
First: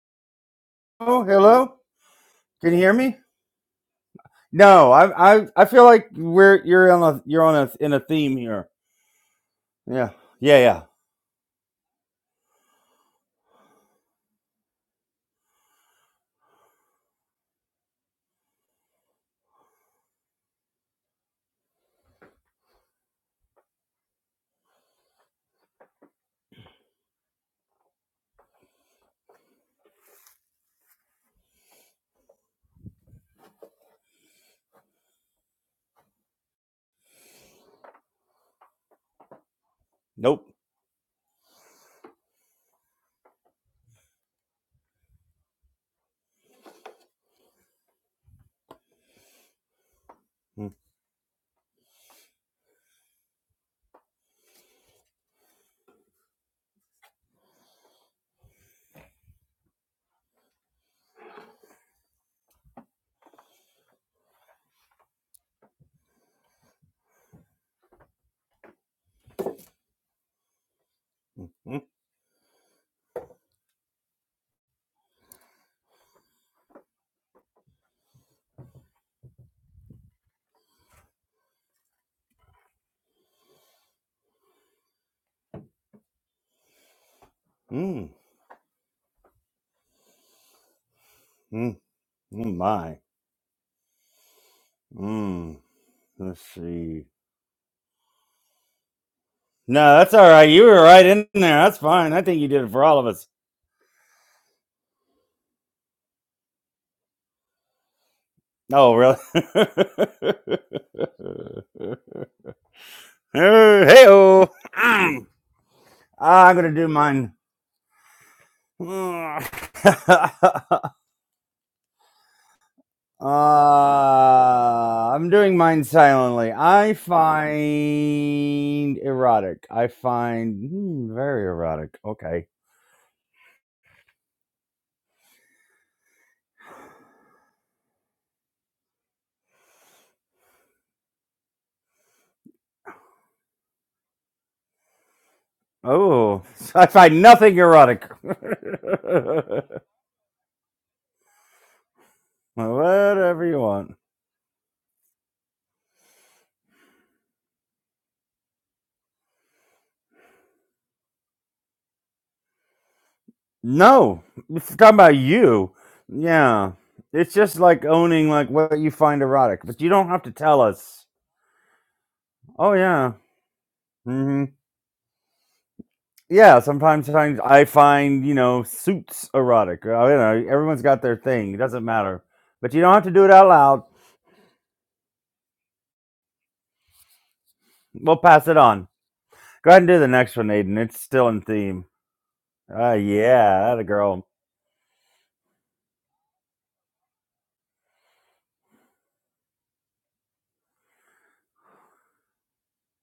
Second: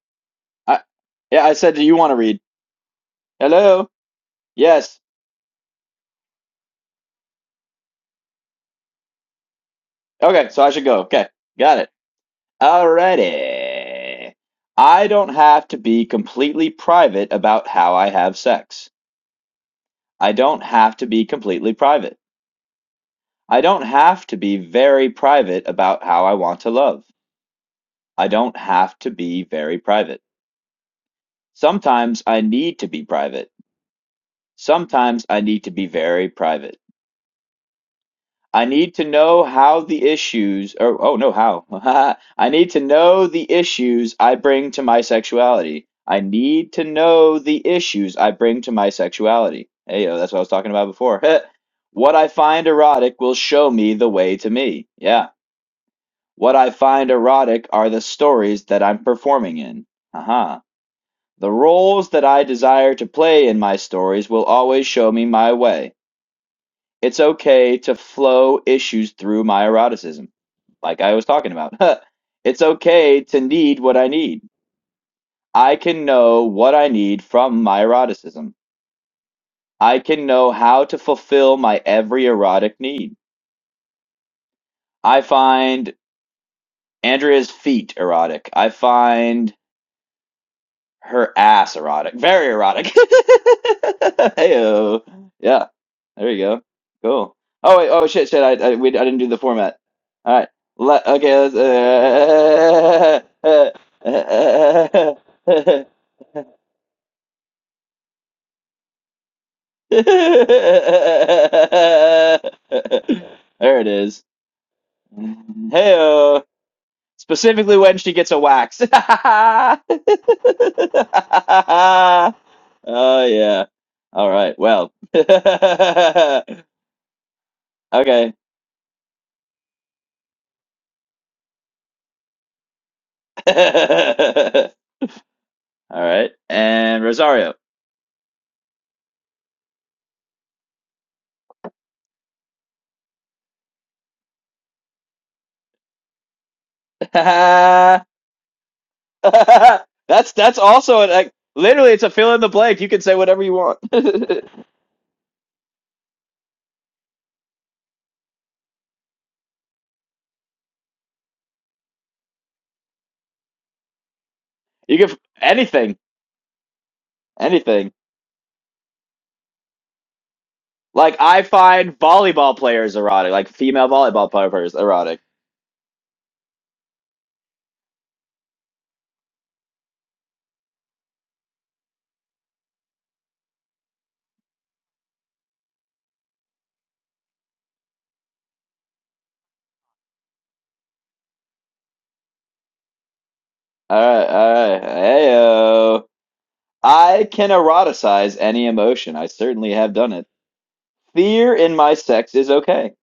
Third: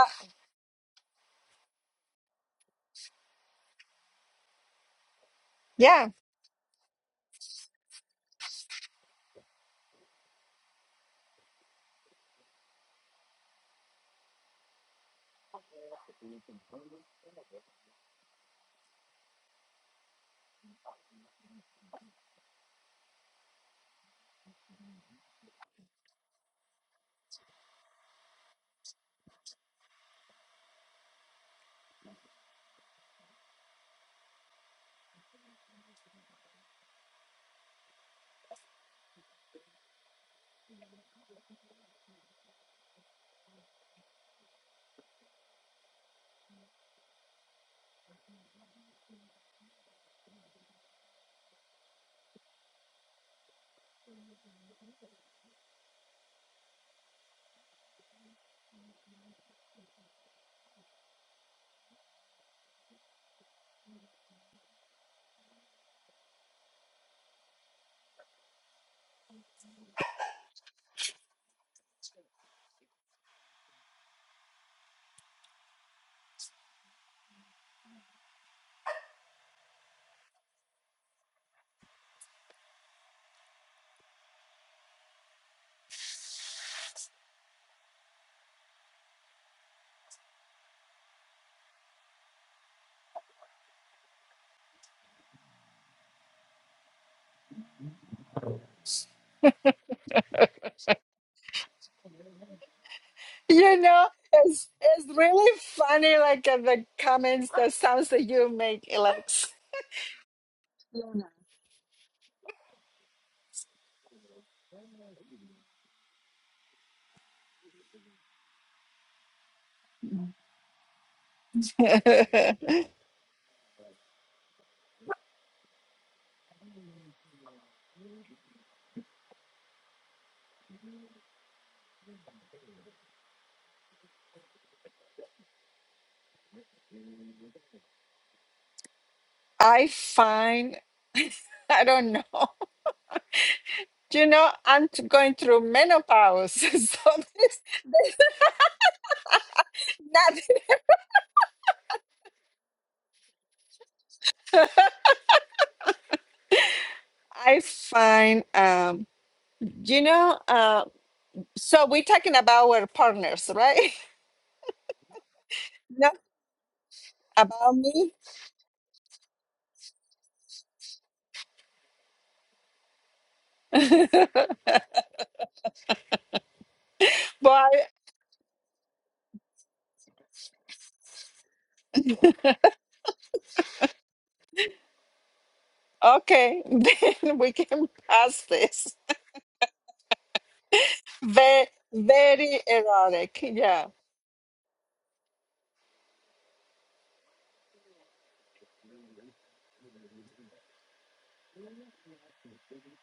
C: I
A: Oh,
C: yeah, I
A: hello.
C: said do you want to read?
A: Can you hear me?
C: Hello?
A: No,
C: Yes.
A: I I I feel like
B: yeah,
A: we're you're on a you're on a in a theme here. Yeah.
C: Okay,
A: Yeah,
C: so I
A: yeah.
C: should go. Okay. Got it. Alrighty. I don't have to be completely private about how I have sex. I don't have to be completely private. I don't have to be very private about how I want to love. I don't have to be very private. Sometimes I need to be private. Sometimes I need to be very private. I need to know how the
A: Nope.
C: issues, or oh no, how. [laughs] I need to know the issues I bring to my sexuality. I need to know the issues I bring to my sexuality. Hey, yo, that's what I was
A: Mm,
C: talking about before. [laughs] what I find erotic will show me the way to me. Yeah. What I find erotic are the stories that I'm performing in. Haha. The roles that I desire to play in my stories will always show me my way. It's okay to flow issues through my eroticism, like I was
A: mm,
C: talking about.
A: mm,
C: [laughs] it's okay to need what I need. I can know what I need from my eroticism. I can know how to fulfill my every erotic need. I find Andrea's feet
A: mm,
C: erotic. I find Her ass
A: mm,
C: erotic. Very
A: mm,
C: erotic. [laughs]
A: my.
C: Heyo.
A: Mm.
C: Yeah. There you
A: Let's
C: go.
A: see.
C: Cool. Oh wait. Oh shit. Shit. I I, we, I didn't do the format.
A: No, that's all
C: All right.
A: right. You were
C: Let,
A: right in
C: okay. Let's,
A: there. That's fine. I think you did it for all of us.
B: you
C: [laughs]
B: know, it's it's really funny. Like uh, the comments, the sounds that you make,
A: Oh, really?
B: Alex.
C: there
A: [laughs]
C: it
A: hey,
C: is.
A: oh.
C: Heyo.
A: I'm going to do mine.
C: Specifically when she gets a wax. [laughs]
A: [laughs]
C: oh
B: [laughs]
C: yeah. All right. Well.
A: Uh,
C: [laughs]
A: I'm
C: okay.
A: doing mine silently. I find erotic. I find hmm, very erotic. Okay.
C: [laughs] All right. And Rosario.
B: I find I don't know. Do you know, I'm t- going through
A: Oh,
B: menopause, [laughs] so
A: [laughs] I
B: there's
C: [laughs]
A: find nothing erotic.
C: that's
A: [laughs]
B: nothing
C: that's also an, like literally it's a fill in the blank. You can say whatever
A: Whatever
C: you
A: you
C: want. [laughs]
A: want.
C: you
B: I find. Um, you know, uh, so we're talking about our partners, right?
A: No, if talking
C: can
A: about
C: f-
A: you.
B: [laughs]
C: anything,
B: Not
A: Yeah, it's just
B: about
A: like
C: anything.
B: me,
A: owning like what you find erotic, but you don't have to tell us.
C: Like I find volleyball
A: Oh
C: players
A: yeah.
C: erotic, like female volleyball
A: Mm-hmm.
C: players erotic.
A: Yeah, sometimes, sometimes I
B: but
A: find you know suits erotic. uh, You know, everyone's got their thing. It doesn't matter, but you don't have to do it out loud.
B: okay, [laughs] then we can
A: We'll
B: pass
A: pass it on.
B: this.
A: Go ahead and do the next one, Aiden. It's still in
B: Very,
A: theme.
B: very
A: Uh,
B: erotic,
A: yeah, that a
B: yeah.
C: All
A: girl.
C: right, all right. Heyo. I can eroticize any emotion. I certainly have done it. Fear in my sex is okay.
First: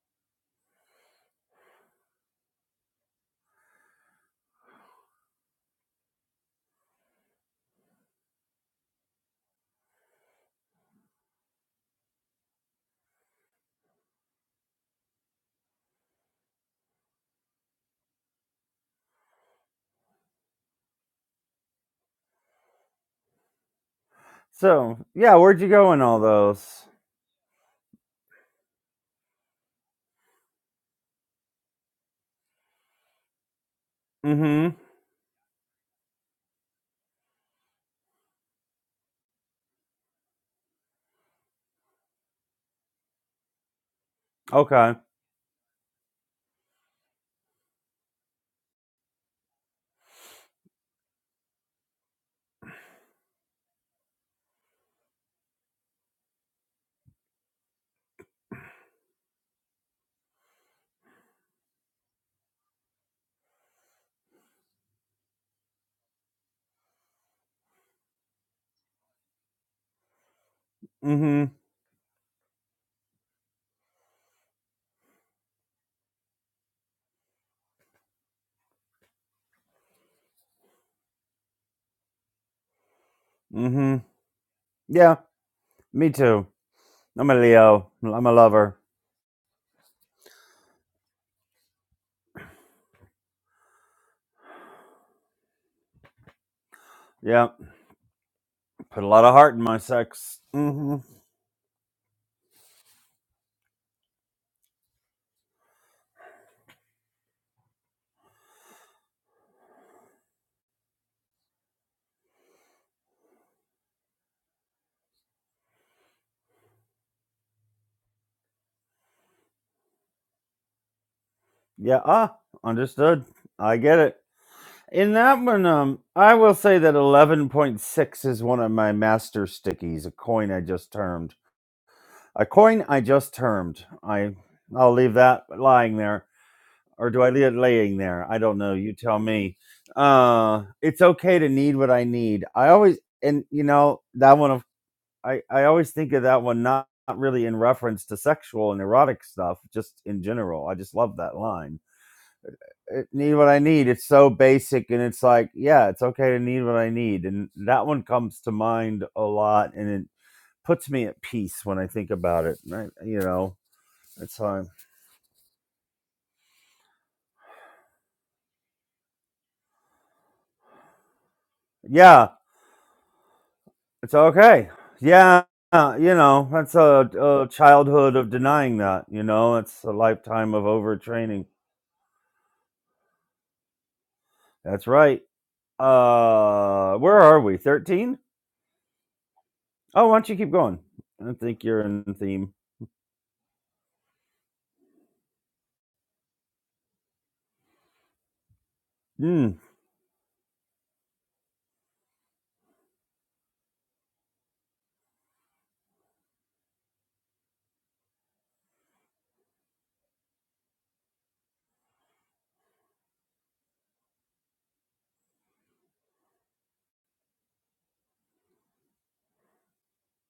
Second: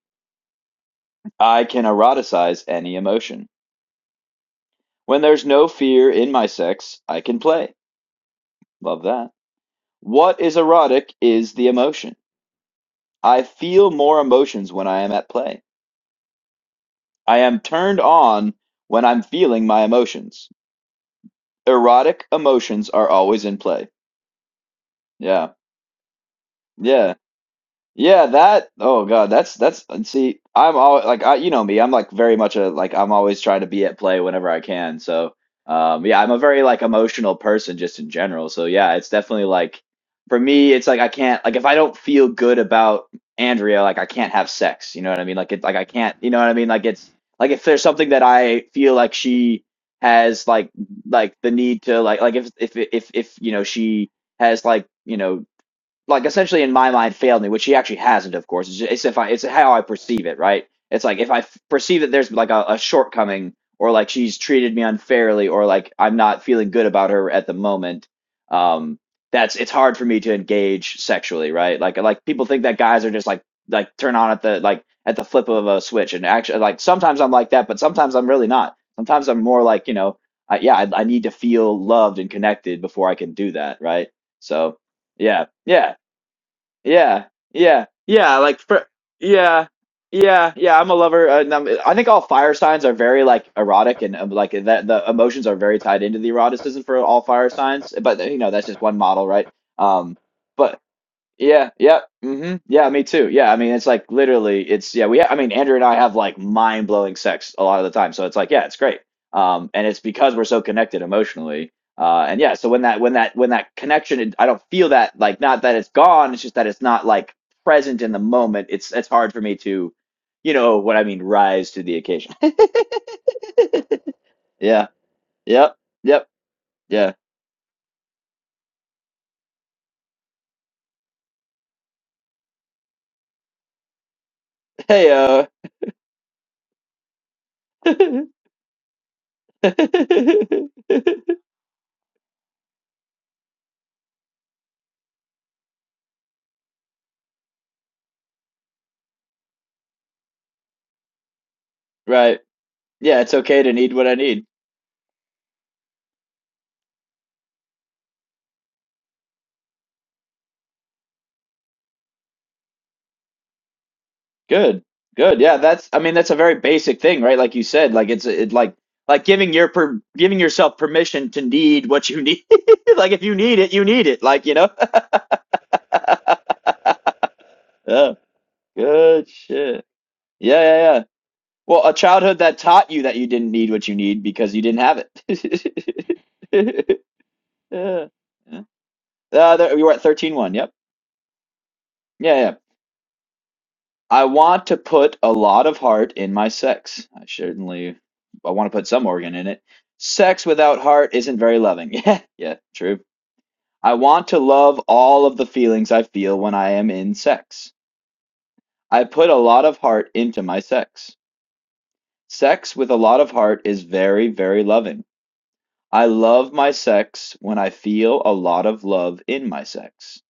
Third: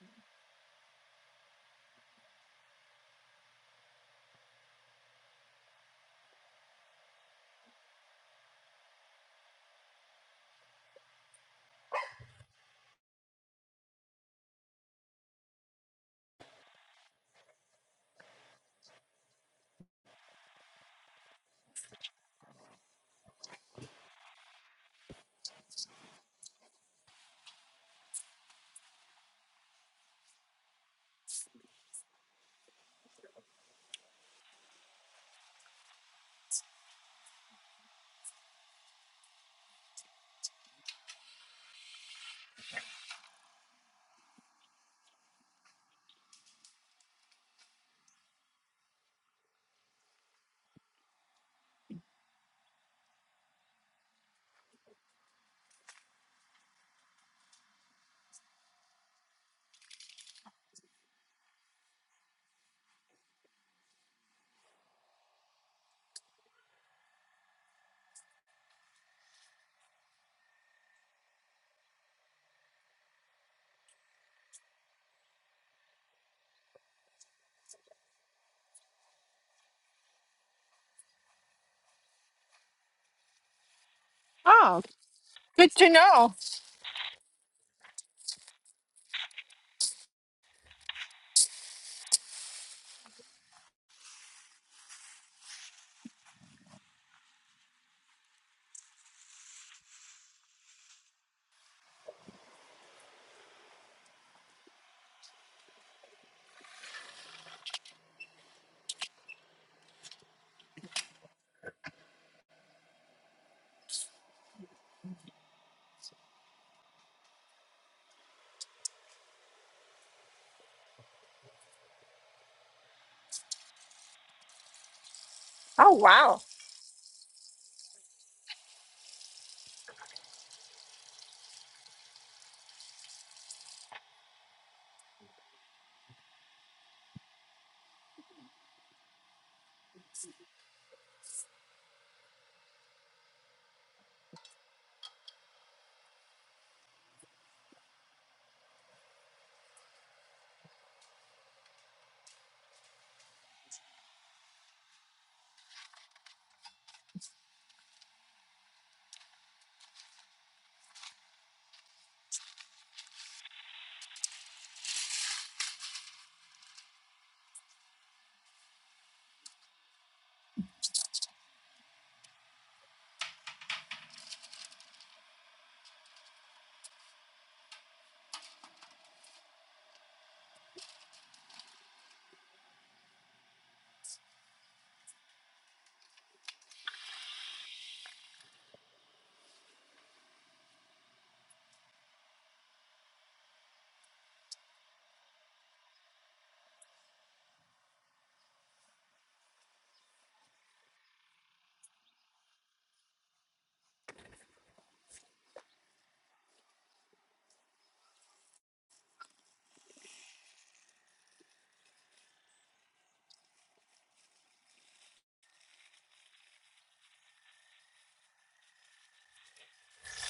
C: I can eroticize any emotion. When there's no fear in my sex, I can play. Love that. What is erotic is the emotion. I feel more emotions when I am at play. I am turned on when I'm feeling my emotions. Erotic emotions are always in play.
A: So yeah,
C: Yeah.
A: where'd you go in all those?
C: Yeah. Yeah, that. Oh God, that's that's. and See, I'm always like I, you know me. I'm like very much a like I'm always trying to be at play whenever I
A: Mm-hmm.
C: can. So, um, yeah, I'm a very like emotional person just in general. So yeah, it's definitely like for me, it's like I can't like if I don't feel good about Andrea, like I can't have
A: Okay.
C: sex. You know what I mean? Like it, like I can't. You know what I mean? Like it's like if there's something that I feel like she has like like the need to like like if if if if you know she has like you know like essentially in my mind failed me, which he actually hasn't, of course. It's, just, it's if I, it's how I perceive it, right? It's like if I f- perceive that there's like a, a shortcoming, or like she's treated me unfairly, or like I'm not feeling good about her at the moment. Um, that's it's hard for me to engage
A: Mm-hmm.
C: sexually, right? Like like people think that guys are just like like turn on at the like at the flip of a switch, and actually like sometimes I'm like that, but sometimes I'm really not. Sometimes I'm more like you know, I, yeah, I, I need to feel loved and connected before I can do that,
A: Mm-hmm.
C: right? So.
B: Oh,
A: Yeah,
C: Yeah,
B: good to
C: yeah.
A: me
B: know.
A: too.
C: Yeah,
A: I'm a
C: yeah,
A: Leo. I'm a
C: yeah. Like
A: lover.
C: for yeah, yeah, yeah. I'm a lover, uh, and I'm, I think all fire signs are very like erotic, and um, like that the emotions are very tied into the eroticism for all
A: Yeah,
C: fire signs. But you know, that's just one
A: put a lot
C: model,
A: of
C: right?
A: heart in my
C: Um,
A: sex.
C: but
A: Mm-hmm.
C: yeah, yeah. hmm Yeah, me too. Yeah, I mean, it's like literally, it's yeah, we I mean, Andrew and I have like mind-blowing sex a lot of the time. So it's like, yeah, it's great. Um, and it's because we're so connected emotionally. Uh, and yeah, so when that when that when that connection, it- I don't feel that like not that it's gone, it's just that it's not like present in the moment. It's it's hard for me to, you know, what I mean, rise to the
A: Yeah.
C: occasion.
A: Ah,
C: [laughs]
A: understood. I get it.
C: Yeah.
A: In that one,
C: Yep.
B: Oh,
A: um,
C: Yep.
A: I
B: wow.
A: will say that
C: Yeah.
A: 11.6 is one of my master stickies, a coin I just termed. A coin I just termed. I, I'll
C: Hey,
A: leave that
C: uh.
A: lying there. Or do I leave it
C: [laughs]
A: laying there? I don't know. You tell me. Uh, it's okay to need what I need. I always, and you know, that one of, I, I always think of that one not, not really in reference to sexual and erotic stuff, just in general. I just love that line
C: Right.
A: uh,
C: Yeah,
A: need
C: it's
A: what I
C: okay to
A: need.
C: need
A: It's
C: what I
A: so
C: need.
A: basic, and it's like, yeah, it's okay to need what I need, and that one comes to mind a lot, and it puts me at peace when I think about it. Right? You know, it's like,
C: Good. Good. Yeah, that's I mean that's a very basic thing, right? Like you said, like it's it like like giving your per giving yourself permission to need what you
A: yeah,
C: need. [laughs] Like if you need it, you need
A: it's
C: it. Like, you know.
A: okay. Yeah, uh, you
C: [laughs]
A: know, that's a, a
C: Yeah.
A: childhood of denying that. You
C: Good
A: know, it's
C: shit.
A: a lifetime
C: Yeah,
A: of
C: yeah, yeah.
A: overtraining.
C: Well, a childhood that taught you that you didn't need what you need because you didn't
A: That's
C: have
A: right.
C: it.
A: Uh,
C: [laughs]
A: where are we?
C: Yeah.
A: Thirteen?
C: Yeah. Uh, there, you were at
A: Oh, why don't
C: thirteen
A: you keep
C: one. Yep.
A: going? I think you're in
C: Yeah, yeah.
A: theme.
C: I want to put a lot of heart in my sex. I certainly I want to put some organ in
A: Mm.
C: it. Sex without heart isn't very loving. [laughs] Yeah, yeah, true. I want to love all of the feelings I feel when I am in sex. I put a lot of heart into my sex. Sex with a lot of heart is very, very loving. I love my sex when I feel a lot of love in my sex.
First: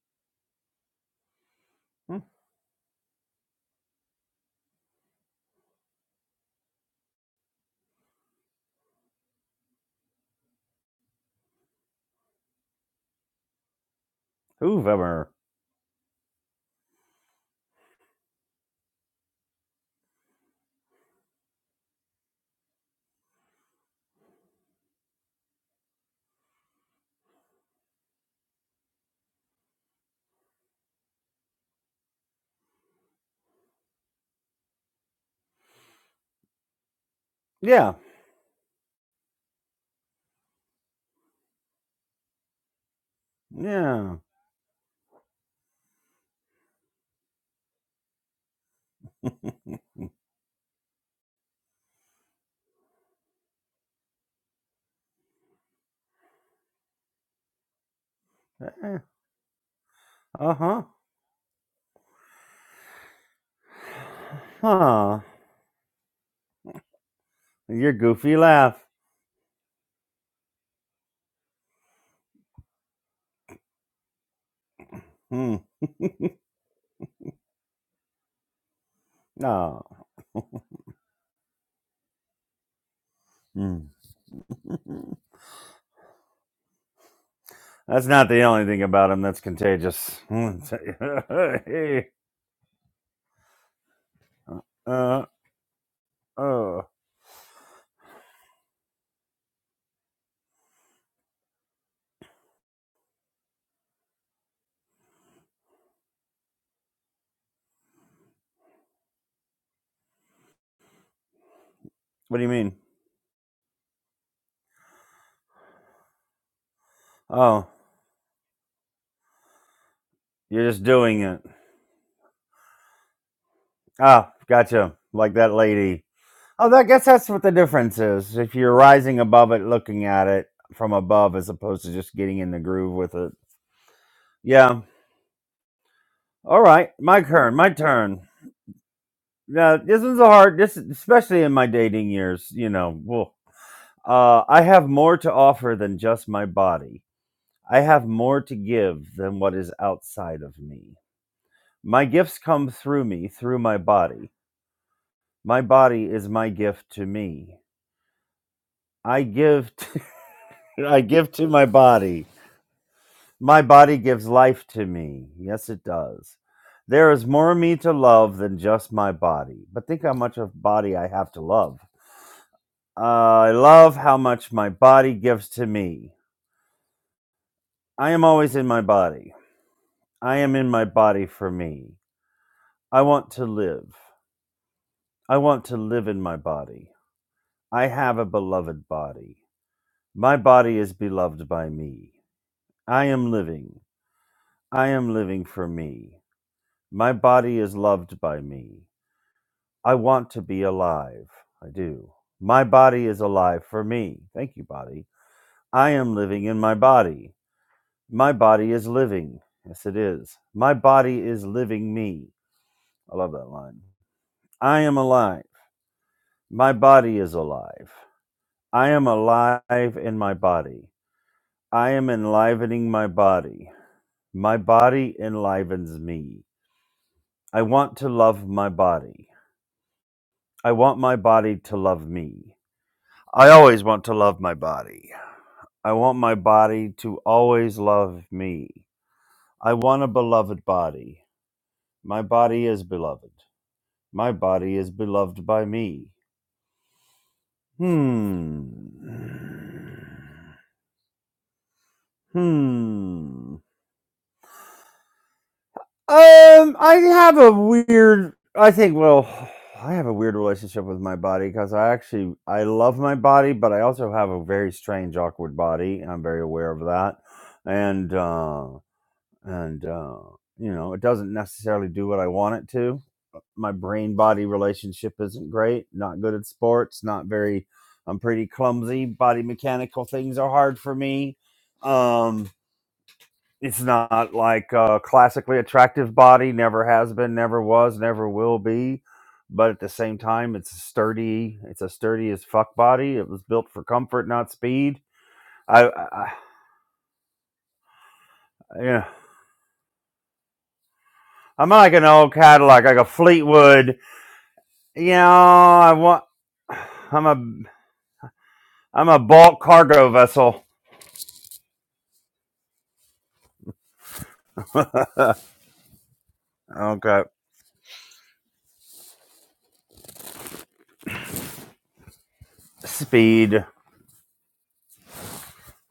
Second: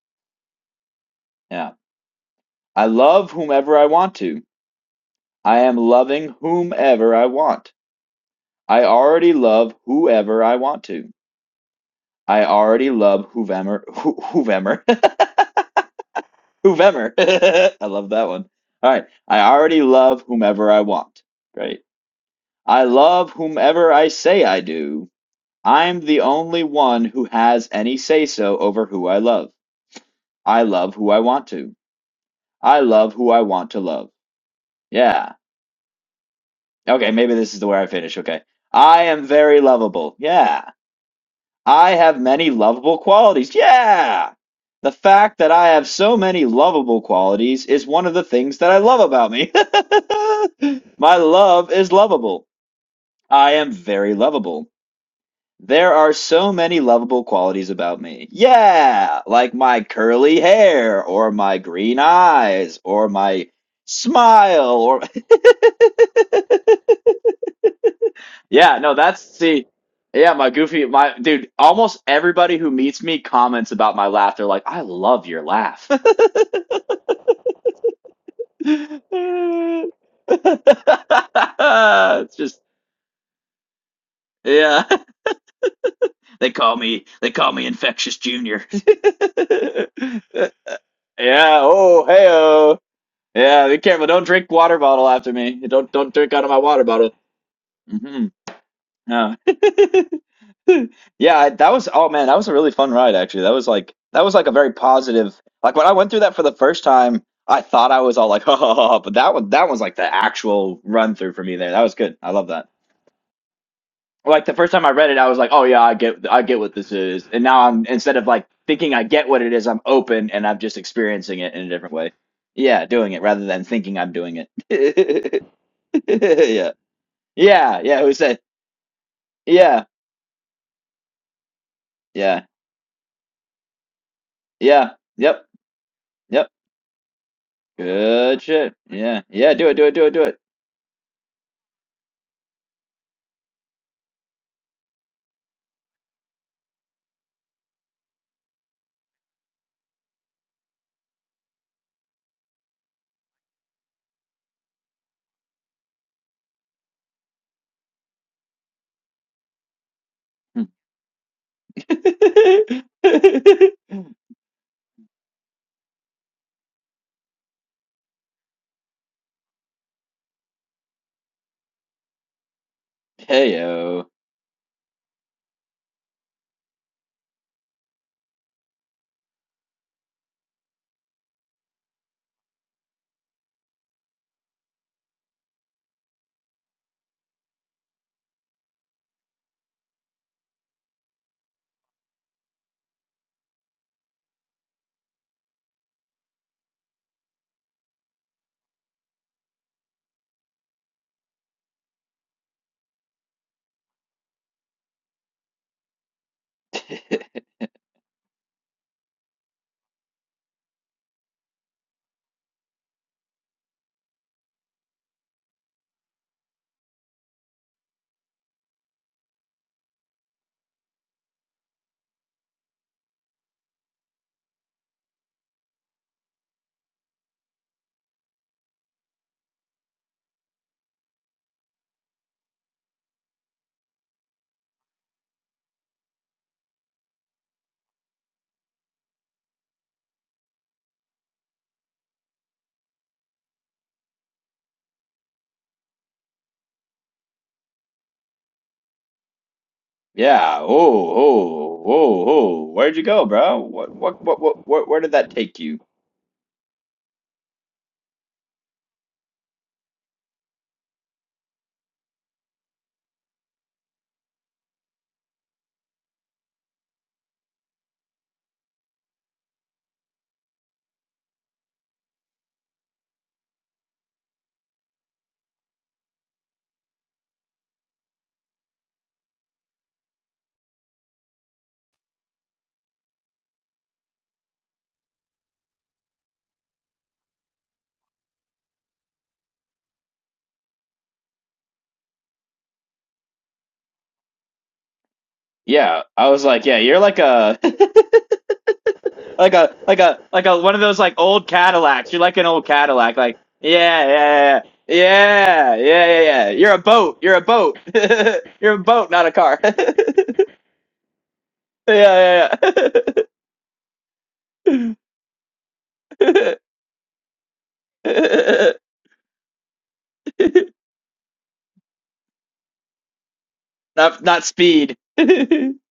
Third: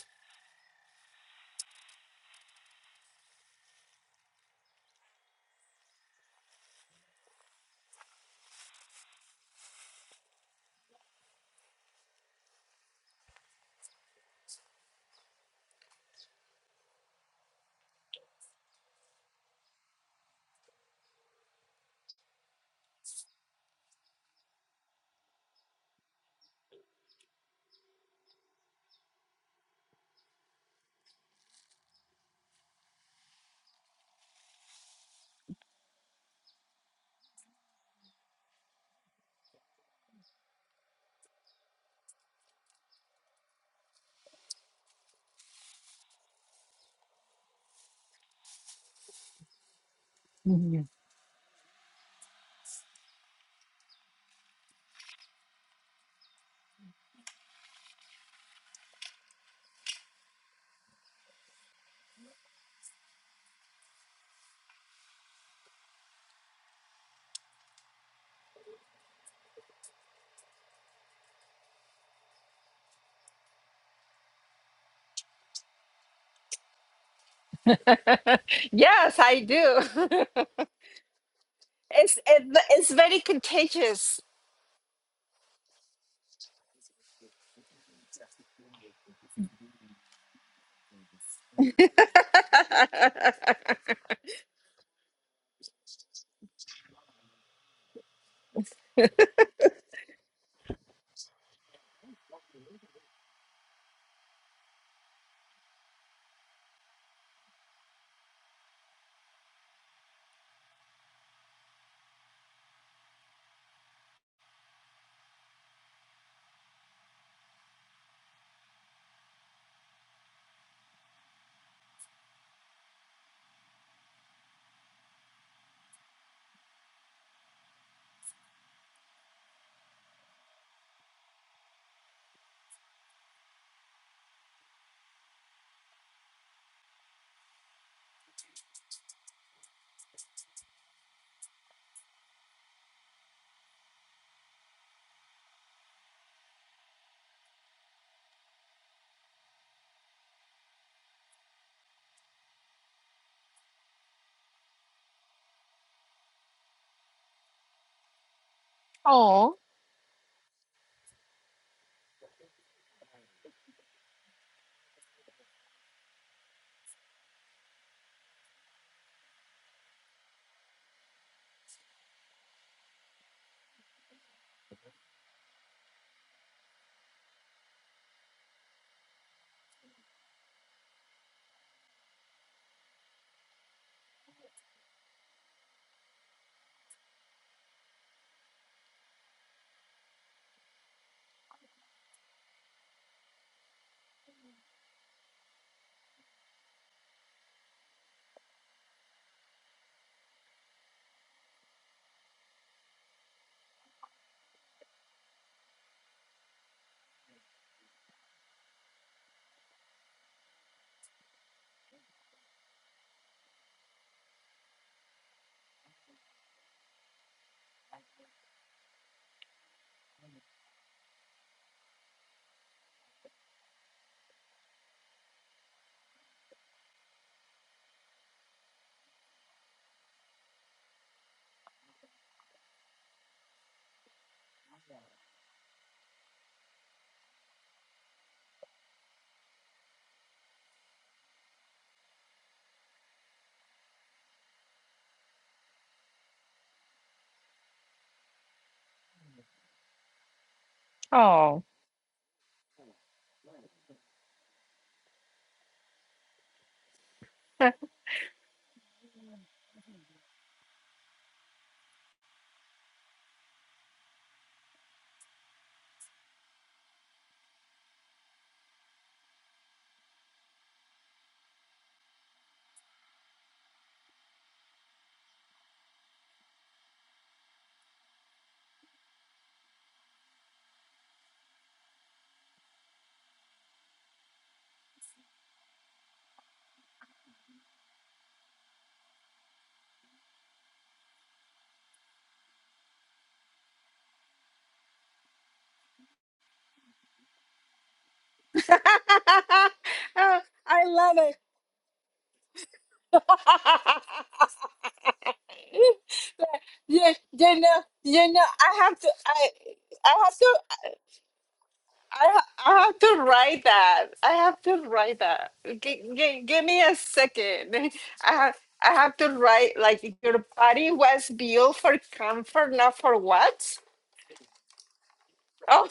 C: Yeah. I love whomever I want to. I am loving whomever I want. I already love whoever I want to. I already love whomever whomever whomever.
A: Hoover.
C: [laughs] I love that one. All right. I already love whomever I want. Great. I love whomever I say I do. I'm the only one who has any say so over who I love. I love who I want to. I love who I want to love. Yeah. Okay. Maybe this is the way I
A: Yeah.
C: finish. Okay. I am very lovable. Yeah. I have many lovable qualities.
A: Yeah.
C: Yeah. The fact that I have so many lovable qualities is one of the things that I love about me.
B: Mhm.
C: [laughs] My love is lovable. I am very lovable. There are so many lovable qualities about me.
A: Eh,
C: Yeah, like my curly
A: Uh-huh.
C: hair or my green eyes or my smile or
A: Huh. Your goofy laugh.
C: Yeah, no, that's see, yeah, my goofy, my dude, almost everybody who meets me comments about my laugh. They're like, I love your
A: Hmm.
C: laugh. [laughs]
B: Yes, I do. [laughs]
A: No.
B: it's
C: It's
B: it,
C: just,
B: it's very
A: Hmm.
B: contagious.
C: yeah,
A: [laughs]
C: [laughs] they call me, they call me
A: That's
C: Infectious
A: not the only
C: Junior.
A: thing about him that's contagious. [laughs]
C: [laughs] Yeah, oh,
A: Hey,
C: hey-oh. Yeah, be careful.
B: [laughs]
C: Don't drink water bottle
A: uh,
C: after me. Don't don't drink out of my water
A: oh.
C: bottle. hmm Yeah, I- that was oh man, that was a really fun ride actually. That was like that was like a very positive. Like when I went through that for the first time, I thought I was all like, [laughs] oh, but that one that was like the actual run through for me there. That was good. I
A: What do
C: love
A: you
C: that.
A: mean?
C: Like the first time I read it, I was like, oh yeah, I get I get what this is. And now
A: Oh,
C: I'm instead of like thinking I get what it is, I'm open and I'm
A: you're
C: just
A: just doing
C: experiencing
A: it.
C: it in a different way. Yeah, doing it rather than thinking I'm
A: Ah,
C: doing it.
A: gotcha. Like
C: [laughs]
A: that lady. Oh,
C: Yeah.
A: that, I guess that's what the
C: Yeah,
A: difference
C: yeah, who
A: is.
C: said?
A: If you're rising above it,
C: Yeah.
A: looking at it from above, as opposed to just getting
C: Yeah.
A: in the groove with it. Yeah.
C: Yeah. Yep. Yep.
A: All right. My turn. My turn.
C: Good shit. Yeah. Yeah, do it,
A: No,
C: do it,
A: this
C: do it,
A: is a
C: do
A: hard. This, especially in my dating years, you know. Well, uh, I have more to offer than just my body. I have more to give than what is outside of me. My gifts come through me, through my body. My body is my gift to me. I
B: oh.
A: give. To, [laughs] I give to my body. My
C: it.
A: body
C: [laughs]
A: gives life to me. Yes, it does. There is more of me to love than just my body. But think how much of body I have to love. Uh, I love
C: Heyo.
A: how much my body gives to me. I am always in my body. I am in my body for me. I want to live. I want to live in my body. I have a beloved body. My body is beloved by me. I am living. I am living for me. My body is loved by me. I want to be alive. I do. My body is alive for me. Thank you, body. I am living in my
C: [laughs]
A: body. My body is living. Yes, it is. My body is living me. I love that line. I am alive. My body is alive. I am alive in my body. I am enlivening my body. My body enlivens me. I want to love my body. I want my body to love me. I always want to love my body. I want my body to always love me. I want a beloved body. My body is beloved. My body is beloved by me. Hmm.
C: Yeah. Oh,
B: Oh.
C: oh, oh, oh. Where'd you go,
A: Hmm.
C: bro? What, what, what, what, where, where did that take you?
A: Um, I have a
B: [laughs] oh,
A: weird. I think. Well, I have a weird relationship with my body because I actually I love my body, but I also have a very strange, awkward body. and I'm very aware of that, and uh, and uh, you know it doesn't necessarily do what I want it to. uh, My brain body relationship isn't great. Not good at sports. Not very. I'm pretty clumsy. Body mechanical things are hard for me. Um, it's not like a classically attractive body. Never has been. Never was. Never will be. But at the same time, it's a sturdy. It's a sturdy as fuck body. It was built for comfort, not speed. I,
C: Yeah,
A: I,
C: I was like, yeah, you're like a,
A: I you know,
C: [laughs] like a, like a, like a one of
B: I
C: those like
B: love it.
C: old
A: I'm like an
C: Cadillacs. You're
A: old
C: like an old
A: Cadillac, like a
C: Cadillac. Like,
A: Fleetwood
C: yeah,
B: [laughs]
C: yeah, yeah,
A: You know,
C: yeah,
A: I
C: yeah, yeah.
A: want.
C: yeah. You're a
B: yeah,
C: boat.
A: I'm
C: You're a
B: you
A: a
C: boat.
B: know, you know,
C: [laughs] You're a
B: I have
A: I'm
B: to,
C: boat,
A: a
C: not a
B: I,
C: car.
A: bulk
C: [laughs]
A: cargo
B: I have to,
A: vessel.
B: I,
C: Yeah,
B: ha- I have to
C: yeah,
B: write that. I have to write that. G-
C: yeah.
B: g-
C: [laughs]
B: give me a
A: Okay.
B: second.
C: [laughs]
B: [laughs] I have,
C: not
B: I have to write like your body was built for comfort, not for
A: Speed.
B: what?
C: not speed. [laughs] well,
B: Oh,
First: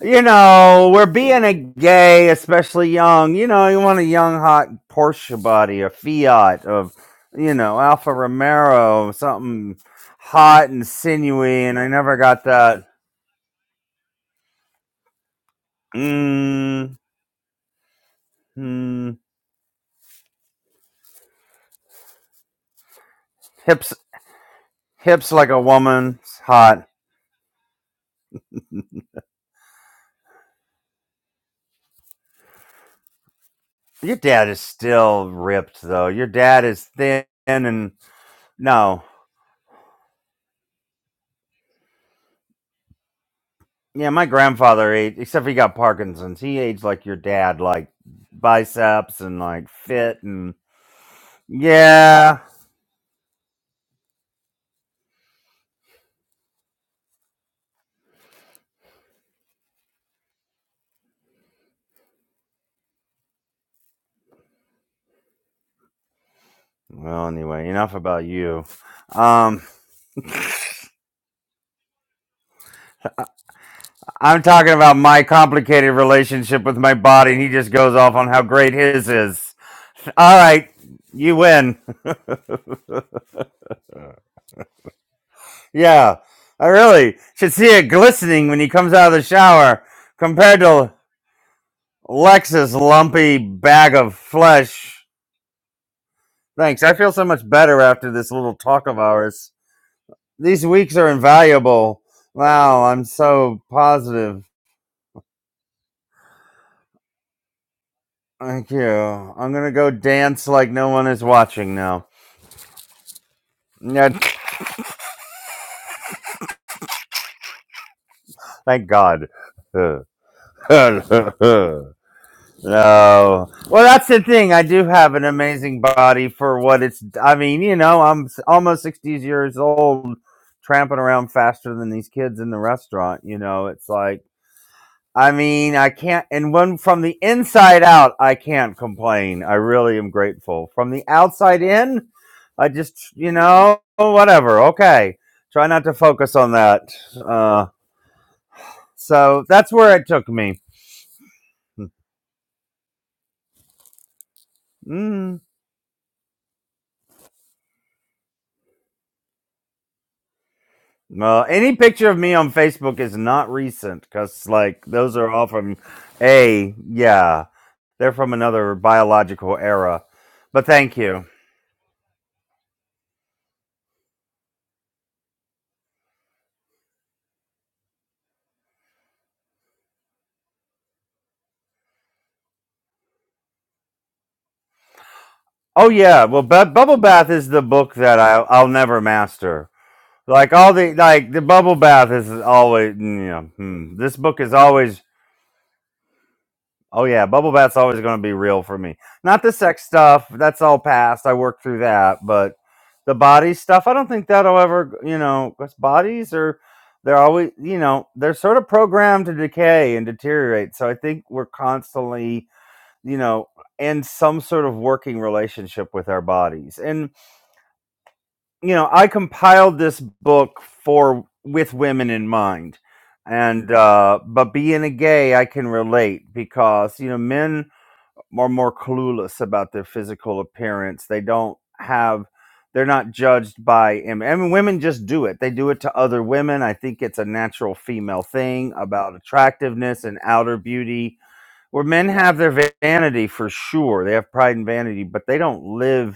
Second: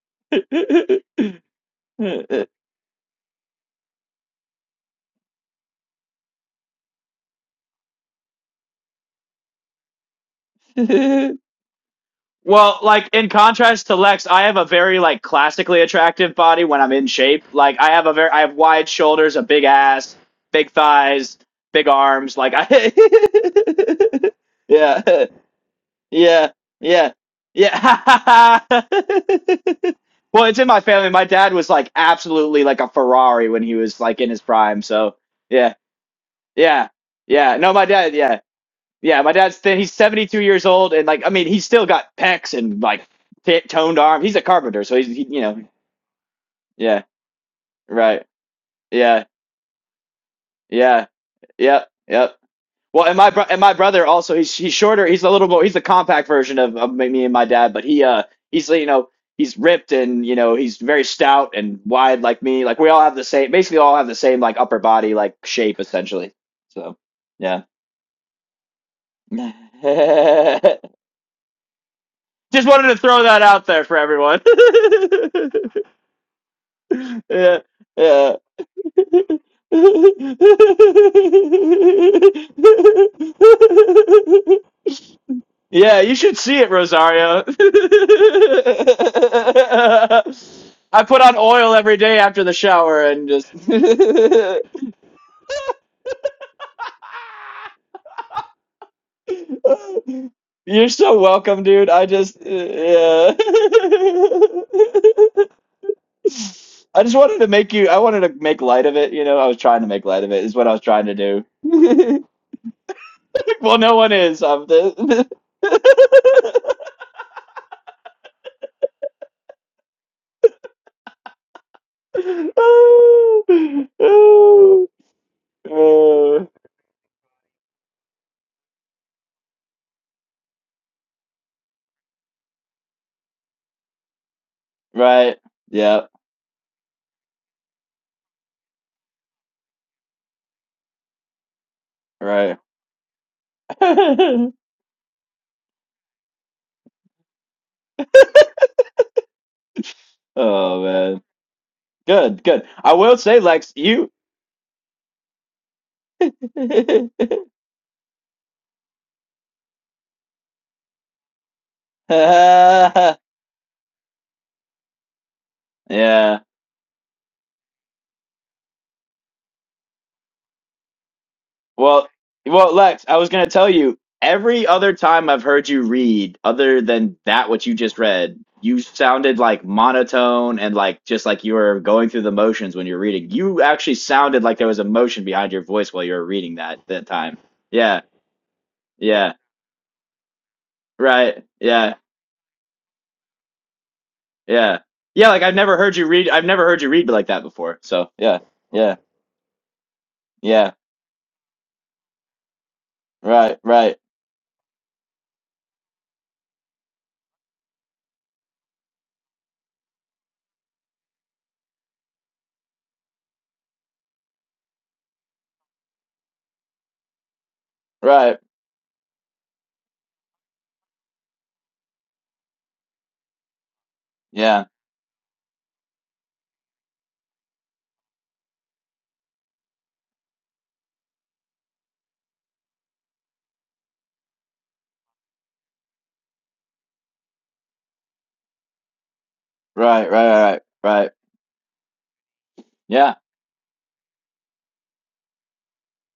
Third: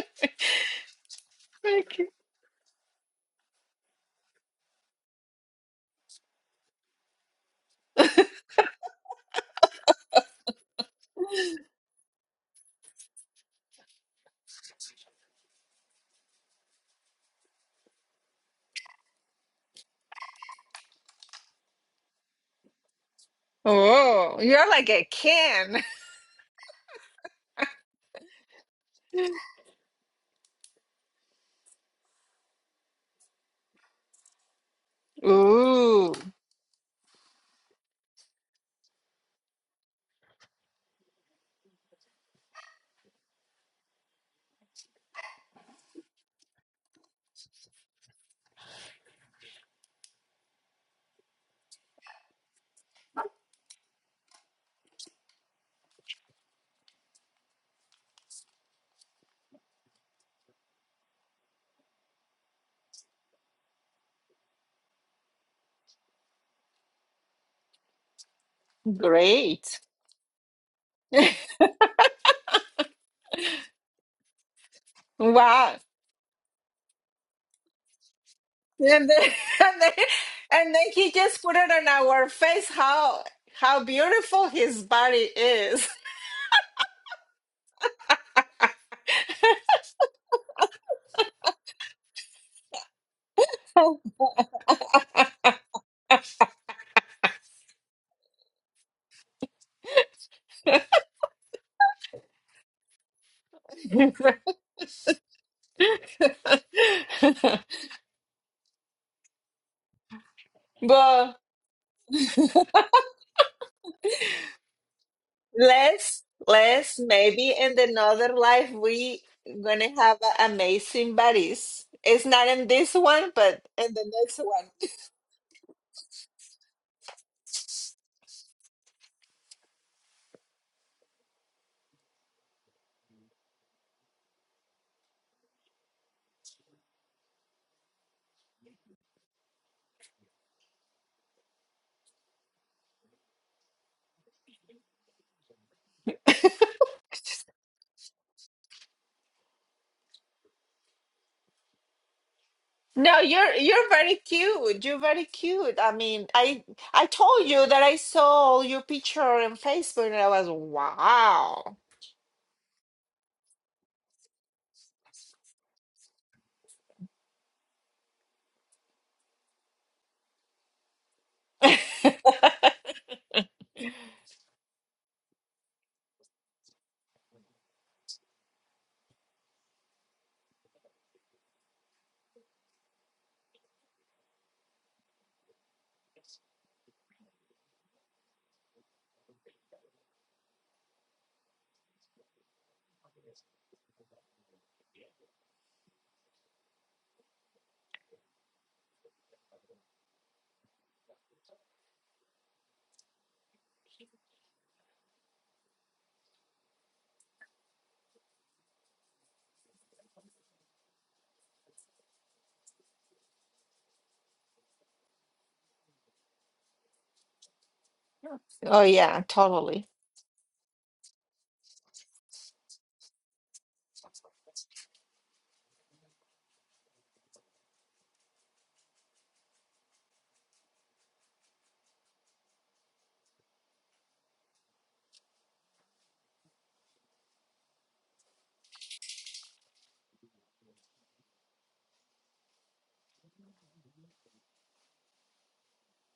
A: You know, we're being a
B: [laughs] thank you.
A: gay, especially young. You know, you want a young, hot Porsche body, a Fiat of, you know, Alfa Romero, something hot and sinewy, and I never got that.
C: like in contrast to Lex, I have a very like classically attractive body when I'm
A: Mm,
C: in shape. Like I have a very I have wide
A: mm,
C: shoulders, a big ass, big thighs, big arms. Like I
A: hips,
B: Oh,
C: [laughs]
B: you're like a
C: Yeah.
A: hips like a
B: can.
A: woman.
C: Yeah.
A: hot.
C: Yeah. Yeah. [laughs] well, it's in my family. My dad was like absolutely like a Ferrari when he was
A: Your
C: like in his
A: dad is
C: prime, so
B: [laughs]
A: still
C: yeah.
A: ripped, though.
B: Ooh,
A: Your dad is
C: Yeah.
A: thin
C: Yeah. No, my
A: and
C: dad, yeah.
A: no.
C: Yeah, my dad's thin. He's 72 years old and like I mean, he's still got pecs and like t- toned
A: Yeah,
C: arm.
A: my
C: He's a carpenter,
A: grandfather
C: so he's
A: ate,
C: he, you
A: except he
C: know.
A: got Parkinson's. He aged
C: Yeah.
A: like your dad, like
C: Right.
A: biceps
C: Yeah.
A: and like fit and
C: Yeah. Yep. Yep.
A: yeah.
C: Well, and my bro- and my brother also he's he's shorter. He's a little more he's the compact version of, of me and my dad, but he uh he's you know, he's ripped and you know, he's very stout and wide like me. Like we all have the same basically all have the same like upper body like shape essentially. So,
A: Well,
C: yeah.
A: anyway, enough about you. Um,
B: great.
C: [laughs] Just wanted to throw that out there for everyone.
A: I'm talking about my
B: Wow.
C: [laughs]
A: complicated relationship with my body, and he
C: yeah,
A: just goes off on
C: yeah.
A: how great his
B: And then,
A: is.
B: [laughs] and they,
A: All right,
B: and then he
A: you
B: just put it
A: win.
B: on our face how how
A: [laughs]
B: beautiful
C: [laughs]
B: his body is.
C: yeah, you
A: yeah,
C: should see
A: I
C: it,
A: really
C: Rosario.
A: should see it glistening when he comes out of the shower compared to
C: [laughs] I put on oil every day after the
A: Lex's
C: shower and
A: lumpy
C: just.
A: bag
B: [laughs]
A: of flesh. Thanks. I feel so much better after this little talk of ours. These
C: [laughs] You're
A: weeks are
C: so welcome, dude.
A: invaluable.
C: I just.
A: Wow, I'm
C: Yeah.
A: so positive.
C: [laughs] I just wanted to make you. I wanted to make
A: Thank
C: light
A: you.
C: of it. You know, I
A: I'm
C: was
A: gonna
C: trying to
A: go
C: make light of it.
A: dance
C: Is what
A: like
C: I was
A: no one
C: trying to
A: is
B: but
C: do. [laughs]
A: watching now. [laughs]
C: well, no
A: Yeah,
C: one is. I'm the.
B: let's
C: [laughs]
B: let's maybe in another life
A: Thank
B: we
A: God. [laughs]
B: gonna
A: no.
B: have
A: Well,
B: amazing bodies. It's not in this one, but in
A: that's
B: the
A: the
B: next
A: thing. I
B: one.
A: do have an amazing body
C: Uh,
A: for what it's. I mean, you know, I'm almost 60 years old, tramping around faster than these kids in the restaurant. You know, it's like. I
C: right.
A: mean, I
C: Yeah.
A: can't, and when from the inside out, I can't complain. I really am grateful. From the outside in,
C: Right. [laughs]
A: I just, you know,
C: oh
A: whatever. Okay. Try not to focus on that. Uh, so that's where it took me.
C: man. Good. Good. I will
B: No,
C: say,
B: you're
C: Lex,
B: you're
C: you.
B: very cute. You're very
A: Mm.
B: cute. I mean, I I told you that I saw your picture on Facebook and I was
A: Well,
B: wow.
A: any
C: [laughs]
A: picture of me on Facebook
C: yeah.
A: is not recent because, like, those are all from A, yeah, they're from another biological era. But thank you.
C: Well,
B: [laughs]
C: well, Lex, I was gonna tell you. Every other time I've heard you read, other than that, what you just read, you sounded like monotone and like just like you were going through the motions when you're reading. You actually sounded like there was emotion behind your
A: Oh,
C: voice while you were
A: yeah. Well,
C: reading
A: Bu-
C: that
A: Bubble
C: that
A: Bath
C: time.
A: is the book
C: Yeah,
A: that I- I'll never
C: yeah,
A: master Like all the like the
C: right,
A: bubble
C: yeah,
A: bath is always you know hmm, this book is
C: yeah,
A: always
C: yeah. Like I've never heard you read. I've never heard you
A: oh
C: read like
A: yeah
C: that
A: bubble bath's
C: before.
A: always
C: So
A: going to be
C: yeah,
A: real for
C: yeah,
A: me. Not the sex stuff that's
C: yeah,
A: all past. I worked through that, but the body
C: right,
A: stuff I
C: right,
A: don't think that'll ever you know 'cause bodies are they're always you know they're sort of programmed to decay and deteriorate. So I think we're constantly you know in some sort of working relationship with our bodies and
C: right,
A: you
B: Oh
A: know i
B: yeah,
A: compiled
B: totally.
A: this book for with women in mind and uh but
C: yeah,
A: being a gay i can relate because you know men are more clueless about their physical appearance they don't have they're not judged by im- I mean, women just do it. They do it to other women. I think it's a natural female thing about attractiveness
C: right,
A: and
C: right, right,
A: outer
C: right, right,
A: beauty. Where men have their va-
C: yeah,
A: vanity for sure, they have pride and vanity, but they don't live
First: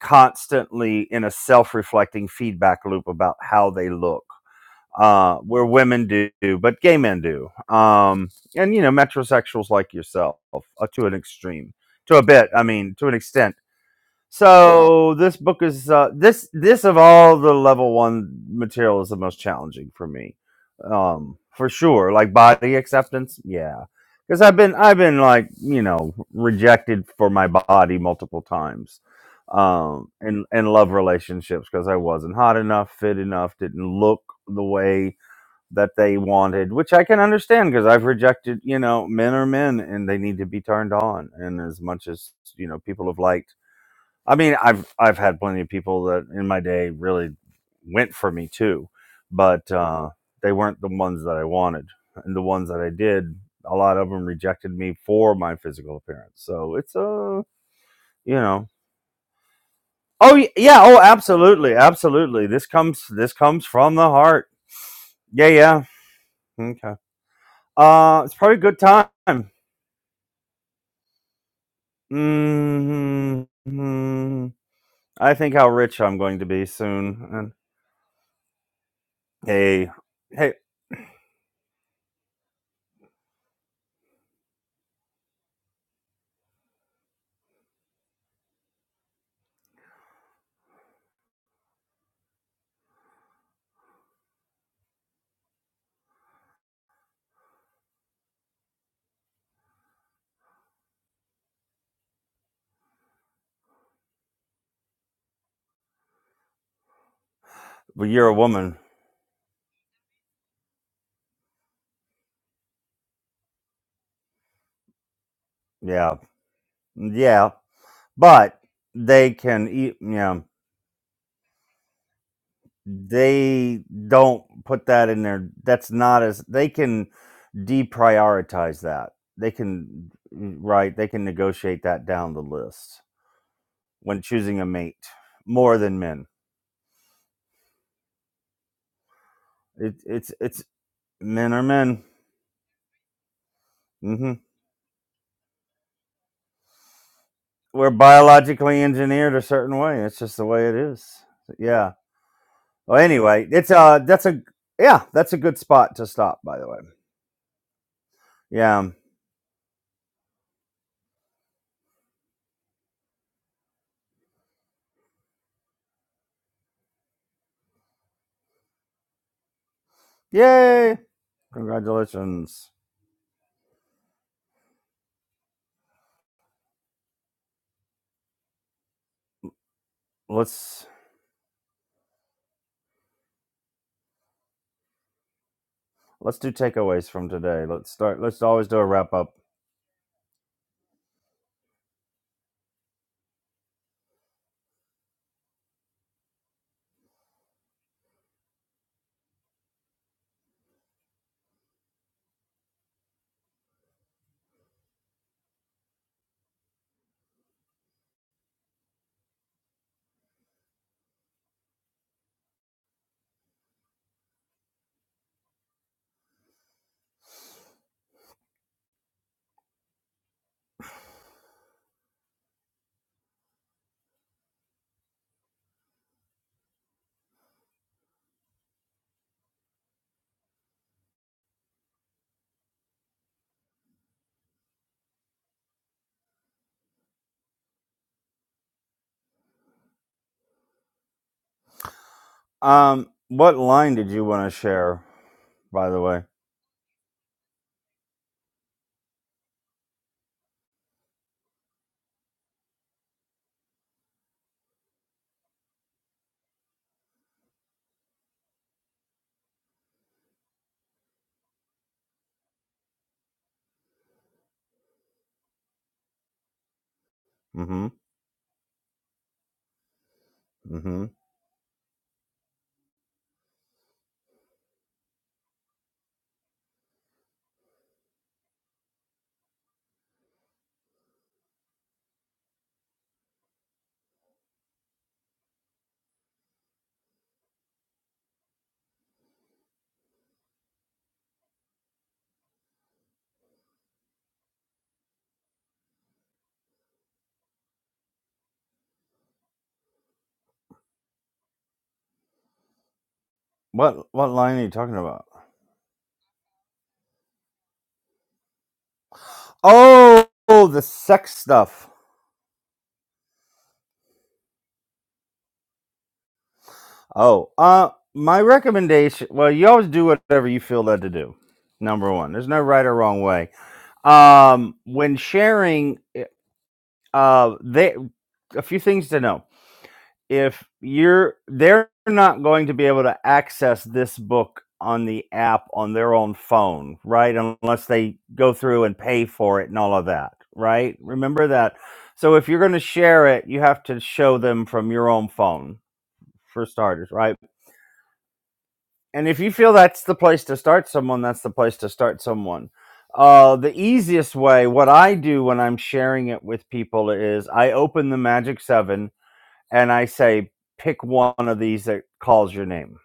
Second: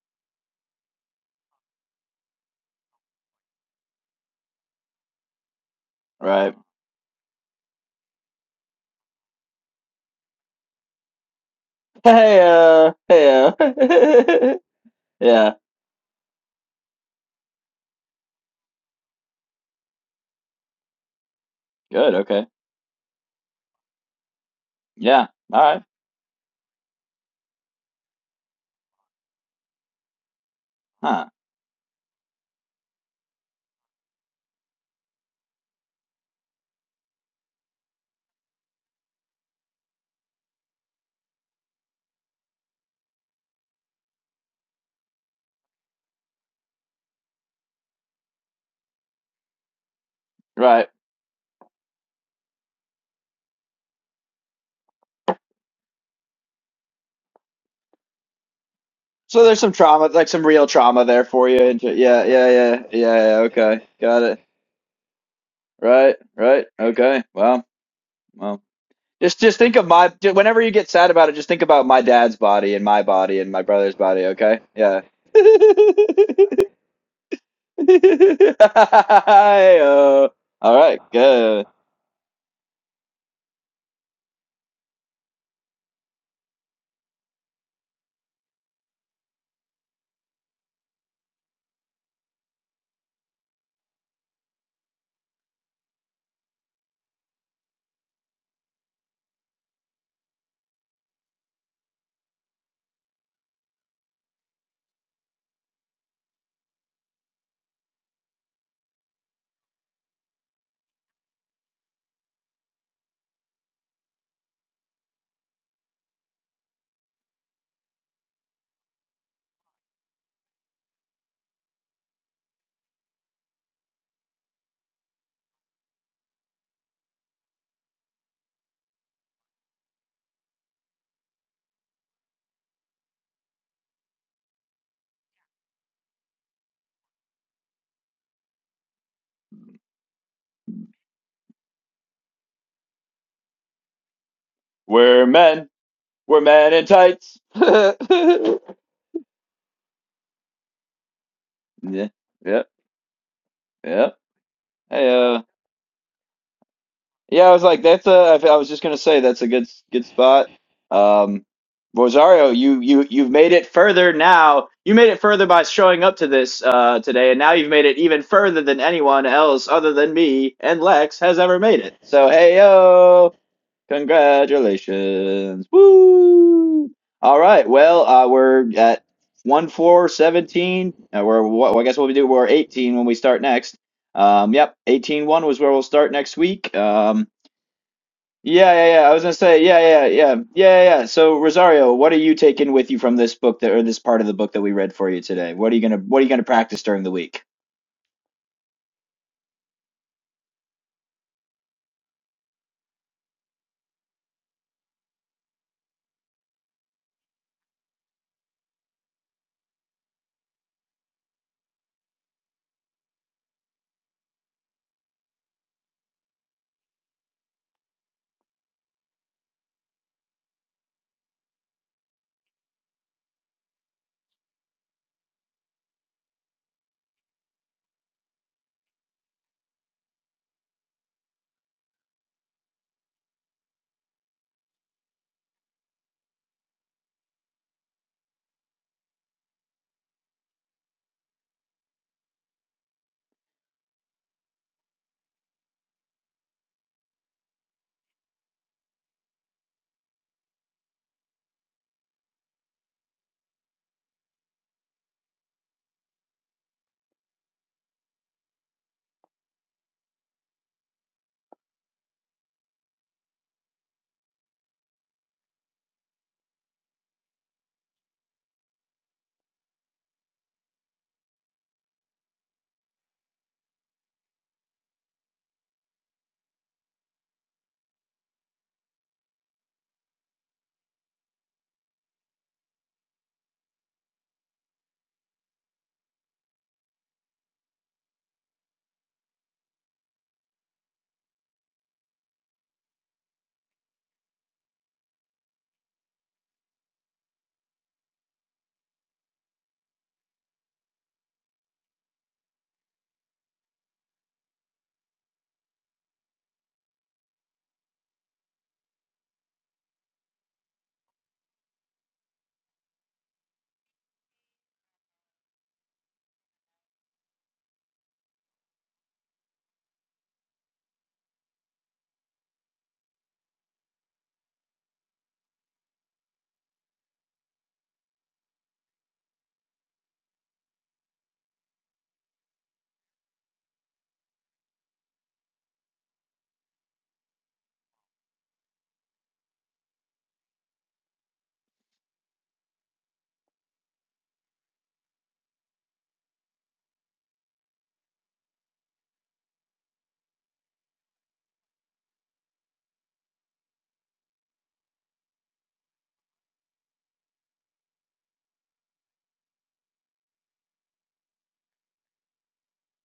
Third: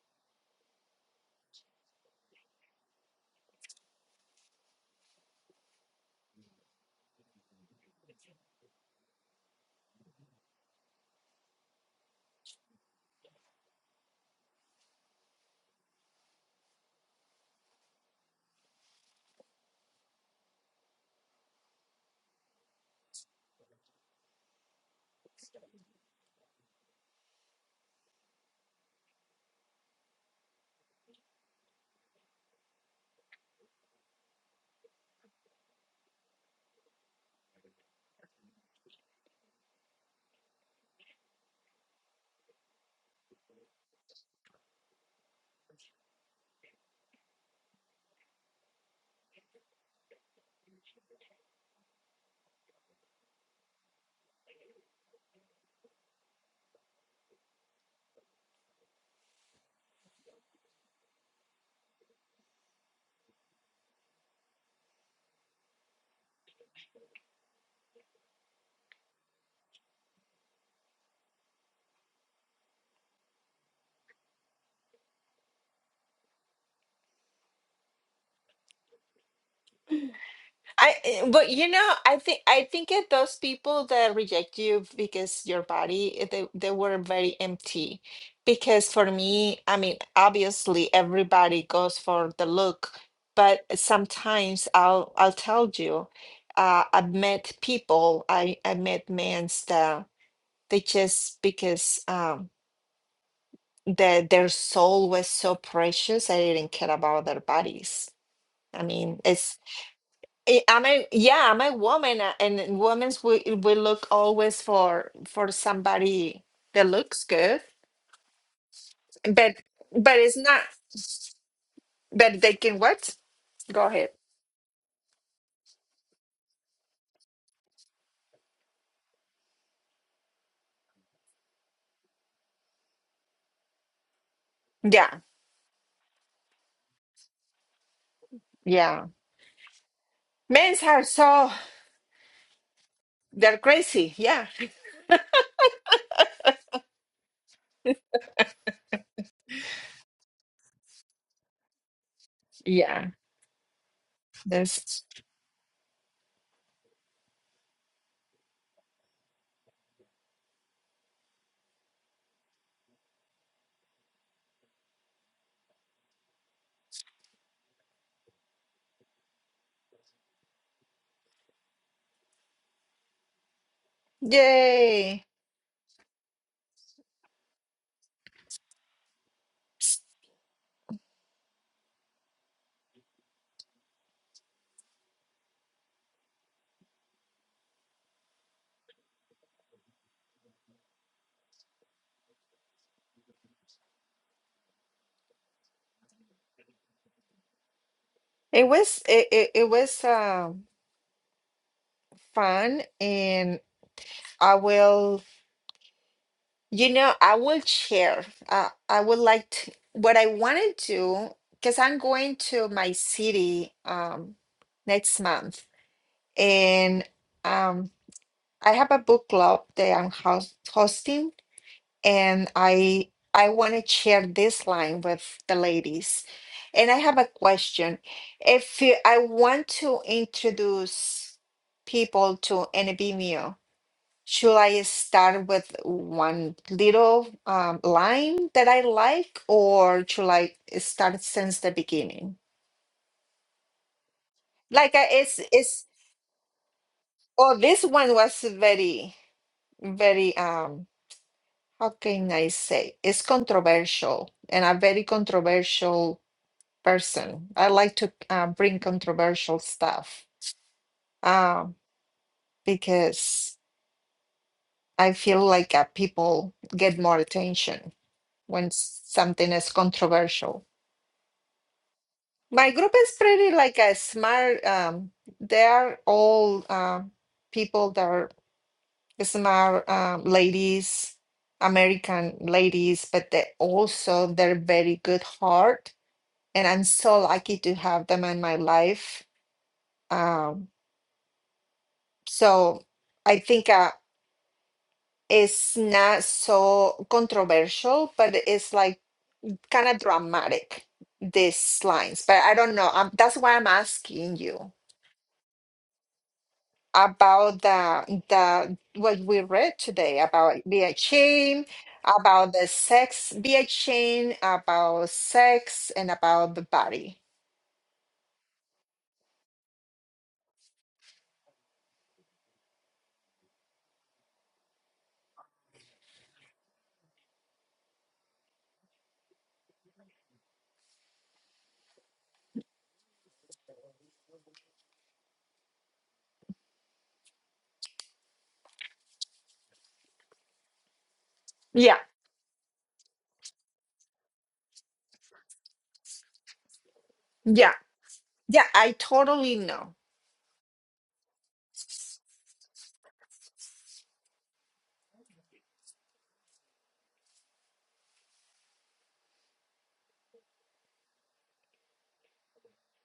A: constantly in a self-reflecting feedback loop about how they look uh where women do
C: right.
A: but gay men do um and you know metrosexuals like yourself uh, to an extreme to a
C: Hey,
A: bit i
C: uh,
A: mean to an
C: hey,
A: extent
C: uh. [laughs]
A: so this
C: Yeah.
A: book is uh, this this of all the level one material is the most challenging for me, um, for sure.
C: Good.
A: Like
C: Okay.
A: body acceptance, yeah, because I've been I've been
C: Yeah.
A: like
C: All
A: you
C: right.
A: know rejected for my body multiple times, um, and and love
C: Huh.
A: relationships because I wasn't hot enough, fit enough, didn't look the way that they wanted, which I can understand because I've rejected you know men are men and they need to be turned on, and as much as you know people have liked I mean, I've I've had plenty of people that in my day really went for me too, but uh, they weren't the
C: Right.
A: ones that I wanted, and the ones that I did, a lot of them rejected me for my physical appearance. So it's a, uh, you know,
C: So there's some trauma, like
A: oh
C: some
A: y-
C: real
A: yeah, oh
C: trauma there for you.
A: absolutely,
C: And ju- yeah,
A: absolutely.
C: yeah,
A: This
C: yeah,
A: comes
C: yeah,
A: this
C: yeah.
A: comes
C: Okay.
A: from the
C: Got it.
A: heart. Yeah, yeah.
C: Right. Right.
A: Okay.
C: Okay. Well,
A: Uh, it's probably a
C: well.
A: good
C: Just,
A: time.
C: just think of my. ju- Whenever you get sad about it, just think about my dad's body and my body
A: hmm
C: and my brother's body. Okay. Yeah.
A: I think how
C: [laughs]
A: rich I'm going to be soon. And
C: Hey,
A: hey,
C: uh,
A: hey,
C: all
B: I,
C: right.
B: eh, but
C: Good.
B: you know, I think I think it those people that reject you because your body, eh, they they were very empty. Because for me, I mean, obviously everybody goes for the look, but sometimes I'll I'll tell you, uh, I've met people, I I met men that they just because um their their soul was so precious, I didn't care about their
A: well,
B: bodies.
A: you're a woman.
B: I mean, I- I'm a yeah, I'm a woman, uh, and in women's we we look always for for
A: Yeah,
B: somebody that looks
A: yeah,
B: good,
A: but they
B: but
A: can eat. You
B: but it's
A: know,
B: not. But they can what?
A: they
B: Go ahead.
A: don't put that in there. That's not as they can deprioritize that. They can mm, right. They can negotiate that down the list when choosing a mate
B: Yeah,
A: more than men.
B: yeah.
A: It, it's it's
B: Men's are so
A: men are men.
B: they're crazy.
A: hmm
B: Yeah,
C: We're men. We're men in tights.
A: We're
C: [laughs]
A: biologically engineered a certain way. It's just the way it is. Yeah.
C: Yeah, yeah,
B: [laughs]
A: Well,
B: yeah.
A: anyway, it's uh
C: yeah.
A: that's a yeah
B: That's
C: Hey,
A: that's a
C: uh,
A: good spot to stop. By the way.
C: yeah, I was like, that's a. I I was just
A: Yeah
C: gonna say that's a good good spot. Um, Rosario, you you you've made it further now. You made it further by showing up to this uh today, and now you've made it even further than anyone else other than me and
A: Yay!
C: Lex has ever made it. So hey
A: Congratulations.
C: yo.
B: yay.
C: Congratulations. Woo! All right. Well, uh, we're at 1 four
A: Let's
C: seventeen, 17. Uh, we're, what, I guess what we do, we're 18 when we start next. Um, yep. eighteen one was where we'll start
A: let's
C: next
A: do
C: week.
A: takeaways
C: Um,
A: from today. Let's start. Let's always
C: yeah,
A: do a
C: yeah, yeah.
A: wrap
C: I was
A: up.
C: going to say, yeah, yeah, yeah. Yeah, yeah. yeah. So, Rosario, what are you taking with you from this book that, or this part of the book that we read for you today? What are you going to, what are you going to practice during the week?
B: It was it it, it was um fun, and I will. You know, I will share. Uh, I would like to, what I want to do, because I'm going to my city um, next month, and um, I have a book club that I'm house hosting, and I I want to share this line with the ladies. And I have a question. If you, I want to introduce people to NBMU, should I start with one little um, line that I like, or should I start since the beginning?
A: Um, what line did you want to
B: Like
A: share?
B: uh, it's it's
A: By the way.
B: oh this one was very very um how can I say it's controversial and a very controversial person. I like to uh, bring controversial stuff um, because I feel like uh, people get more
A: Mm-hmm.
B: attention when something is controversial.
A: Mm-hmm.
B: My group is pretty like a smart. Um, they are all uh, people that are smart um, ladies, American ladies, but they also they're very good heart, and I'm so lucky to have them in my life. Um, so I think uh, it's not so controversial, but it's like kind of dramatic these lines. But I don't know. Um that's why I'm
A: What what
B: asking
A: line are
B: you.
A: you talking about?
B: about the the what we read today
A: Oh,
B: about
A: oh, the
B: BI
A: sex
B: chain,
A: stuff.
B: about the sex BI chain, about sex and about the body.
A: Oh, uh, my recommendation. Well, you always do whatever you feel led to do. Number one, there's no right or wrong way. Um, when sharing, uh, they a few things to know. if you're they're not going to be able to access this book on the app on their own phone right unless they go through and pay for it and all of that right remember that
B: Yeah,
A: so if you're going to share it you have to show them from your own phone for starters right
B: yeah, yeah. I
A: and if you
B: totally
A: feel
B: know.
A: that's the place to start someone that's the place to start someone uh, the easiest way what i do when i'm sharing it with people is i open the magic seven and I say, pick one of these that calls your name.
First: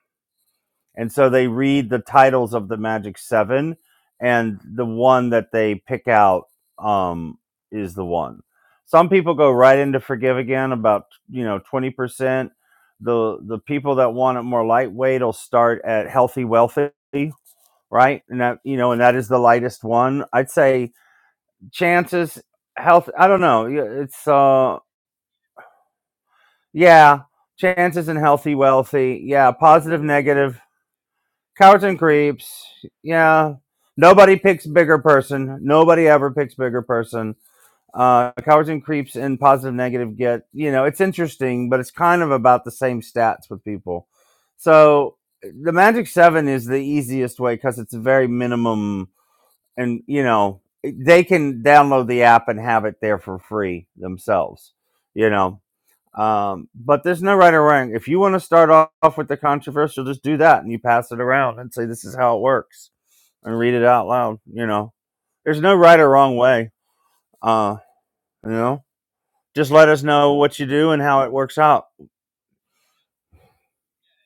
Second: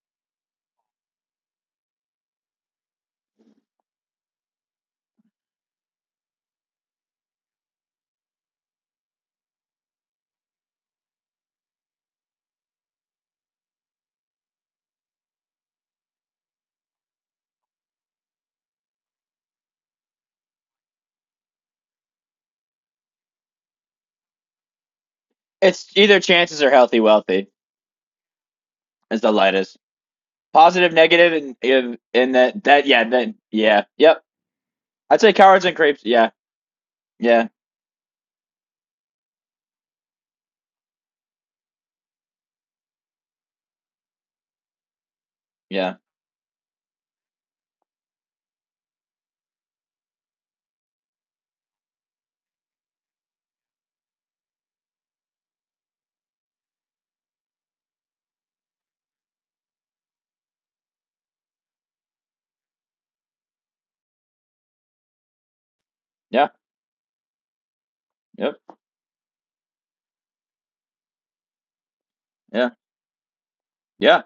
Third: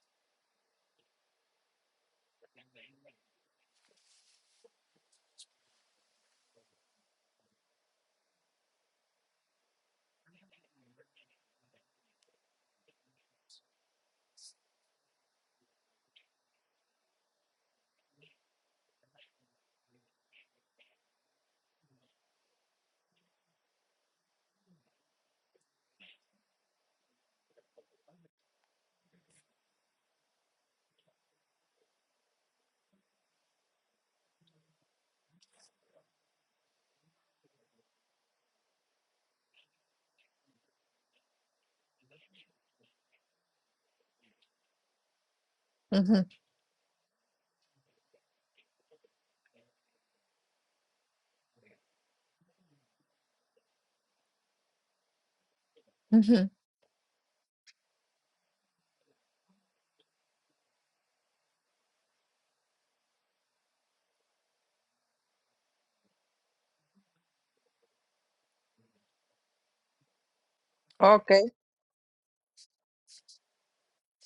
A: And so they read the titles of the Magic Seven, and the one that they pick out um, is the one. Some people go right into Forgive Again, about you know twenty percent. The the people that want it more lightweight will start at Healthy Wealthy, right? And that you know, and that is the lightest one. I'd say chances health. I don't know. Yeah, It's uh
C: It's either chances or healthy,
A: Yeah.
C: wealthy
A: Chances and healthy, wealthy.
C: is the
A: Yeah.
C: lightest.
A: Positive, negative.
C: Positive, negative,
A: Cowards and
C: and, and that,
A: creeps.
C: that, yeah, that,
A: Yeah.
C: yeah, yep.
A: Nobody picks bigger
C: I'd say
A: person.
C: cowards and creeps.
A: Nobody
C: Yeah,
A: ever picks bigger person.
C: yeah,
A: Uh, cowards and creeps and positive, negative get, you know, it's interesting, but it's kind of about the same stats with people. So the
C: yeah,
A: Magic
B: hmm
A: Seven is the easiest way because it's a very minimum and, you know, they can download the app and have it there for free themselves, you know.
B: hmm
A: Um, but there's no right or wrong. If you want to start off, with the controversial, just do that and you pass it around and say this is how it works and read it out loud. You know, there's no right or wrong
C: yeah,
A: way. Uh, you
C: yep,
A: know, just let us know what you do and how it
B: Okay.
A: works out.
C: yeah, yeah,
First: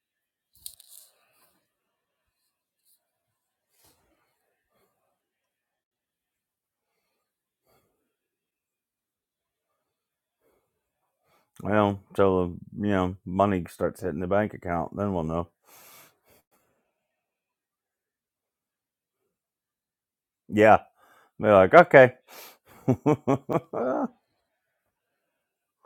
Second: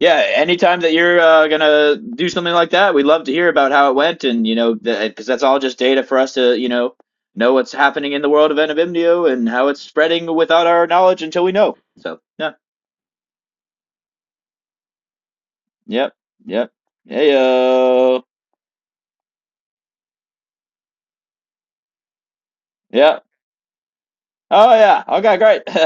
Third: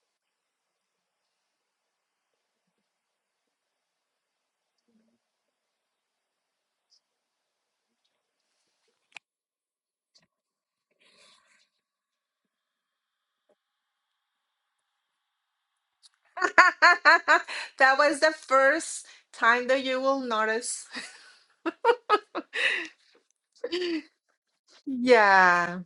C: yeah. Anytime that you're uh, gonna do something like that, we'd love to hear about how it went, and you know, because that's all just data for us to, you know, know what's happening in the world of NVMDO and how it's spreading without our knowledge until we know.
A: Well,
C: So yeah,
A: till you know money starts hitting the bank account, then we'll know.
C: yep,
B: [laughs]
C: yep, hey
B: that was
C: yo,
B: the first time that you will
A: Yeah,
B: notice. [laughs]
A: they're like, okay.
C: yeah,
A: [laughs]
C: oh yeah, okay, great,
B: Yeah.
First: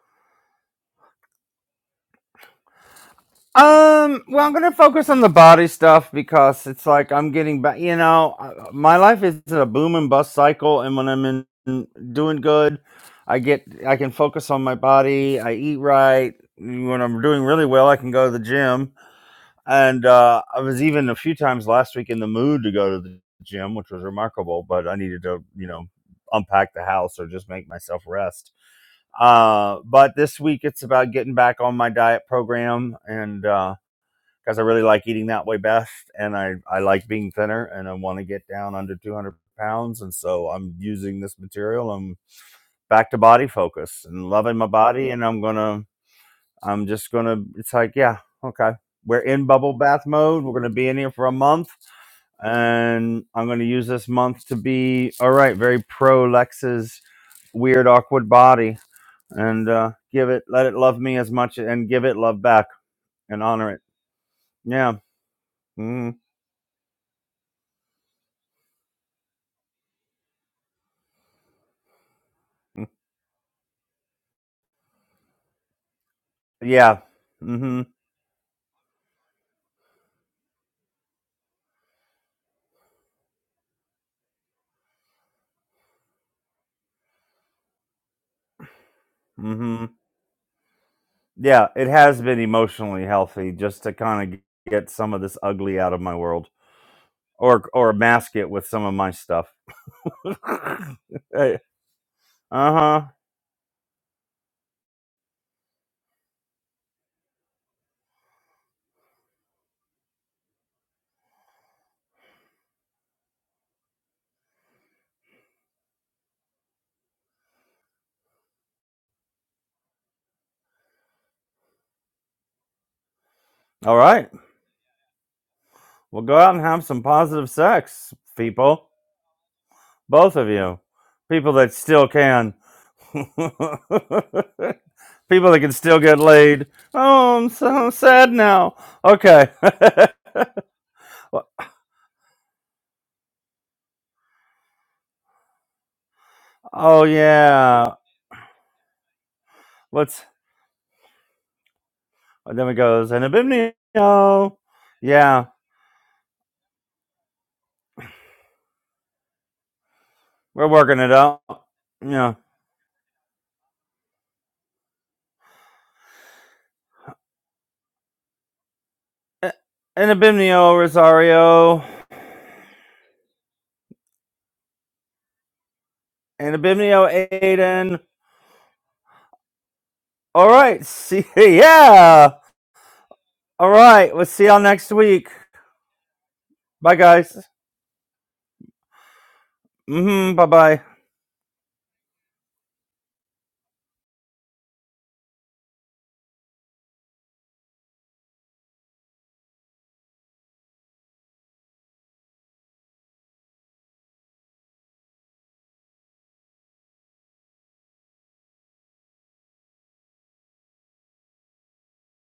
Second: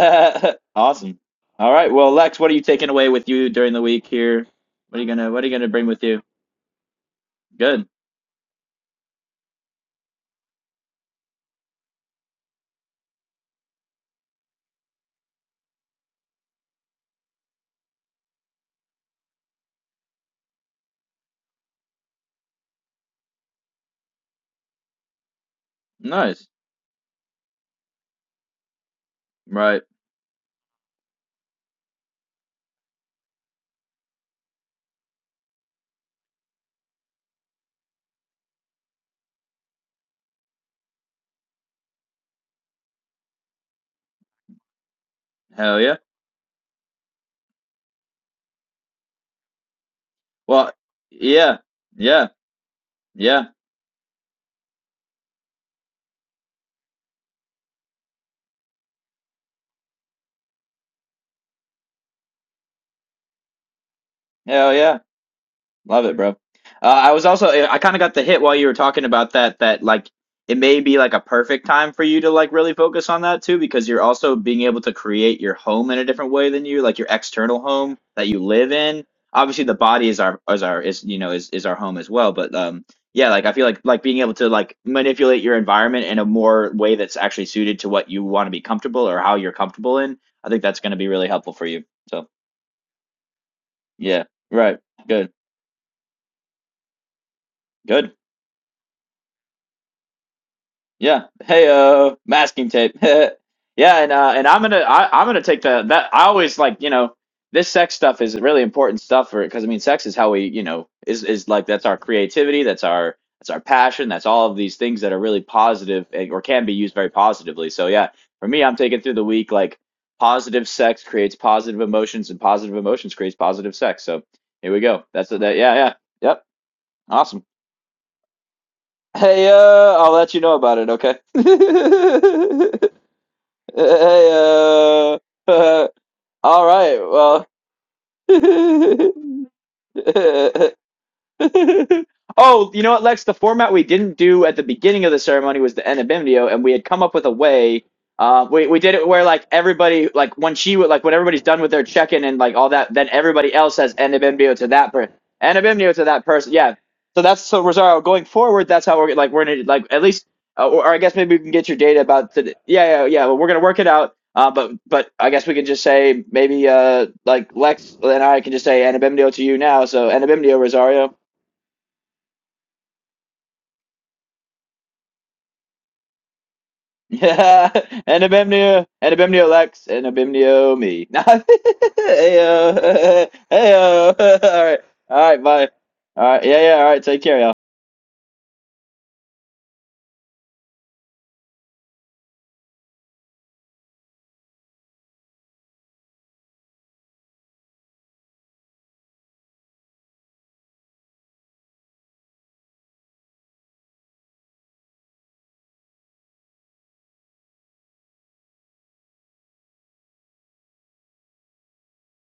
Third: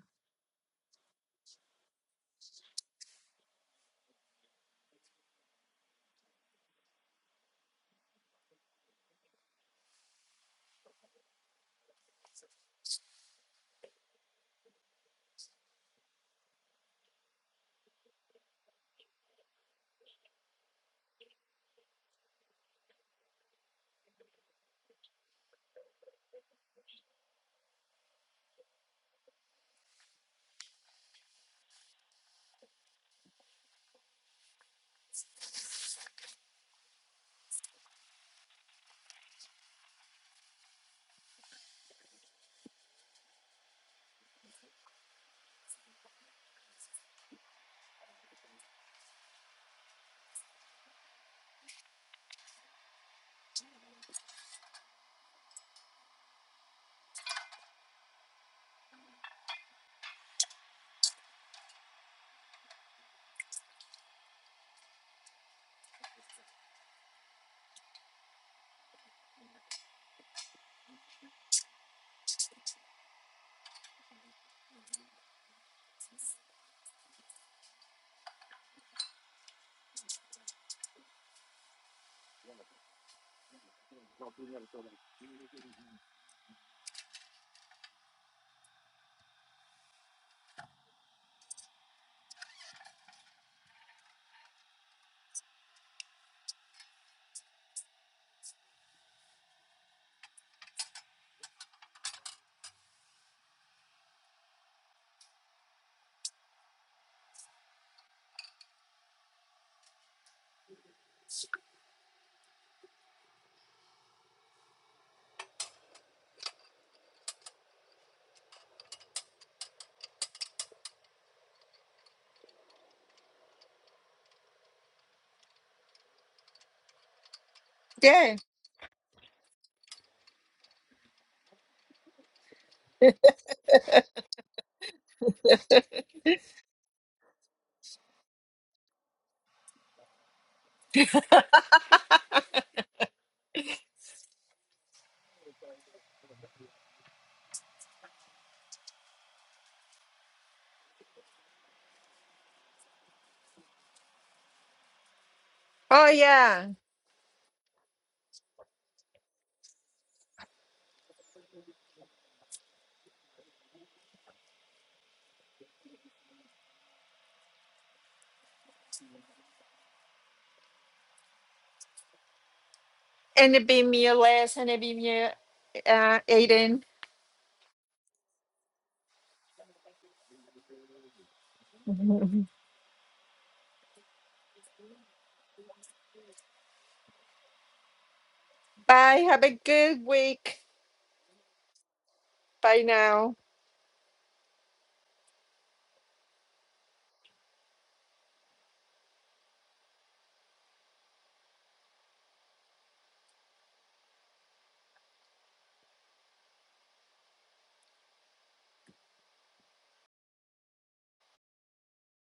C: [laughs] awesome. All right, well, Lex, what are you taking away with you during the week
A: Um, well,
C: here?
A: I'm gonna
C: What are you
A: focus on the
C: gonna What are you
A: body
C: gonna bring with
A: stuff
C: you?
A: because it's like I'm getting back.
C: Good,
A: You know, uh, my life is a boom and bust cycle, and when I'm in in doing good, I get I can focus on my body. I eat right. When I'm doing really well, I can go to the gym. And uh, I was even a few times last week in the mood to go to the gym, which was remarkable. But I needed to, you know,
C: nice.
A: unpack the house or just make myself rest. Uh,
C: Right.
A: but this week it's about getting back on my diet program and. Uh, because I really like eating that way best, and I I like being thinner, and I want to get down under 200 pounds, and so I'm using this material. I'm back to body focus and loving my body, and I'm
C: Hell
A: gonna
C: yeah.
A: I'm just gonna. It's like yeah, okay, we're in bubble bath mode. We're gonna
C: Well,
A: be in here for a
C: yeah.
A: month,
C: Yeah.
A: and
C: Yeah.
A: I'm gonna use this month to be all right. Very pro Lex's weird awkward body, and uh, give it let it love me as much, and give it love back and honor it.
C: Hell
A: Yeah.
C: yeah. Love it,
A: Mm-hmm.
C: bro. Uh, I was also I kind of got the hit while you were talking about that that like it may be like a perfect time for you to like really focus on that too because you're also being able to create your home in a different way than you like
A: Yeah.
C: your external
A: Mhm.
C: home that you live in. Obviously, the body is our is our is you know is is our home as well, but um yeah, like I feel like like being able to like manipulate your environment in a more way that's actually suited to what you want to be comfortable or how you're
A: Mhm.
C: comfortable in. I think that's going to be really helpful for
A: Yeah,
C: you.
A: it has
C: So,
A: been emotionally healthy just to
C: yeah.
A: kind of
C: Right.
A: get some of
C: Good.
A: this ugly out of my world or or
C: Good.
A: mask it with some of my stuff. [laughs]
C: Yeah.
A: Hey,
C: Hey, uh, masking tape. [laughs]
A: uh-huh.
C: yeah, and uh, and I'm gonna I, I'm gonna take the that I always like you know this sex stuff is really important stuff for it because I mean sex is how we you know is is like that's our creativity that's our that's our passion that's all of these things that are really positive and, or can be used very positively. So yeah, for me, I'm taking through the week like positive sex creates positive emotions and positive emotions creates positive
A: All
C: sex. So
A: right.
C: here we go. That's that. Yeah, yeah,
A: Well, go
C: yep.
A: out and have some
C: Awesome.
A: positive sex,
B: Yeah.
A: people.
C: Hey, uh, I'll let
A: Both
C: you
A: of
C: know about
A: you.
C: it, okay?
A: People that still can.
C: [laughs]
A: [laughs] people
C: Hey,
A: that
C: uh,
A: can
C: uh,
A: still get
C: all
A: laid.
C: right,
A: Oh,
C: well.
A: I'm so sad now. Okay. [laughs]
C: [laughs] [laughs] oh, you know what, Lex? The format we didn't do at the beginning of the ceremony was the enabimnio, and we had come
A: oh
C: up with a way.
A: yeah.
C: Uh, we we did it where like everybody
A: Let's
C: like when she would like when everybody's done with their check in and like
A: And then
C: all
A: it
C: that, then
A: goes, and
C: everybody else has
A: Abimnio.
C: enabimnio to that person,
A: Yeah,
C: enabimnio to
B: Oh
C: that person.
B: yeah.
C: Yeah. So that's so Rosario going forward. That's how we're like we're gonna like at least
A: we're
C: uh, or, or I
A: working it
C: guess maybe
A: out.
C: we can get your data about
A: Yeah.
C: the yeah yeah yeah. Well, we're gonna work it out. Uh, but but I guess we can just say maybe uh like Lex and I can just say anabimnio to
A: A-
C: you now. So
A: And
C: anabimnio
A: Abimnio,
C: Rosario.
A: Rosario.
B: And it be me less and it be me uh
A: And
B: Aiden.
A: Abimnio,
C: Yeah, [laughs]
A: Aiden.
C: and Abimnio, and Abimnio Lex, and
A: All
C: Abimnio
A: right.
C: me. [laughs]
A: See, [laughs] yeah.
B: [laughs]
C: Heyo, [laughs]
A: All right.
C: heyo. [laughs]
A: We'll
C: All
A: see y'all
C: right,
A: next
C: all
A: week.
C: right, bye. All right, yeah, yeah. All
A: Bye,
C: right, take
A: guys.
C: care, y'all.
B: Bye. Have a good
A: Mm-hmm.
B: week.
A: Bye-bye.
B: Bye now.